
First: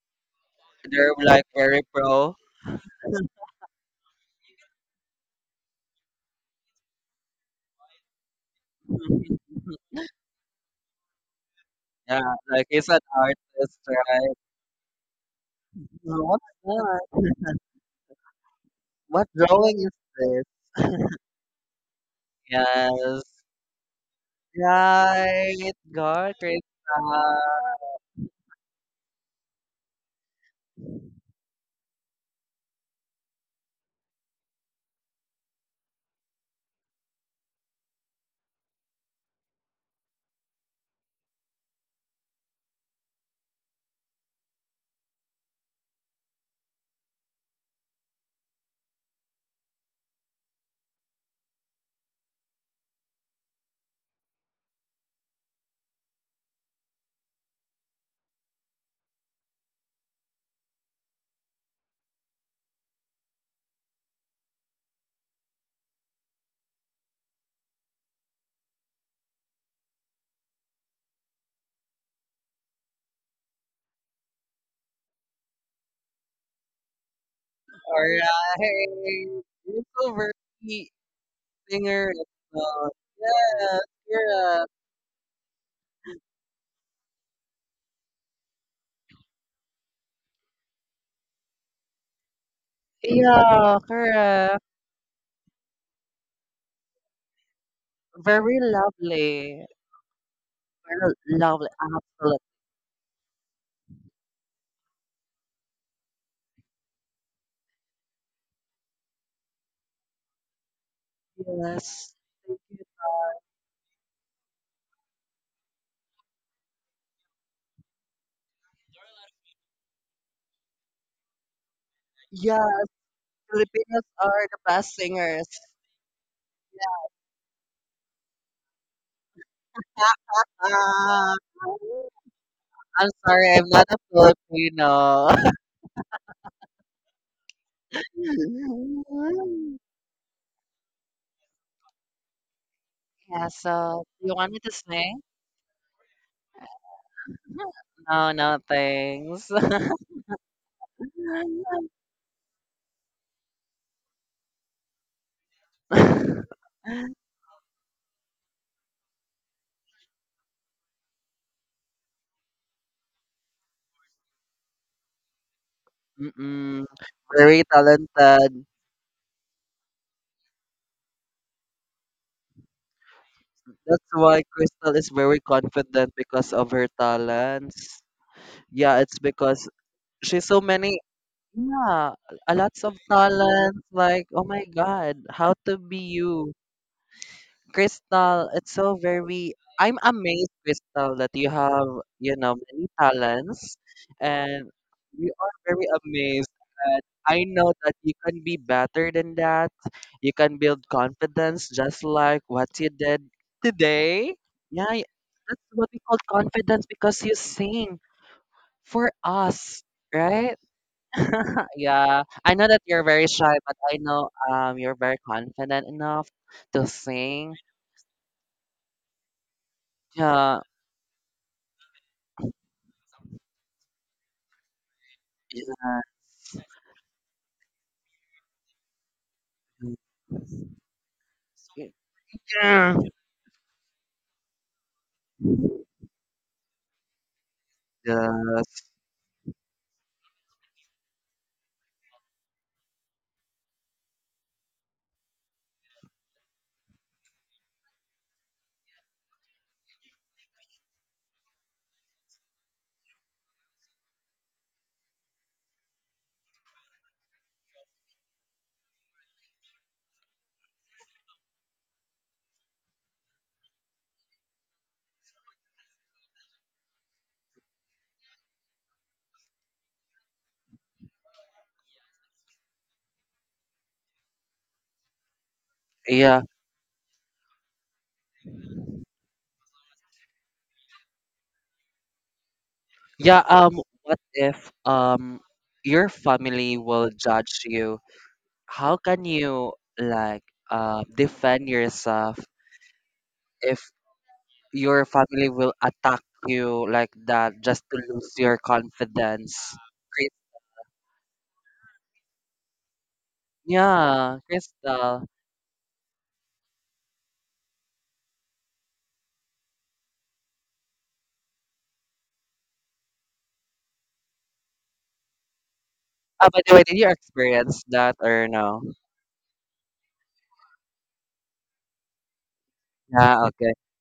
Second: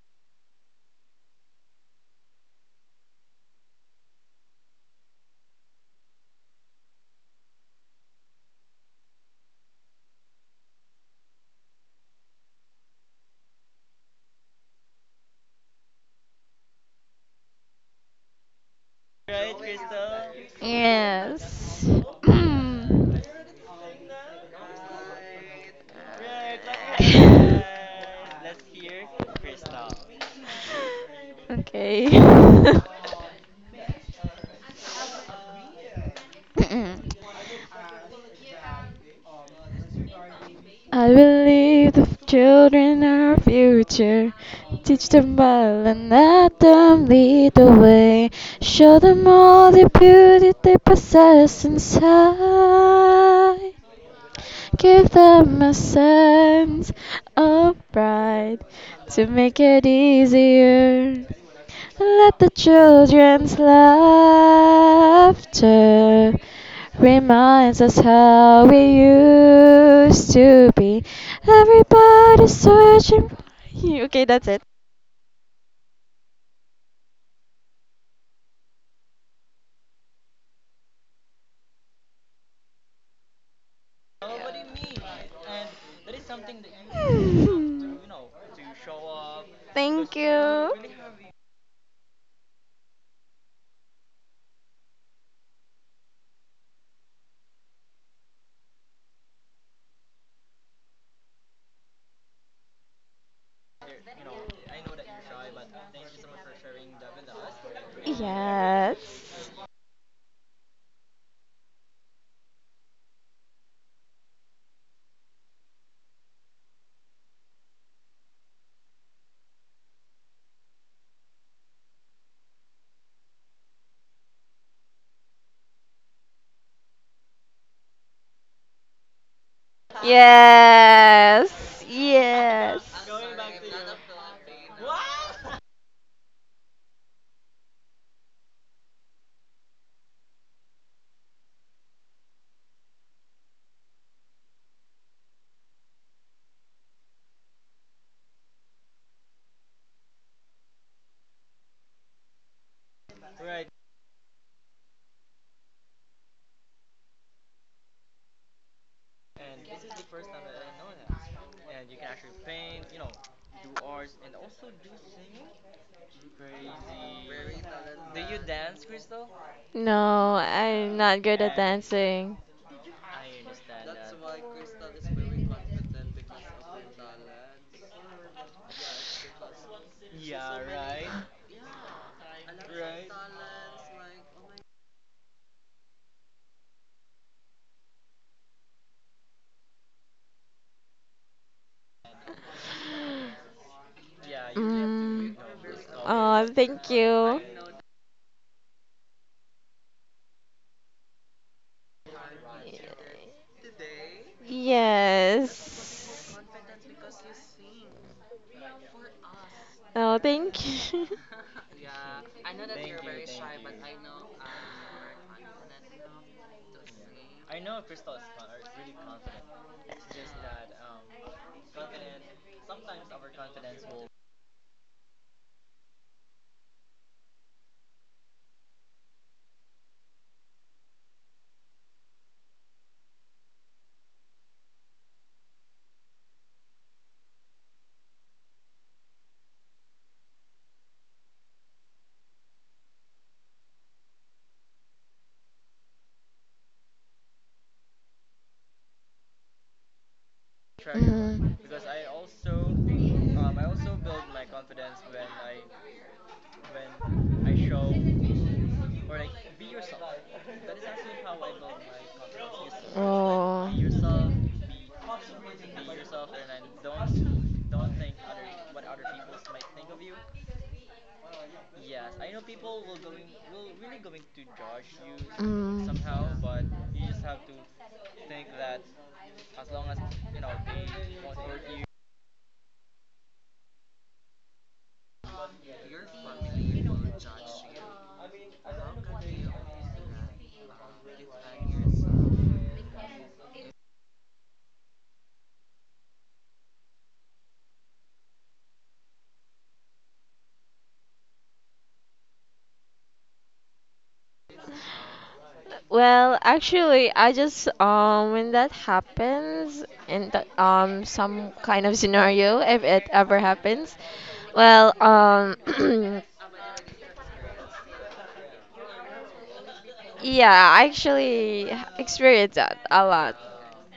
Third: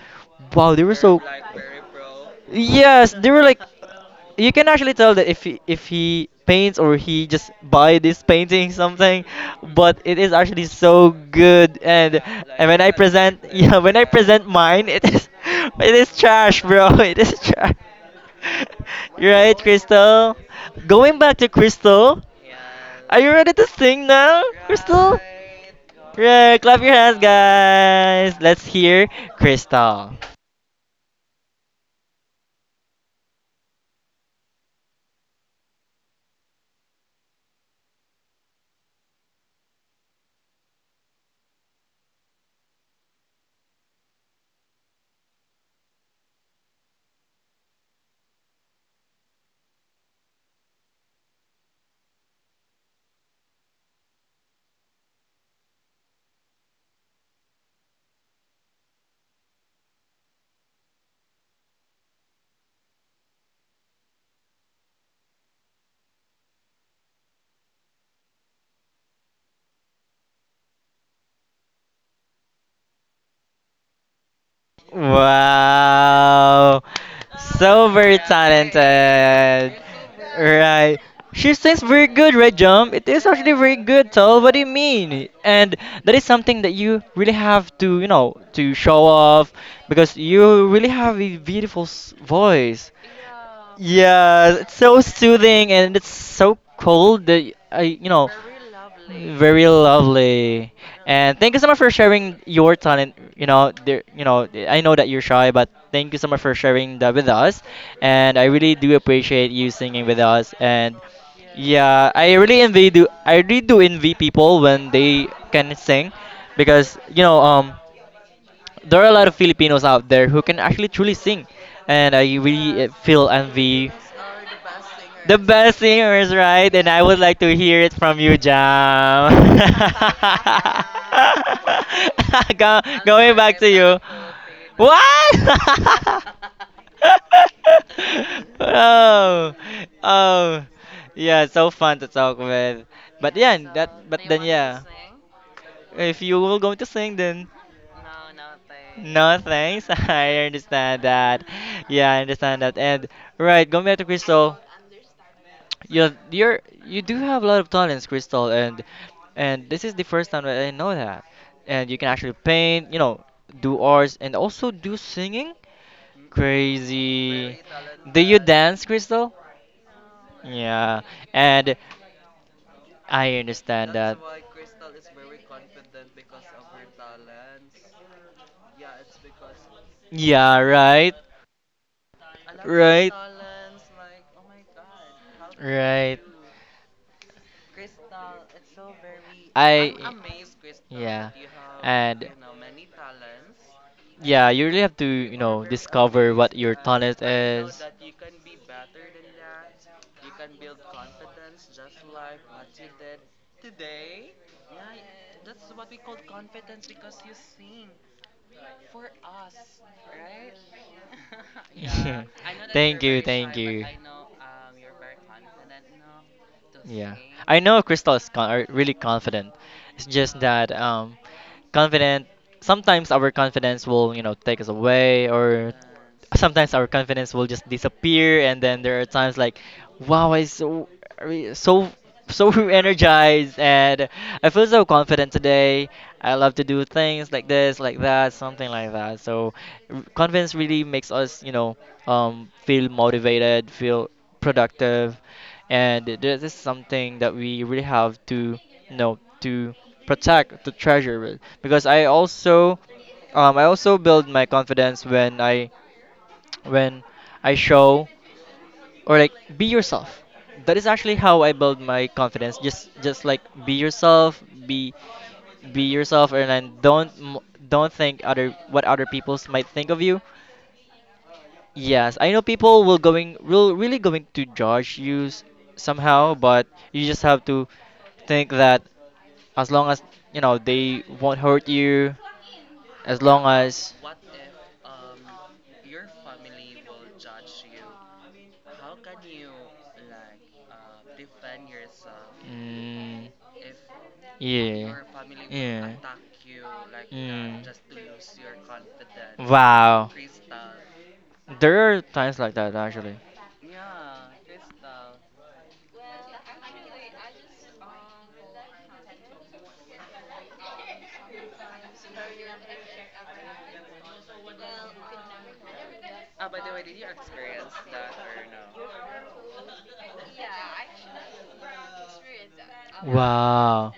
S1: wow, they were
S3: They're
S1: so
S3: like very pro.
S1: Yes, they were like, you can actually tell that if he, if he paints or he just buy this painting something,
S3: Mhm.
S1: but it is actually so good. And
S3: Yeah, like
S1: and when
S3: he's
S1: I
S3: an
S1: present, yeah,
S3: artist,
S1: when I
S3: right?
S1: present mine, it is it is
S3: Oh,
S1: trash,
S3: what's
S1: bro. It
S3: that?
S1: is trash.
S3: What
S1: You're right,
S3: drawing is
S1: Crystal.
S3: this?
S1: Going back to
S2: Yes.
S1: Crystal, are
S3: Yes.
S1: you ready to sing now, Crystal?
S3: Right. God,
S1: Yeah,
S3: Krista.
S1: clap your hands, guys. Let's hear Crystal.
S2: Okay. I believe the children are our future. Teach them well and let them lead the way. Show them all the beauty they possess inside. Give them a sense of pride to make it easier. Let the children's laughter reminds us how we used to be. Everybody's searching for you. Okay, that's it.
S1: Wow. So very
S3: Alright.
S1: talented.
S3: You're so very
S1: Right. She sings very
S3: singer.
S1: good, right,
S3: uh,
S1: Jump? It is actually very
S3: Yes,
S1: good, tell what do you
S3: correct.
S1: mean? And that is something that you really have to, you know, to show off because
S2: Thank
S1: you
S2: you.
S1: really have a beautiful s- voice.
S3: Yeah,
S1: Yeah,
S3: correct.
S1: it's so soothing and it's so cold that y- I, you know,
S3: Very lovely.
S1: very lovely.
S3: Well,
S1: And thank you so
S3: lovely,
S1: much for
S3: absolutely.
S1: sharing your talent. You know, there, you know, I know that you're shy, but thank you so much for sharing that with us. And I really do
S2: Yes.
S1: appreciate you singing with us. And yeah,
S3: Yes.
S1: I
S3: Thank
S1: really
S3: you.
S1: envy do. I really do envy people when they can sing, because you know, um, there are a lot of Filipinos out there who can actually truly sing, and I
S3: Yeah,
S1: really uh, feel envy
S3: Filipinos are the best
S1: the
S3: singers.
S1: best singers, right? And I would like to hear it from you, Jam.
S3: Ah,
S2: Yes.
S1: Go,
S2: Yes.
S3: I'm
S1: going
S3: sorry,
S1: back
S3: I'm
S1: to
S3: not a
S1: you.
S3: Filipino.
S1: What? Oh, oh, yeah, so fun to talk with. But
S3: Yeah,
S1: yeah,
S3: so
S1: that. But
S3: you
S1: then
S3: want me to
S1: yeah.
S3: sing?
S1: If you will going to sing, then
S3: No, no,
S1: no
S3: thanks.
S1: thanks. I understand that. Yeah, I understand that. And right, going back to Crystal, you you're you do have a lot of talents, Crystal, and and this is the first time that I know that. And you can actually paint, you know, do arts, and also do singing.
S3: Mm-mm.
S1: Crazy.
S3: Very
S1: Do you
S3: talented.
S1: dance, Crystal?
S2: No, I'm
S1: Yeah,
S2: not good at
S1: and
S2: dancing.
S1: I understand
S3: That's
S1: that.
S3: why Crystal is very confident because of her talents. Yeah, it's because she's so
S1: Yeah,
S3: many.
S1: right.
S3: Yeah, a lots of
S1: Right.
S3: talents. Like, oh my God, how to be
S1: Right.
S3: you, Crystal? It's so very.
S1: I
S3: I'm amazed, Crystal,
S1: yeah.
S3: that you have,
S1: And
S3: you know, many talents,
S1: yeah, you
S3: and
S1: really have to,
S3: we
S2: Mm.
S1: you
S3: are
S1: know,
S3: very
S1: discover
S2: Oh,
S3: amazed.
S1: what your
S2: thank
S3: And
S1: talent
S2: you.
S3: I know
S1: is.
S3: that you can be better than that. You can build confidence, just like what you did today. Yeah, y- that's what we call
S2: Yes.
S3: confidence because you sing for us,
S2: Oh,
S3: right?
S2: thank you.
S3: Yeah,
S1: Yeah.
S3: I know that
S1: Thank
S3: you're
S1: you,
S3: very shy,
S1: thank
S3: but
S1: you.
S3: I know um you're very confident enough to
S1: Yeah.
S3: sing.
S1: I know Crystal is con- are really confident. It's just
S3: Yeah.
S1: that um confident sometimes our confidence will, you know, take us away, or sometimes our confidence will just disappear. And then there are times like, wow, I so re- so so
S3: Yeah.
S1: energized, and I feel so confident today. I love to do things like this, like that, something
S3: Yes.
S1: like that. So r- confidence really makes us, you know, um, feel motivated, feel productive, and this is something that we really have to, you know, to protect the treasure. Because I also um, I also
S2: Mhm.
S1: build my confidence when I when I show or like be yourself. That is actually how I build my confidence. Just just like be yourself, be be yourself, and then don't m- don't think other what other people might think of you. Yes, I know people will going will really going to judge you s- somehow,
S3: Yeah.
S1: but you just have to think that as long as you know they won't hurt you, as
S3: Yeah.
S1: long
S3: Um.
S1: as
S3: What if um your family will judge you? How can you like uh, defend yourself if
S1: yeah.
S3: your family will attack you like that, just to lose your confidence?
S1: Wow.
S3: Chris-
S1: There are times like that actually.
S3: Yeah, Crystal.
S2: Well, actually, I just um when that happens in the, um some kind of scenario, if it ever happens, well, um
S3: Uh, by the way, did you experience that or no?
S2: yeah, I actually experienced that a lot.
S3: Yeah, okay.
S1: Wow.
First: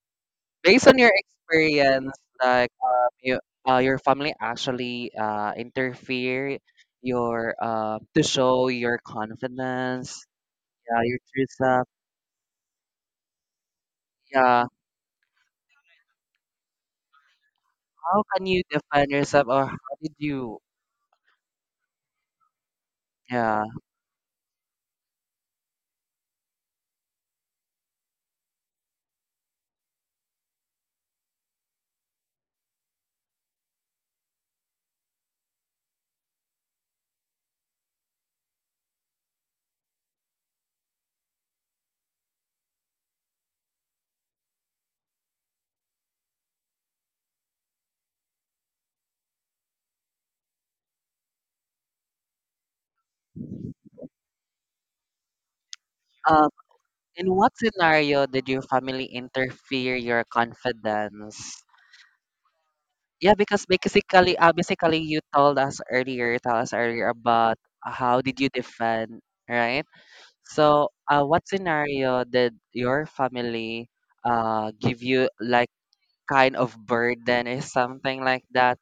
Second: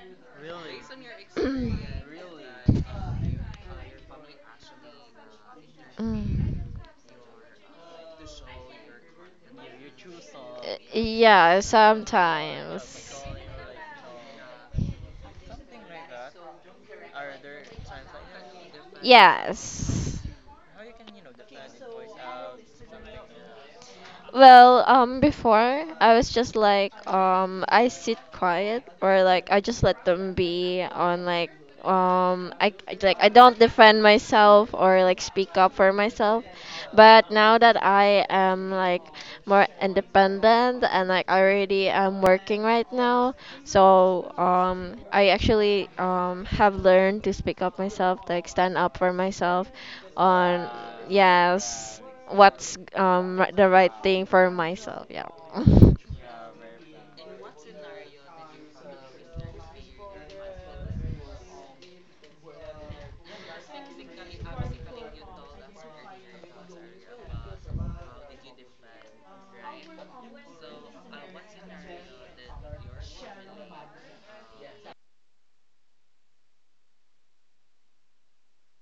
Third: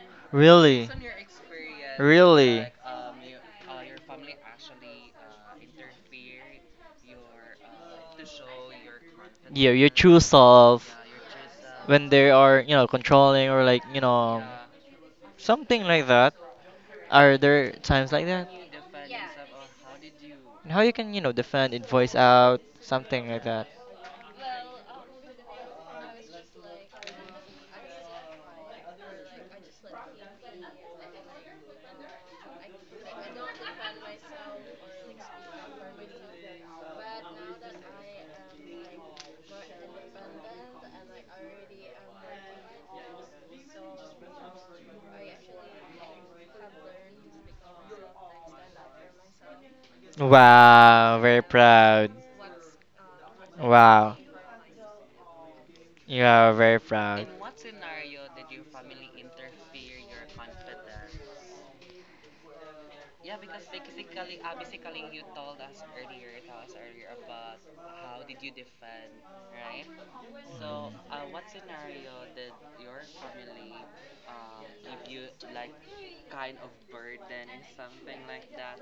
S3: Based
S1: Really?
S3: on your experience,
S1: Really?
S3: like um, you, uh, your family actually uh,
S2: Mm.
S3: interfere your uh, to show your
S1: Yeah, your true
S3: confidence,
S2: Uh,
S1: self
S3: yeah, your true
S2: Yeah,
S3: self.
S1: when they are, you know,
S2: sometimes.
S1: controlling or like, you know,
S3: Yeah,
S1: something like that. Are there times
S3: how
S1: like
S3: can
S1: that?
S3: you define yourself, or how did
S2: Yes.
S3: you?
S1: And how you can, you know, defend it, voice out, something like
S3: Yeah.
S1: that.
S2: Well, um, before I was just like, um, I sit quiet or like I just let them be on like, um, I I- like I don't defend myself or like speak up for myself. But now that I am like more independent and like I already am working right now, so um, I actually um, have learned to speak up myself, like stand up for myself on
S1: Wow, very
S2: yes,
S1: proud.
S2: what's um, r- the right
S1: Wow.
S2: thing for myself. Yeah.
S1: You
S3: Um,
S1: are very proud.
S3: in what scenario did your family interfere your confidence? Yeah, because basically, uh, basically, you told us earlier, you told us earlier about how did you defend, right? So, uh, what scenario did your family uh give you like kind of burden or something like that?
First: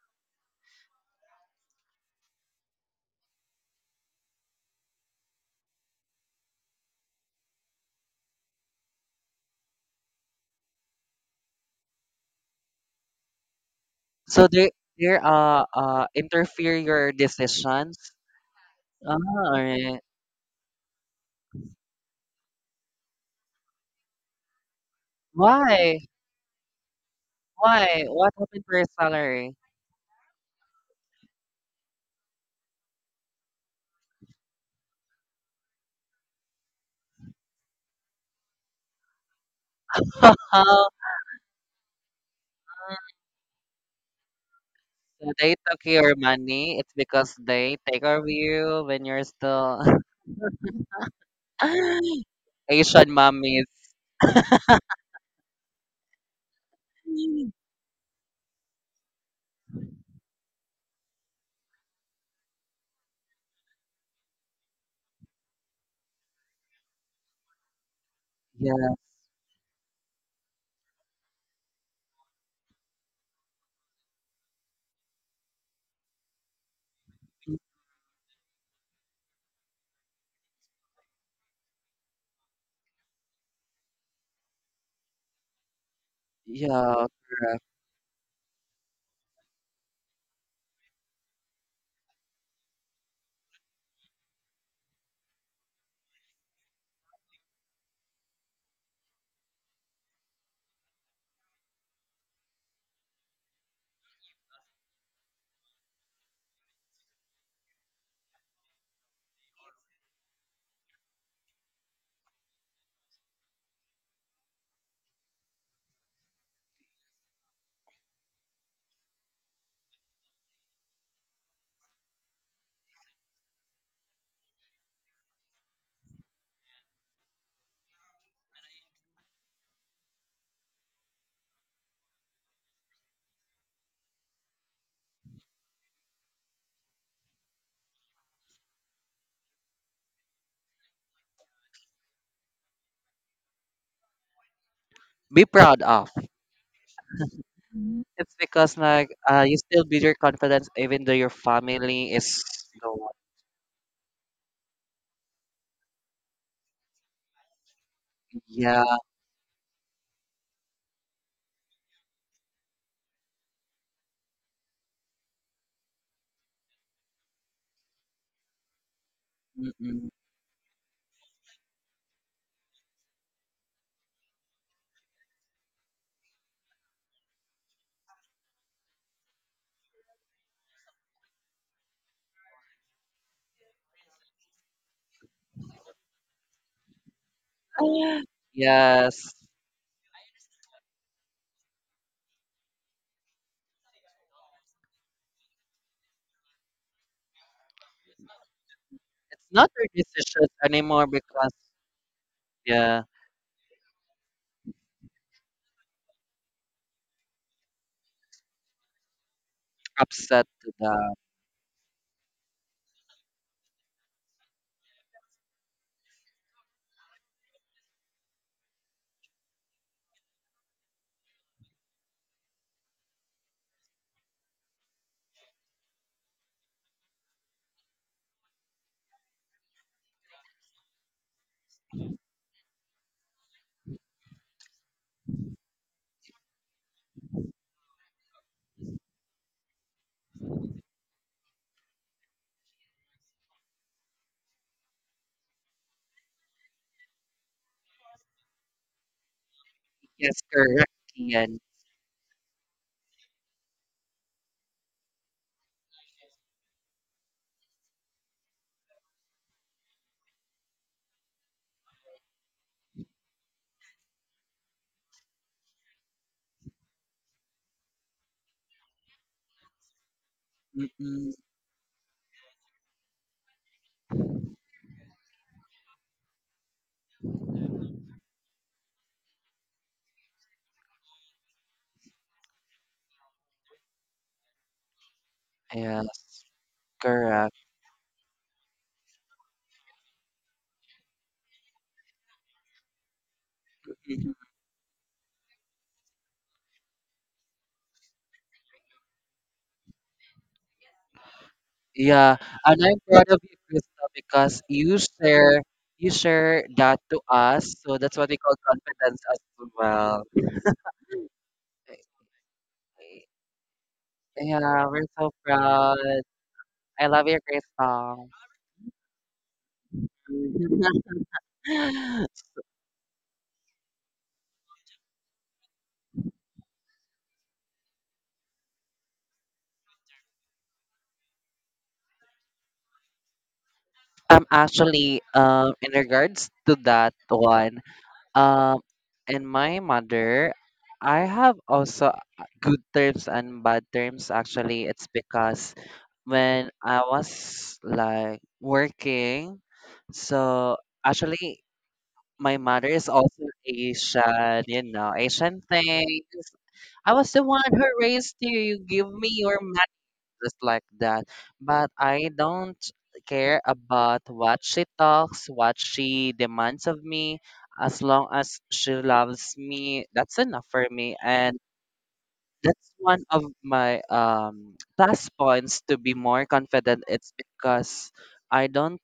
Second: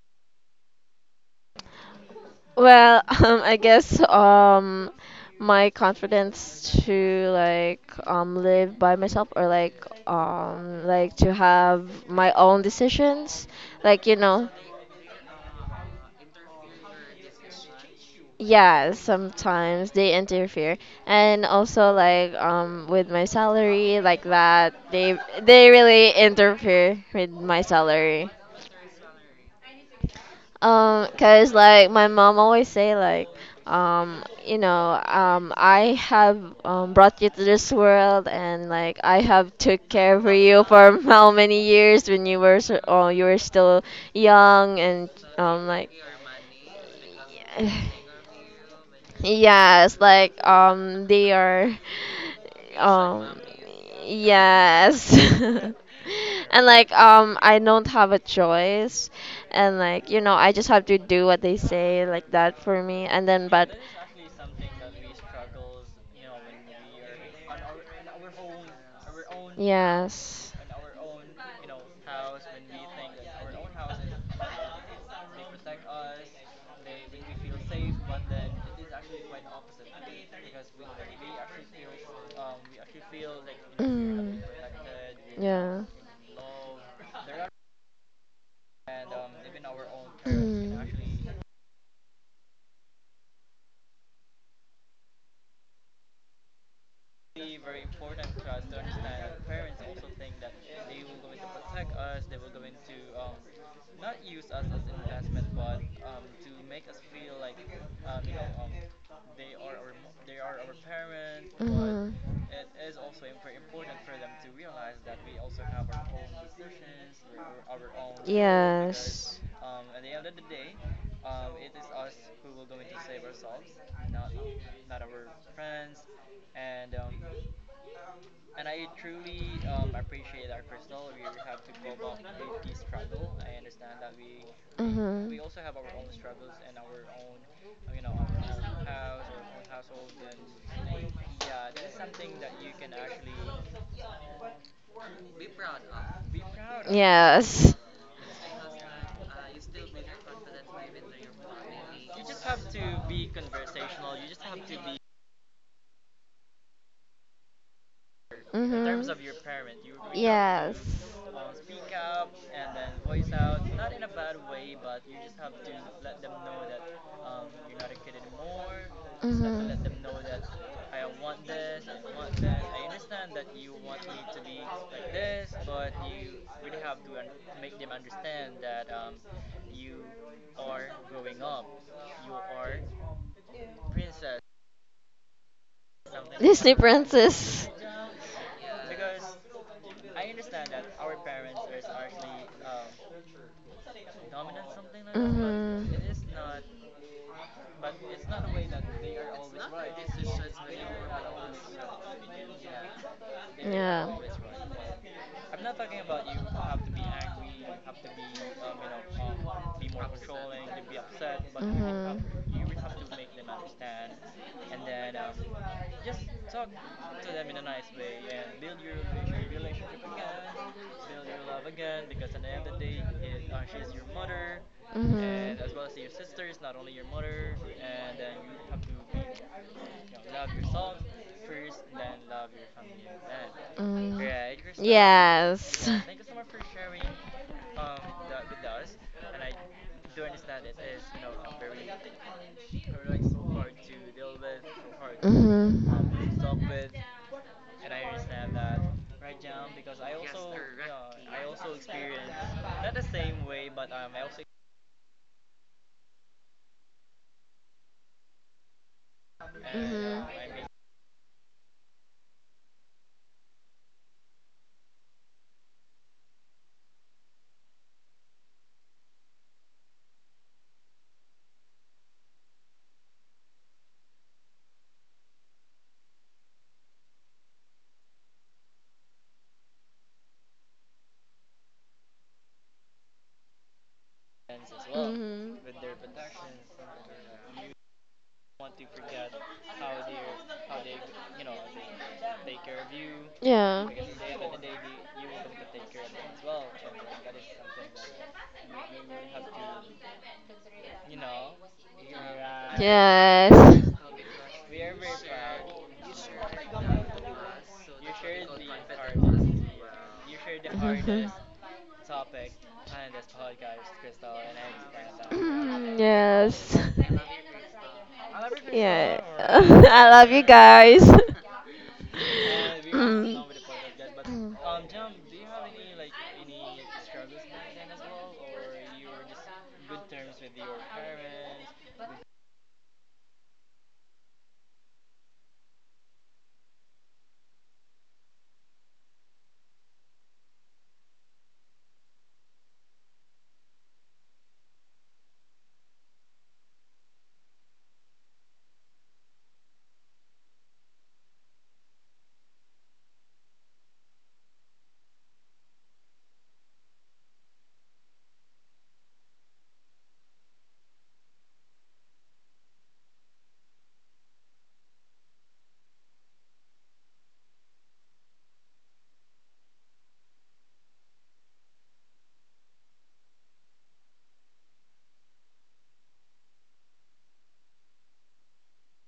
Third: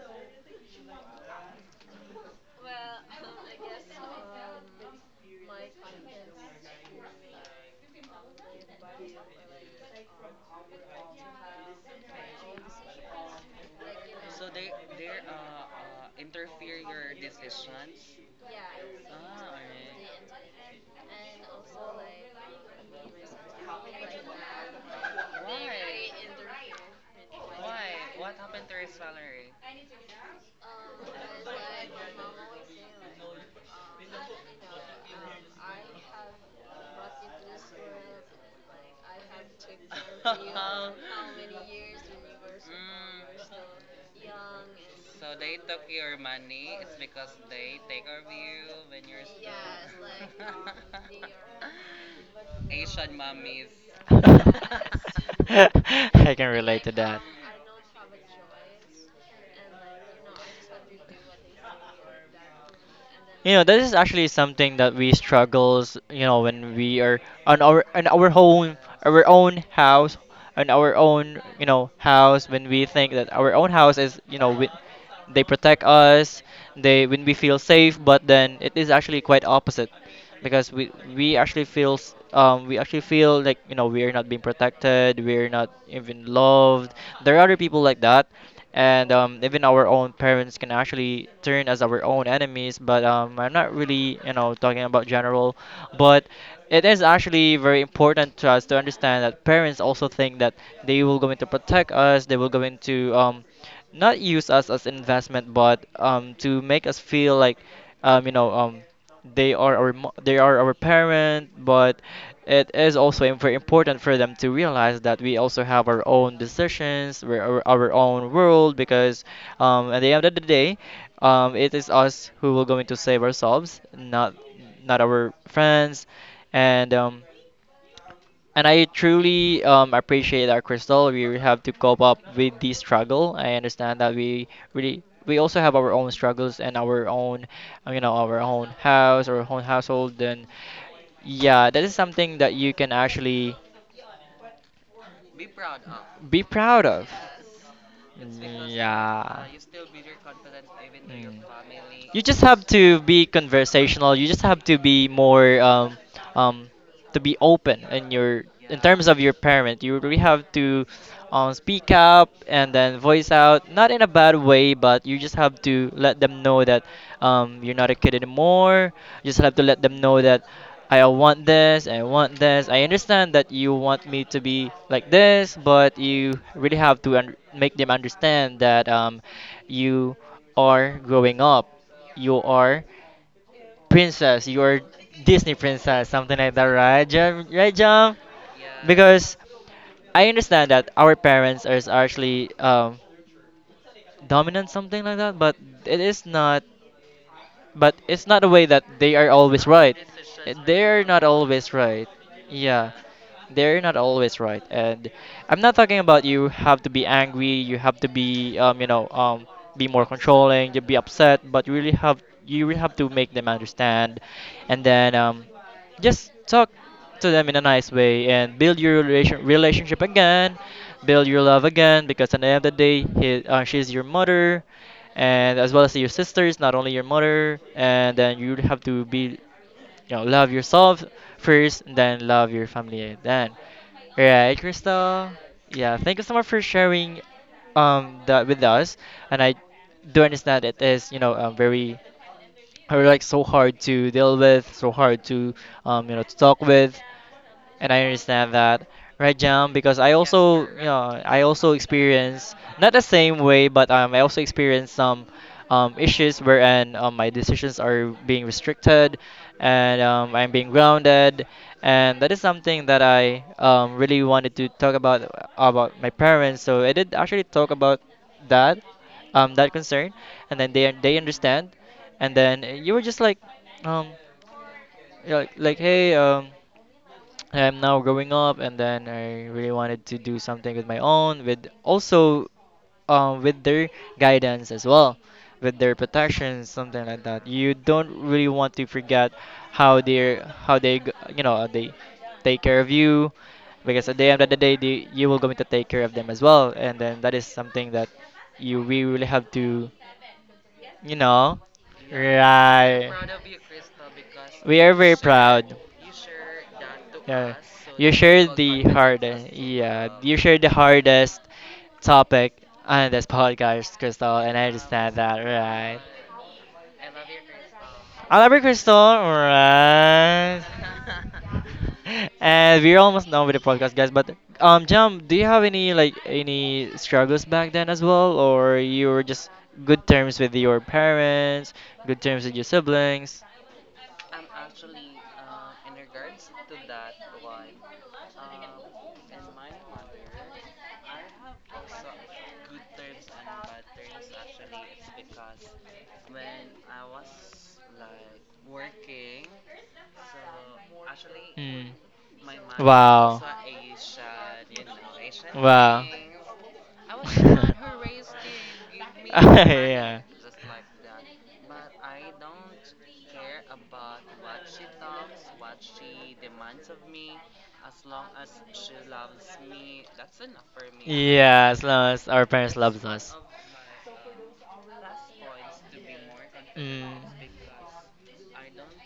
S2: Well, um, I guess um, my confidence to like um live by myself or like um like to have my own decisions, like you
S3: So
S2: know,
S3: they they uh uh interfere your decisions.
S2: yeah,
S3: Ah,
S2: sometimes
S3: alright.
S2: they interfere, and also like um with my salary like that, they they
S3: Why?
S2: really interfere with my
S3: Why?
S2: salary.
S3: What happened to your salary?
S2: Um, cause like my mom always say like, um, you know, um, I have um, brought you to this world and like I have took care for you for how many years when you were so, oh, you were still young and
S3: So they
S2: um
S3: took
S2: like
S3: your money. It's because they take over you when you're still
S2: yes, like um they are
S3: Asian
S2: um
S3: mommies.
S1: I
S2: yes.
S1: can
S2: And
S1: relate
S2: like
S1: to that.
S2: um
S3: Mm.
S2: I don't have a choice and like you know I just have to do what they say like that for me and then
S1: You know,
S2: but
S1: this is actually something that we struggles, you know, when we are on our on our
S3: Yeah,
S1: home, our own house,
S2: yes.
S1: on our own, you know, house when we think that our own house is, you know, we, they protect us, they when we feel safe, but then it is actually quite opposite because we we actually feel s- um we actually feel like, you know, we are not being protected, we're not even loved.
S3: yeah,
S1: There are other
S3: correct.
S1: people like that, and um, even our own parents can actually turn as our own enemies. But um, I'm not really, you know, talking about general, but it is actually very important to us to understand that parents also think that they will going to protect us, they will going to, um, not use us as investment, but um, to make us feel like, um, you know, um, they are our mo- they are our parent. But it is also im- very important for them to realize that we also have our own decisions, we're our, our own world, because um, at the end of the day, um, it is us who will going to save ourselves, not not our friends. And um, and I truly, um, appreciate that, Crystal. We have to cope up with the struggle. I understand that we really we
S2: We
S1: also have our own struggles and our own, uh, you know, our own house, our own household. And yeah, that is something that you can actually
S3: Be proud of.
S1: be proud of.
S2: yes.
S3: It's because like
S1: Yeah.
S3: uh, you still build your confidence even though your
S1: Mm.
S3: family
S1: You just
S3: is
S1: have to
S3: no.
S1: be conversational. You just have to be more um, um, to be open in your
S2: In
S1: in
S3: Yeah.
S1: terms of your
S2: Mm-hmm.
S1: parent. You really have to um, speak up and then voice out, not in a bad way, but you just have to let them know that um, you're not a kid anymore. You just have to let them
S3: Mm-mm.
S1: know that. I want this, I want this. I understand that you want me to be like this, but you really have to un- make them understand that um, you are growing up. You are princess. You are Disney princess, something like that, right, Jam?
S2: Princess.
S1: Right, Jam?
S3: Ah, yes.
S1: Because I understand that our parents are actually, um, dominant, something like that, but it is not. But it's not a way that they are
S3: It's
S1: always
S3: not their
S1: right.
S3: decision
S1: They're
S3: anymore
S1: not
S3: because
S1: always right. Yeah,
S3: yeah,
S1: they're not always right. And I'm not talking about you have to be angry, you have to be, um, you know, um, be more
S3: upset to
S1: controlling, you be
S3: the
S1: upset. But you really have, you really have to make them understand. And then, um, just talk to them in a nice way and build your relation, relationship again, build your love again, because at the end of the day, he, uh, she's your mother, and as well as your sisters, not only your mother. And then you really have to be, you know, love
S2: Know,
S1: yourself first, and then love your family then. Right, Crystal? Yeah, thank you so much for sharing um that with us. And I do understand it is, you know, um, very are like so
S2: or
S1: hard to deal with, so hard to, um, you know, to talk with. And I understand that, right, Jam? Because I
S3: yes,
S1: also, you
S3: correct.
S1: know, I
S3: Ian.
S1: also experience not the same way, but um, I also experience some um, issues wherein um, my decisions are being restricted, and um, I'm being grounded. And that is something that I, um, really wanted to talk about about my parents. So I did actually talk about that, um, that concern. And then they they
S3: Mm-mm.
S1: understand. And then you were just like, um, like, like, hey, um. I'm now growing up, and then I really wanted to do something with my own, with also, um, with their guidance as well,
S2: Mhm.
S1: with their
S3: Yes,
S1: protection, something like that.
S3: correct.
S1: You don't really want to forget how they how they g- you know, they take care of you,
S2: Yeah.
S1: because at the
S3: Mm-hmm.
S1: end of the day, they, you will going to take care of them as well. And then that is something that you we really have to, you know,
S3: Yeah, and I'm
S1: right.
S3: proud of you,
S2: Yes.
S3: Krista, because
S1: We are
S3: you
S1: very
S3: share
S1: proud.
S3: you share that to
S1: Yeah.
S3: us. So
S1: You
S3: that's what we
S1: share
S3: call
S1: the hard.
S3: confidence as
S1: Yeah,
S3: well.
S1: you share the hardest topic on this podcast, Crystal, and I
S3: Yeah, we're
S1: understand
S3: so
S1: that, right?
S3: proud. I love your Krista.
S1: I love you, Crystal,
S2: Yeah.
S1: alright.
S2: Guys.
S1: And we're almost done with the podcast, guys. But um, Jam, do you have any like any struggles back then as well, or you were just good terms with your parents, good terms with your siblings?
S3: I'm actually um in regards to that one. Um, and my mother, I have also uh, good terms and bad terms. Actually, it's because when I was like working. So actually,
S1: Mm.
S3: my mother is also Asian, you know, Asian things. I was the one who raised you. You give me your messages like that. But I don't care about what she talks, what she demands of me. As long as she loves me, that's enough for me. And
S1: Yeah, as long as our parents
S3: that's
S1: That's loves one
S3: one of my um plus points
S1: plus.
S3: to be more confident. It's because I don't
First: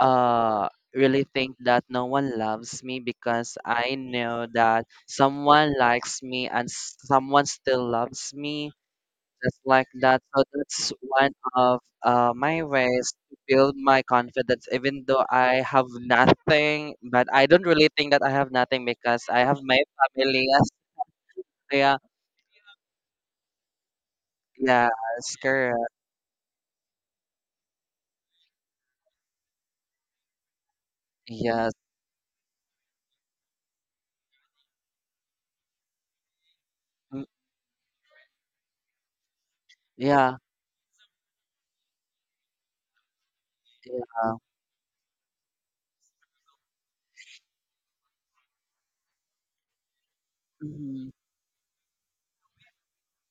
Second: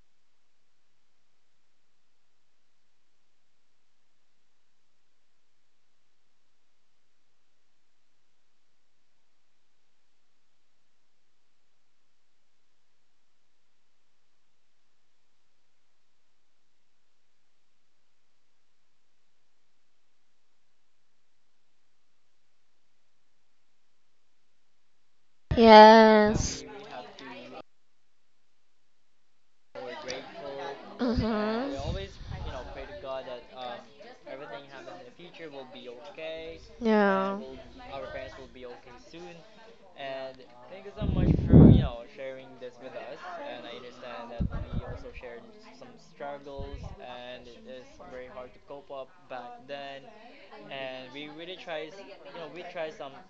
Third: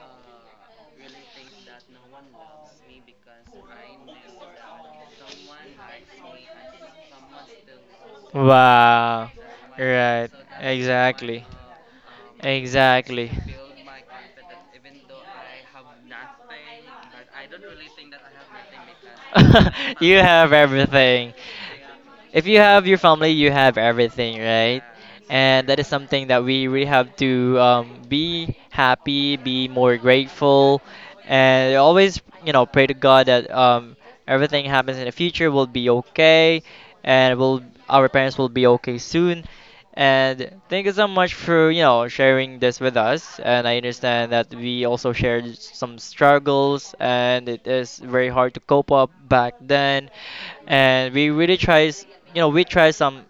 S3: uh really think that no one loves me, because I know that someone likes me and s- someone still loves me
S1: Wow.
S3: just like that.
S1: Right.
S3: So that's one
S1: Exactly.
S3: of uh my ways
S1: Exactly.
S3: to build my confidence, even though I have nothing, but I don't really think that I have nothing because I have my
S1: You
S3: family.
S1: have
S3: Yes,
S1: everything.
S3: yeah,
S1: If you have your family, you have everything, right?
S3: yes,
S1: And
S3: correct.
S1: that is something that
S2: Yes.
S1: we really have to, um, be happy, be more grateful,
S3: Yeah.
S1: and always, you know, pray to God that um, everything happens in the future will be okay,
S3: Mm,
S1: and will our parents will be okay soon.
S3: yeah,
S1: And thank you so much for, you know, sharing this with us. And I
S3: yeah.
S1: understand that we also shared some struggles, and it is very hard to cope up back then.
S3: Mhm.
S1: And we really tries, you know, we try some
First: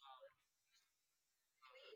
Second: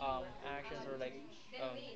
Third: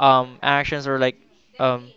S1: um actions or like um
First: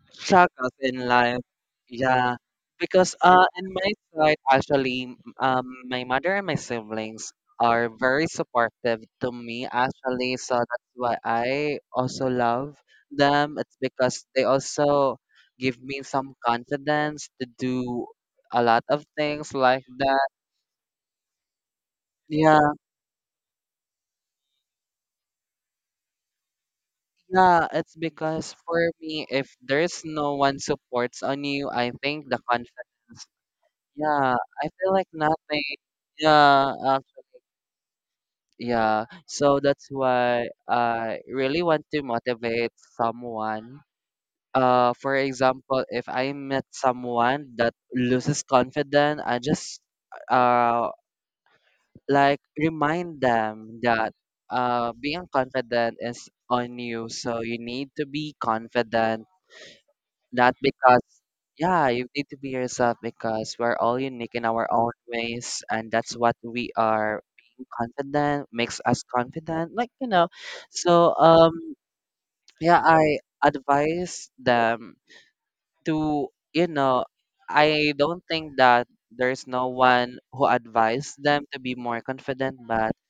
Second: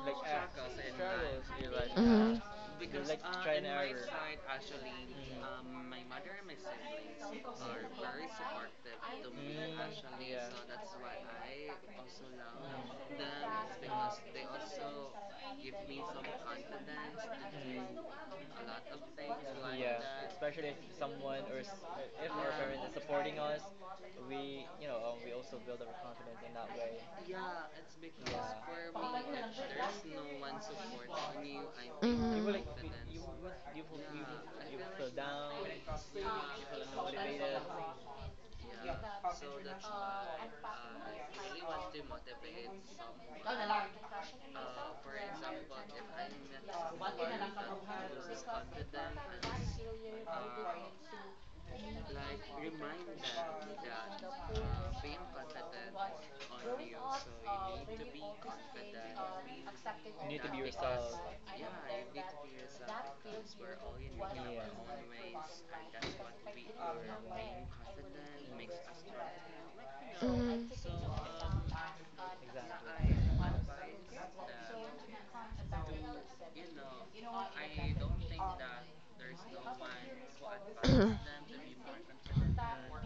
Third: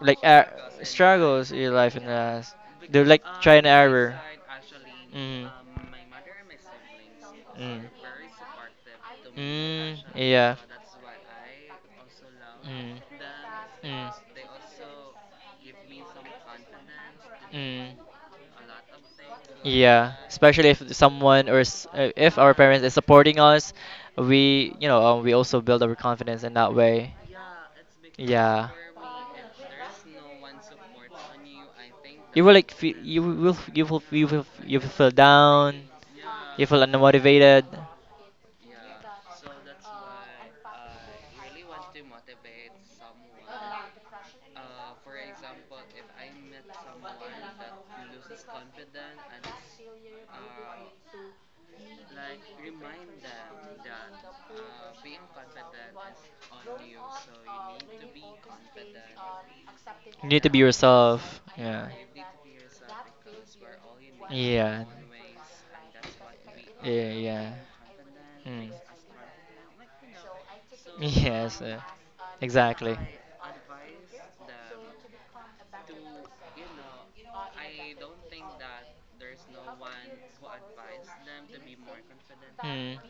S1: like uh,
S3: Shakas in life.
S1: struggles in your life. And
S3: Yeah,
S1: uh, they
S3: because
S1: like
S3: uh,
S1: try and
S3: in my
S1: error.
S3: side, actually,
S1: Mm.
S3: um, my mother and my siblings
S1: Mm.
S3: are very supportive to me,
S1: Mm,
S3: actually. So
S1: yeah.
S3: that's why I also love
S1: Mm.
S3: them. It's
S1: Mm.
S3: because they also give me some confidence to
S1: Mm.
S3: do a lot of things like
S1: Yeah,
S3: that.
S1: especially if someone or s- uh, if our
S3: Yeah,
S1: parents is supporting us, we, you know, um, we also build our confidence in that way.
S3: yeah, it's because
S1: Yeah,
S3: for me, if there's no one supports on you, I think the
S1: you
S2: Mhm.
S1: will
S2: Will
S1: like feel, you
S3: confidence.
S1: will you will you
S3: Yeah,
S1: will
S3: I
S1: you will
S3: feel like
S1: feel
S3: nothing.
S1: down. You
S3: Yeah,
S1: feel
S3: uh,
S1: unmotivated.
S3: yeah. So that's why I really want to motivate someone. Uh, for example, if I met someone that loses confidence, I just uh like remind them that uh being confident is on you. So you need to be confident.
S1: You need to
S3: Not
S1: be
S3: because,
S1: yourself.
S3: yeah,
S1: Yeah.
S3: you need to be yourself, because we're all unique in our
S1: Yeah.
S3: own ways, and that's what we
S1: Yeah,
S3: are.
S1: yeah.
S3: Being confident
S1: Mm.
S3: makes us confident, like you know.
S2: Mhm.
S3: So, um,
S1: Yes, uh,
S3: yeah,
S1: exactly.
S3: I advise them to, you know, I don't think that there's no one who advised them to be more confident, but
S1: Mm.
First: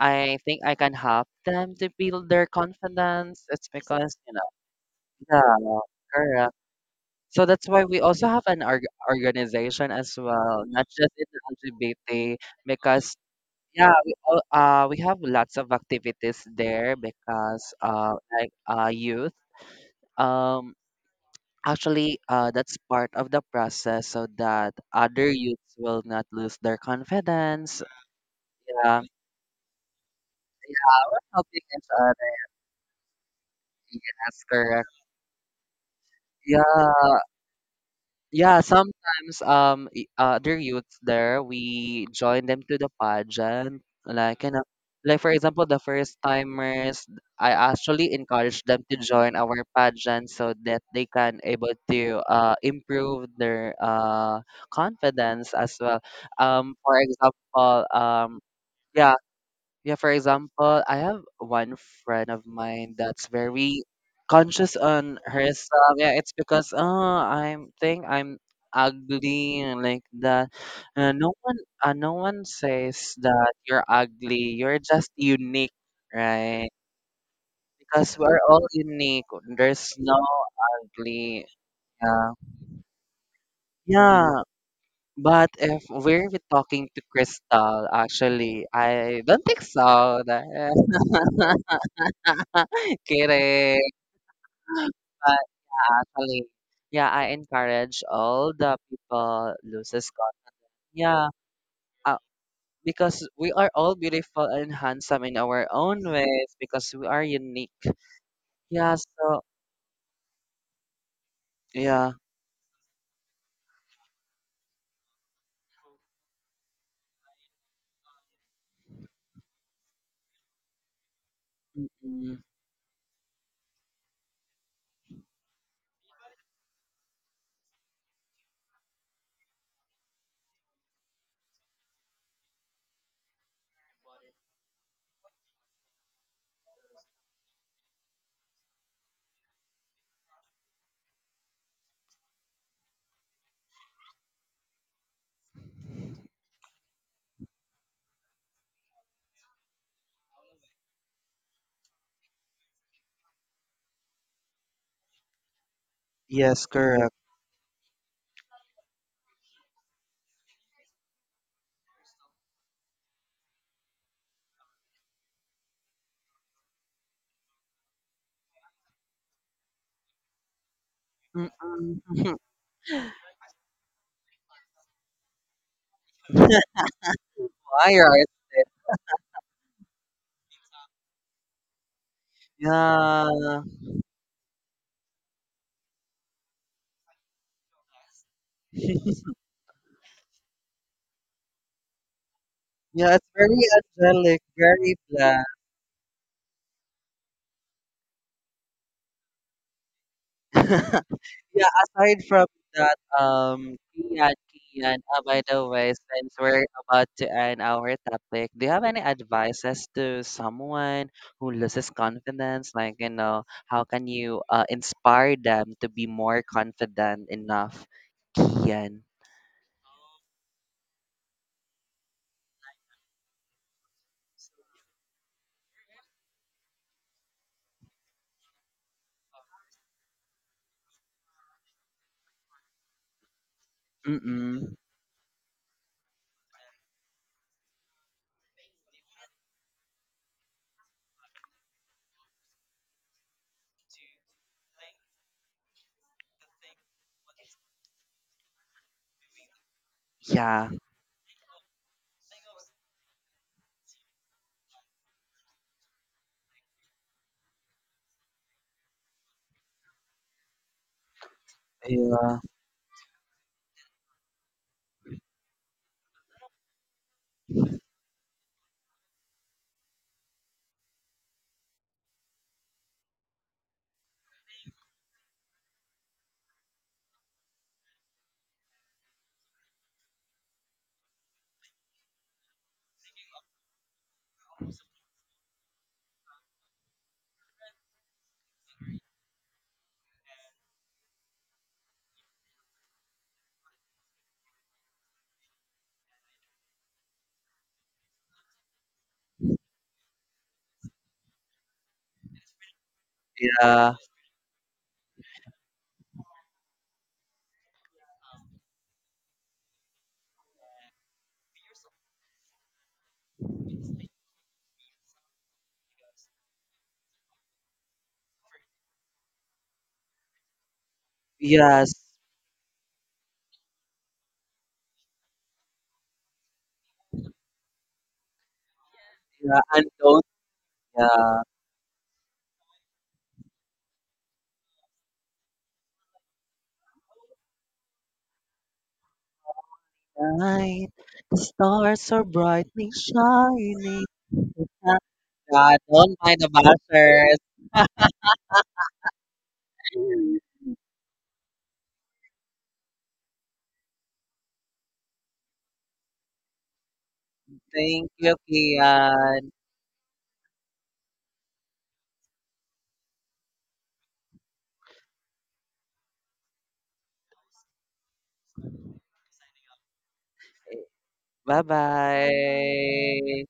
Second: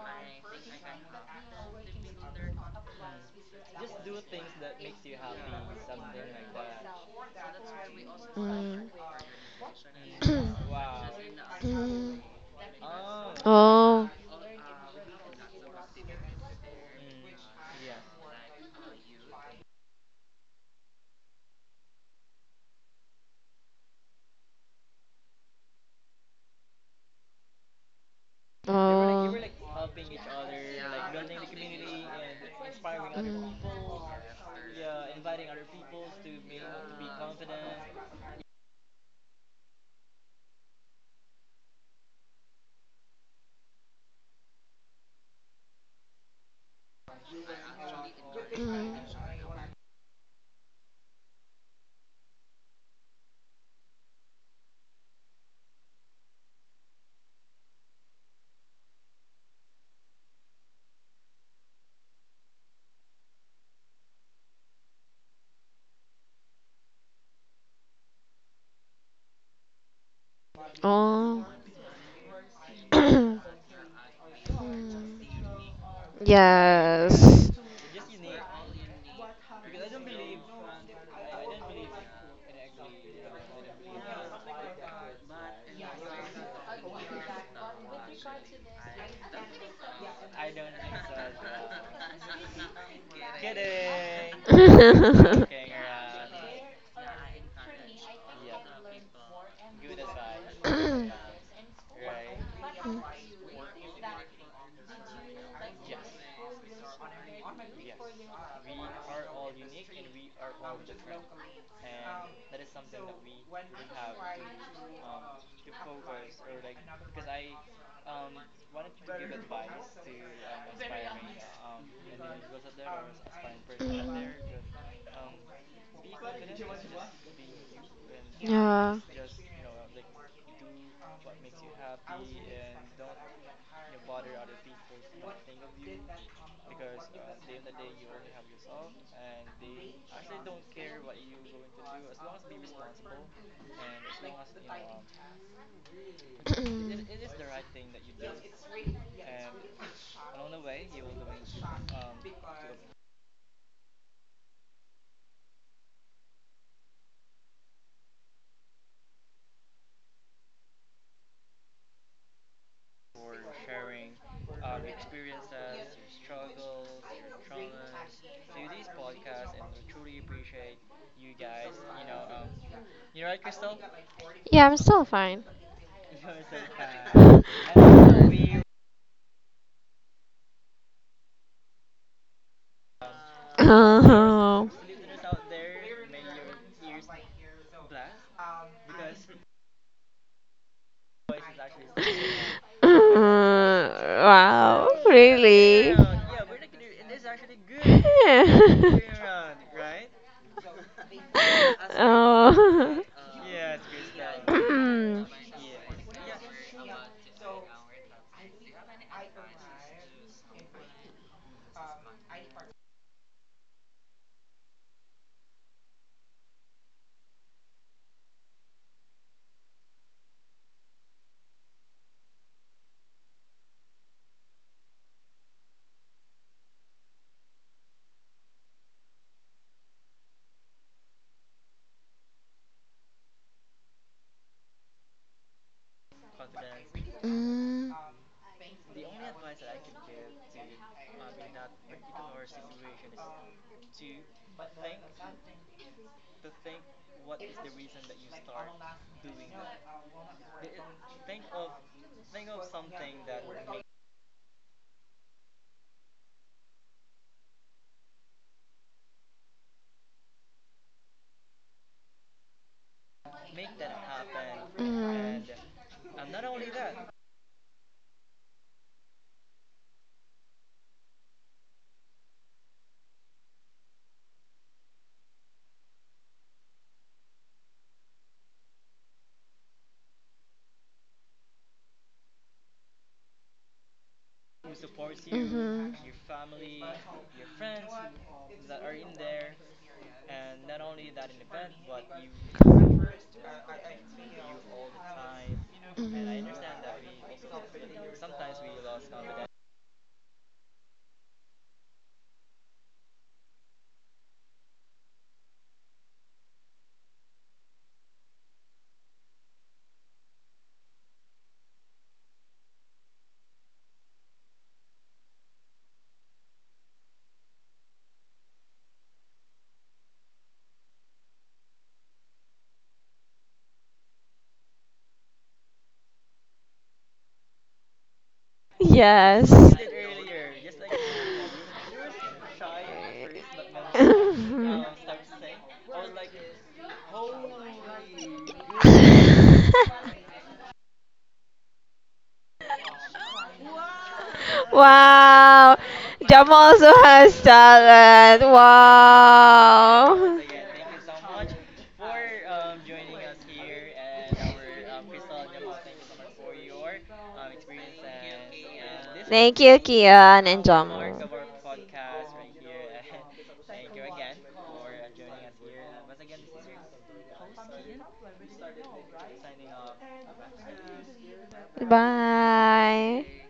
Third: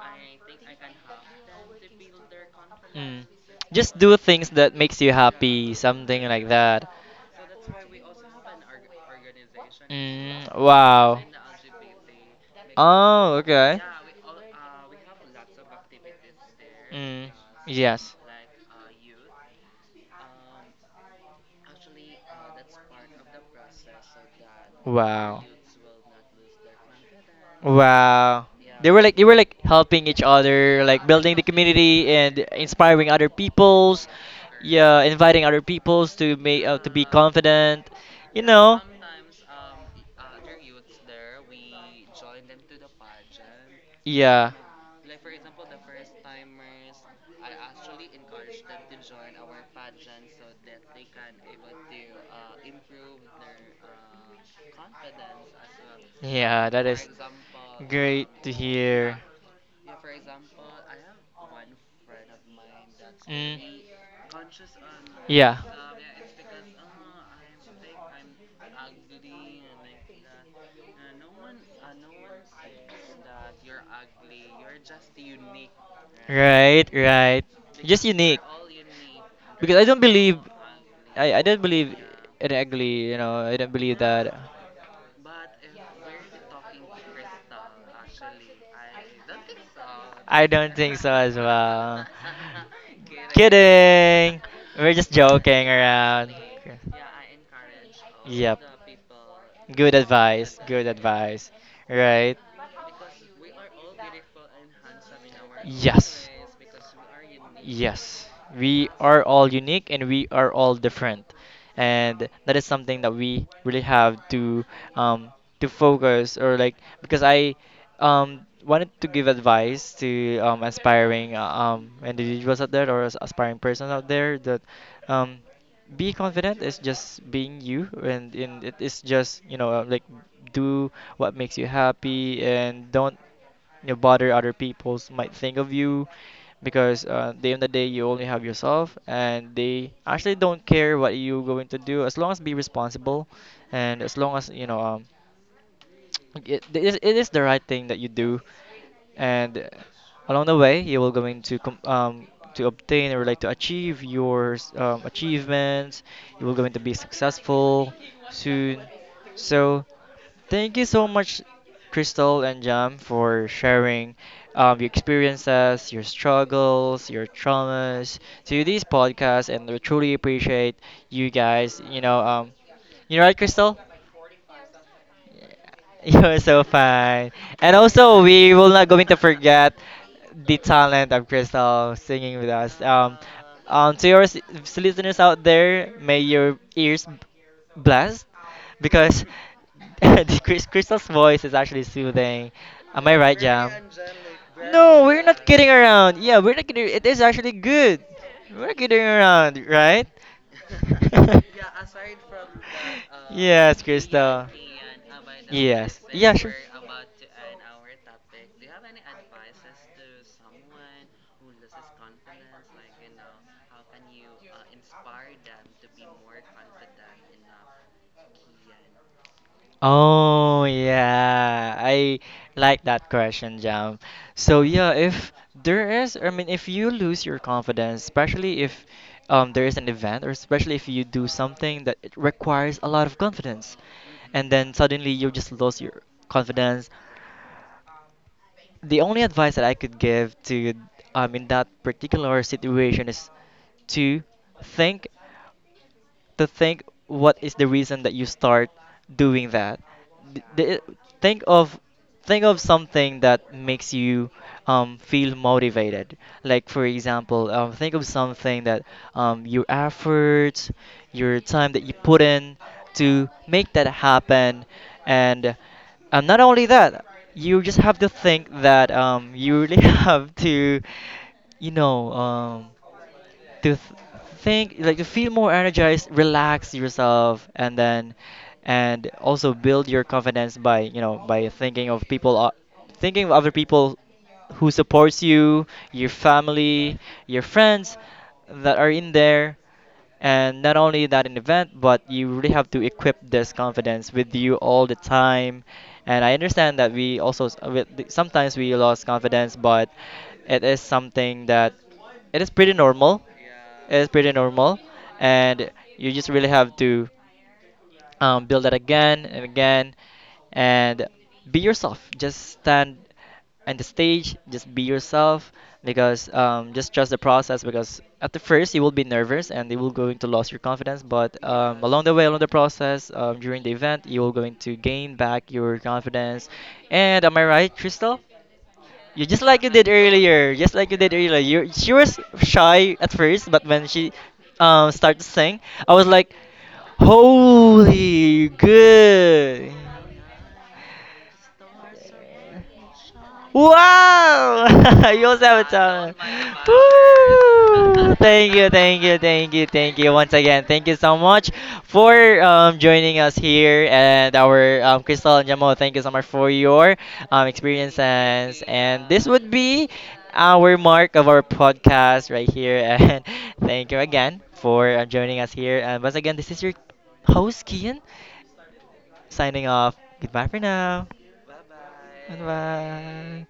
S3: I think I can help them to build their
S1: Mm.
S3: confidence. It's
S1: Just do
S3: because, you
S1: things that makes you happy,
S3: know,
S1: something like
S3: yeah,
S1: that. So
S3: so that's why we also
S2: um,
S3: have an
S2: Mm.
S3: org- organization as
S1: Mm, well
S3: well, not just
S1: wow.
S3: in
S2: Mm.
S3: L G B T, because
S1: Oh, okay.
S3: yeah, we all, uh we have lots of activities there
S1: Mm,
S3: because
S1: yes.
S3: uh like uh youth um actually uh that's part of the process so that other
S1: Wow.
S3: youths will not lose their confidence.
S1: Wow.
S2: Oh. They
S1: They were
S3: Yeah,
S2: were
S1: like they
S2: like,
S1: were
S2: you. Oh.
S1: like helping each other, like
S3: yeah, we're
S1: building the
S3: helping
S2: Yeah,
S3: each
S1: community and
S3: other.
S1: inspiring other
S2: Mm.
S1: peoples.
S3: Yes, correct.
S1: Yeah, inviting other peoples to make uh, to be
S3: Yeah.
S1: confident. You
S3: Yeah,
S1: know.
S3: sometimes um i- other youths there, we join them to the pageant. Like you
S1: Yeah.
S3: know, like for example, the first timers, I actually encourage them
S2: Mm.
S3: to join our pageant so that they can able to uh improve their uh confidence as well.
S1: Yeah,
S3: Um, for example,
S1: um,
S3: um,
S1: to
S3: yeah,
S1: hear
S3: yeah, for example, I have one friend of mine that's very conscious on
S1: yeah.
S3: herself. Yeah, it's because oh, I'm think I'm ugly and like that. Uh, no
S2: Oh.
S3: one, uh, no one says
S2: Mm.
S3: that you're ugly. You're just unique, right?
S1: Right? Right, right.
S2: Yes.
S3: Because we're all unique. There's no ugly.
S1: Believe
S3: Yeah.
S1: in ugly, you know, I don't believe
S3: Yeah,
S1: that.
S3: but if we're talking to Crystal, actually, I don't think so. Kidding.
S1: We're joking around.
S3: Actually, yeah, I encourage all the people
S1: Good
S3: loses God.
S1: advice. Good
S3: Yeah,
S1: advice.
S3: uh,
S1: Right? You
S3: because we are all beautiful and handsome in our own ways, because we are unique.
S1: yes, we
S3: Yeah,
S1: are
S3: so
S1: all unique and we are all different.
S3: yeah.
S1: And that is something that we really have to, um, to focus or like because I, um, wanted to give advice to, um, aspiring uh, um,
S3: Mm-mm.
S1: individuals out there or as- aspiring persons out there that, um, be confident is just being you. and, and it is just, you know, uh, like, do what makes you happy, and don't you bother other people's might think of you, because uh, the end of the day you only have yourself, and they actually don't care what you are going to do, as long as be responsible, and as long as you know, um, it, it is it is the right thing that you do. And uh, along the way, you will going to com- um to obtain, or like to achieve your s- um, achievements, you will
S3: Yes,
S1: going to be
S3: correct.
S1: successful soon. So thank you so much, Crystal and Jam, for sharing, um, your experiences, your struggles, your traumas to these podcasts. And we truly appreciate you guys, you know,
S3: Mm-mm.
S1: um you know, right, Crystal?
S2: Yeah, I'm still fine.
S1: You're so fine. And
S3: Why are
S1: also,
S3: you?
S1: we will not going to forget the talent of Crystal singing with us. Um,
S3: Yeah,
S1: um, to your s-
S2: Oh.
S1: listeners out there, may your ears b- blessed, because the Chris- Crystal's voice is actually soothing. Am
S3: yeah,
S1: I
S3: it's
S1: right,
S3: very
S1: Jam?
S2: Uh,
S3: angelic,
S2: wow,
S3: very
S1: No, we're
S3: black.
S1: not kidding
S2: really?
S1: around. Yeah, we're not kidding. It is actually good. We're not
S2: Yeah.
S1: kidding around, right?
S3: Yeah, aside from
S2: Oh.
S3: that,
S2: Mm.
S3: um, Kian, Kian, uh,
S2: Mm.
S3: by the way, since we're about to end our topic, do you have any advices to someone who loses confidence? Like, you know, how can you uh, inspire them to be more confident enough? Kian.
S1: Oh yeah, I like that question, Jam. So yeah, if there is, I mean, if you lose your confidence, especially if um, there is an event, or especially if you do something that it requires a lot of confidence, and then
S3: Mm-mm.
S1: suddenly you just lose your confidence. The only advice that I could give to, um, in that particular situation is to think to think what is the reason that you start doing that. D-
S3: Yeah.
S1: d- think of think of something that makes you, um, feel motivated. Like for example, um, think of something that um, your efforts, your time that you put
S3: Yeah.
S1: in to make that happen. And um, not only that, you just have to think that um, you really have to, you know. Um, to th- think like to feel more energized, relax yourself. And then and also build your confidence by, you know, by thinking of people o- thinking of other people who supports
S2: Mm.
S1: you, your family, your friends, that are in there. And not only that in event, but you really have to equip this confidence with you all the time.
S2: Mhm.
S1: And I
S2: Mhm.
S1: understand that we also s- with- sometimes we lost confidence, but it is something that it is pretty normal.
S3: Yeah.
S1: It is pretty normal. And you just really have to, um, build that again and again, and be yourself, just stand on the stage, just be yourself. Because um, just trust the process, because at the first you will be nervous and you will going to lose your confidence. But um,
S3: Yes.
S1: along the way, along the process, um, during the event, you will going to gain back your confidence. And am I right, Crystal? You just
S2: Yes.
S3: Yeah.
S1: like you
S3: And
S1: did
S3: don't.
S1: earlier, just like you did earlier.
S3: Yeah.
S1: You she was shy at first, but when she um started to sing, I was like, "Holy good."
S3: Night, the stars are brightly shining.
S1: Wow! You
S2: Wow.
S3: God.
S1: Avatar.
S3: Don't mind the
S2: Jam also
S3: bashers.
S2: has
S1: Woo!
S2: talent.
S1: Thank you, thank you, thank you, thank you once
S2: Wow.
S1: again. Thank you so much for um, joining us here and our um, Crystal and Jamo. Thank you so much for your um,
S3: Thank you,
S1: experiences. And this would
S3: Kian.
S2: Thank you,
S1: be
S2: Kian and
S1: our
S2: Jamu.
S1: mark of our podcast right here. And thank you again for uh, joining us here. And once again, this is your host Kian signing off. Goodbye for now. Bye
S2: Bye.
S1: bye.
S3: Bye-bye.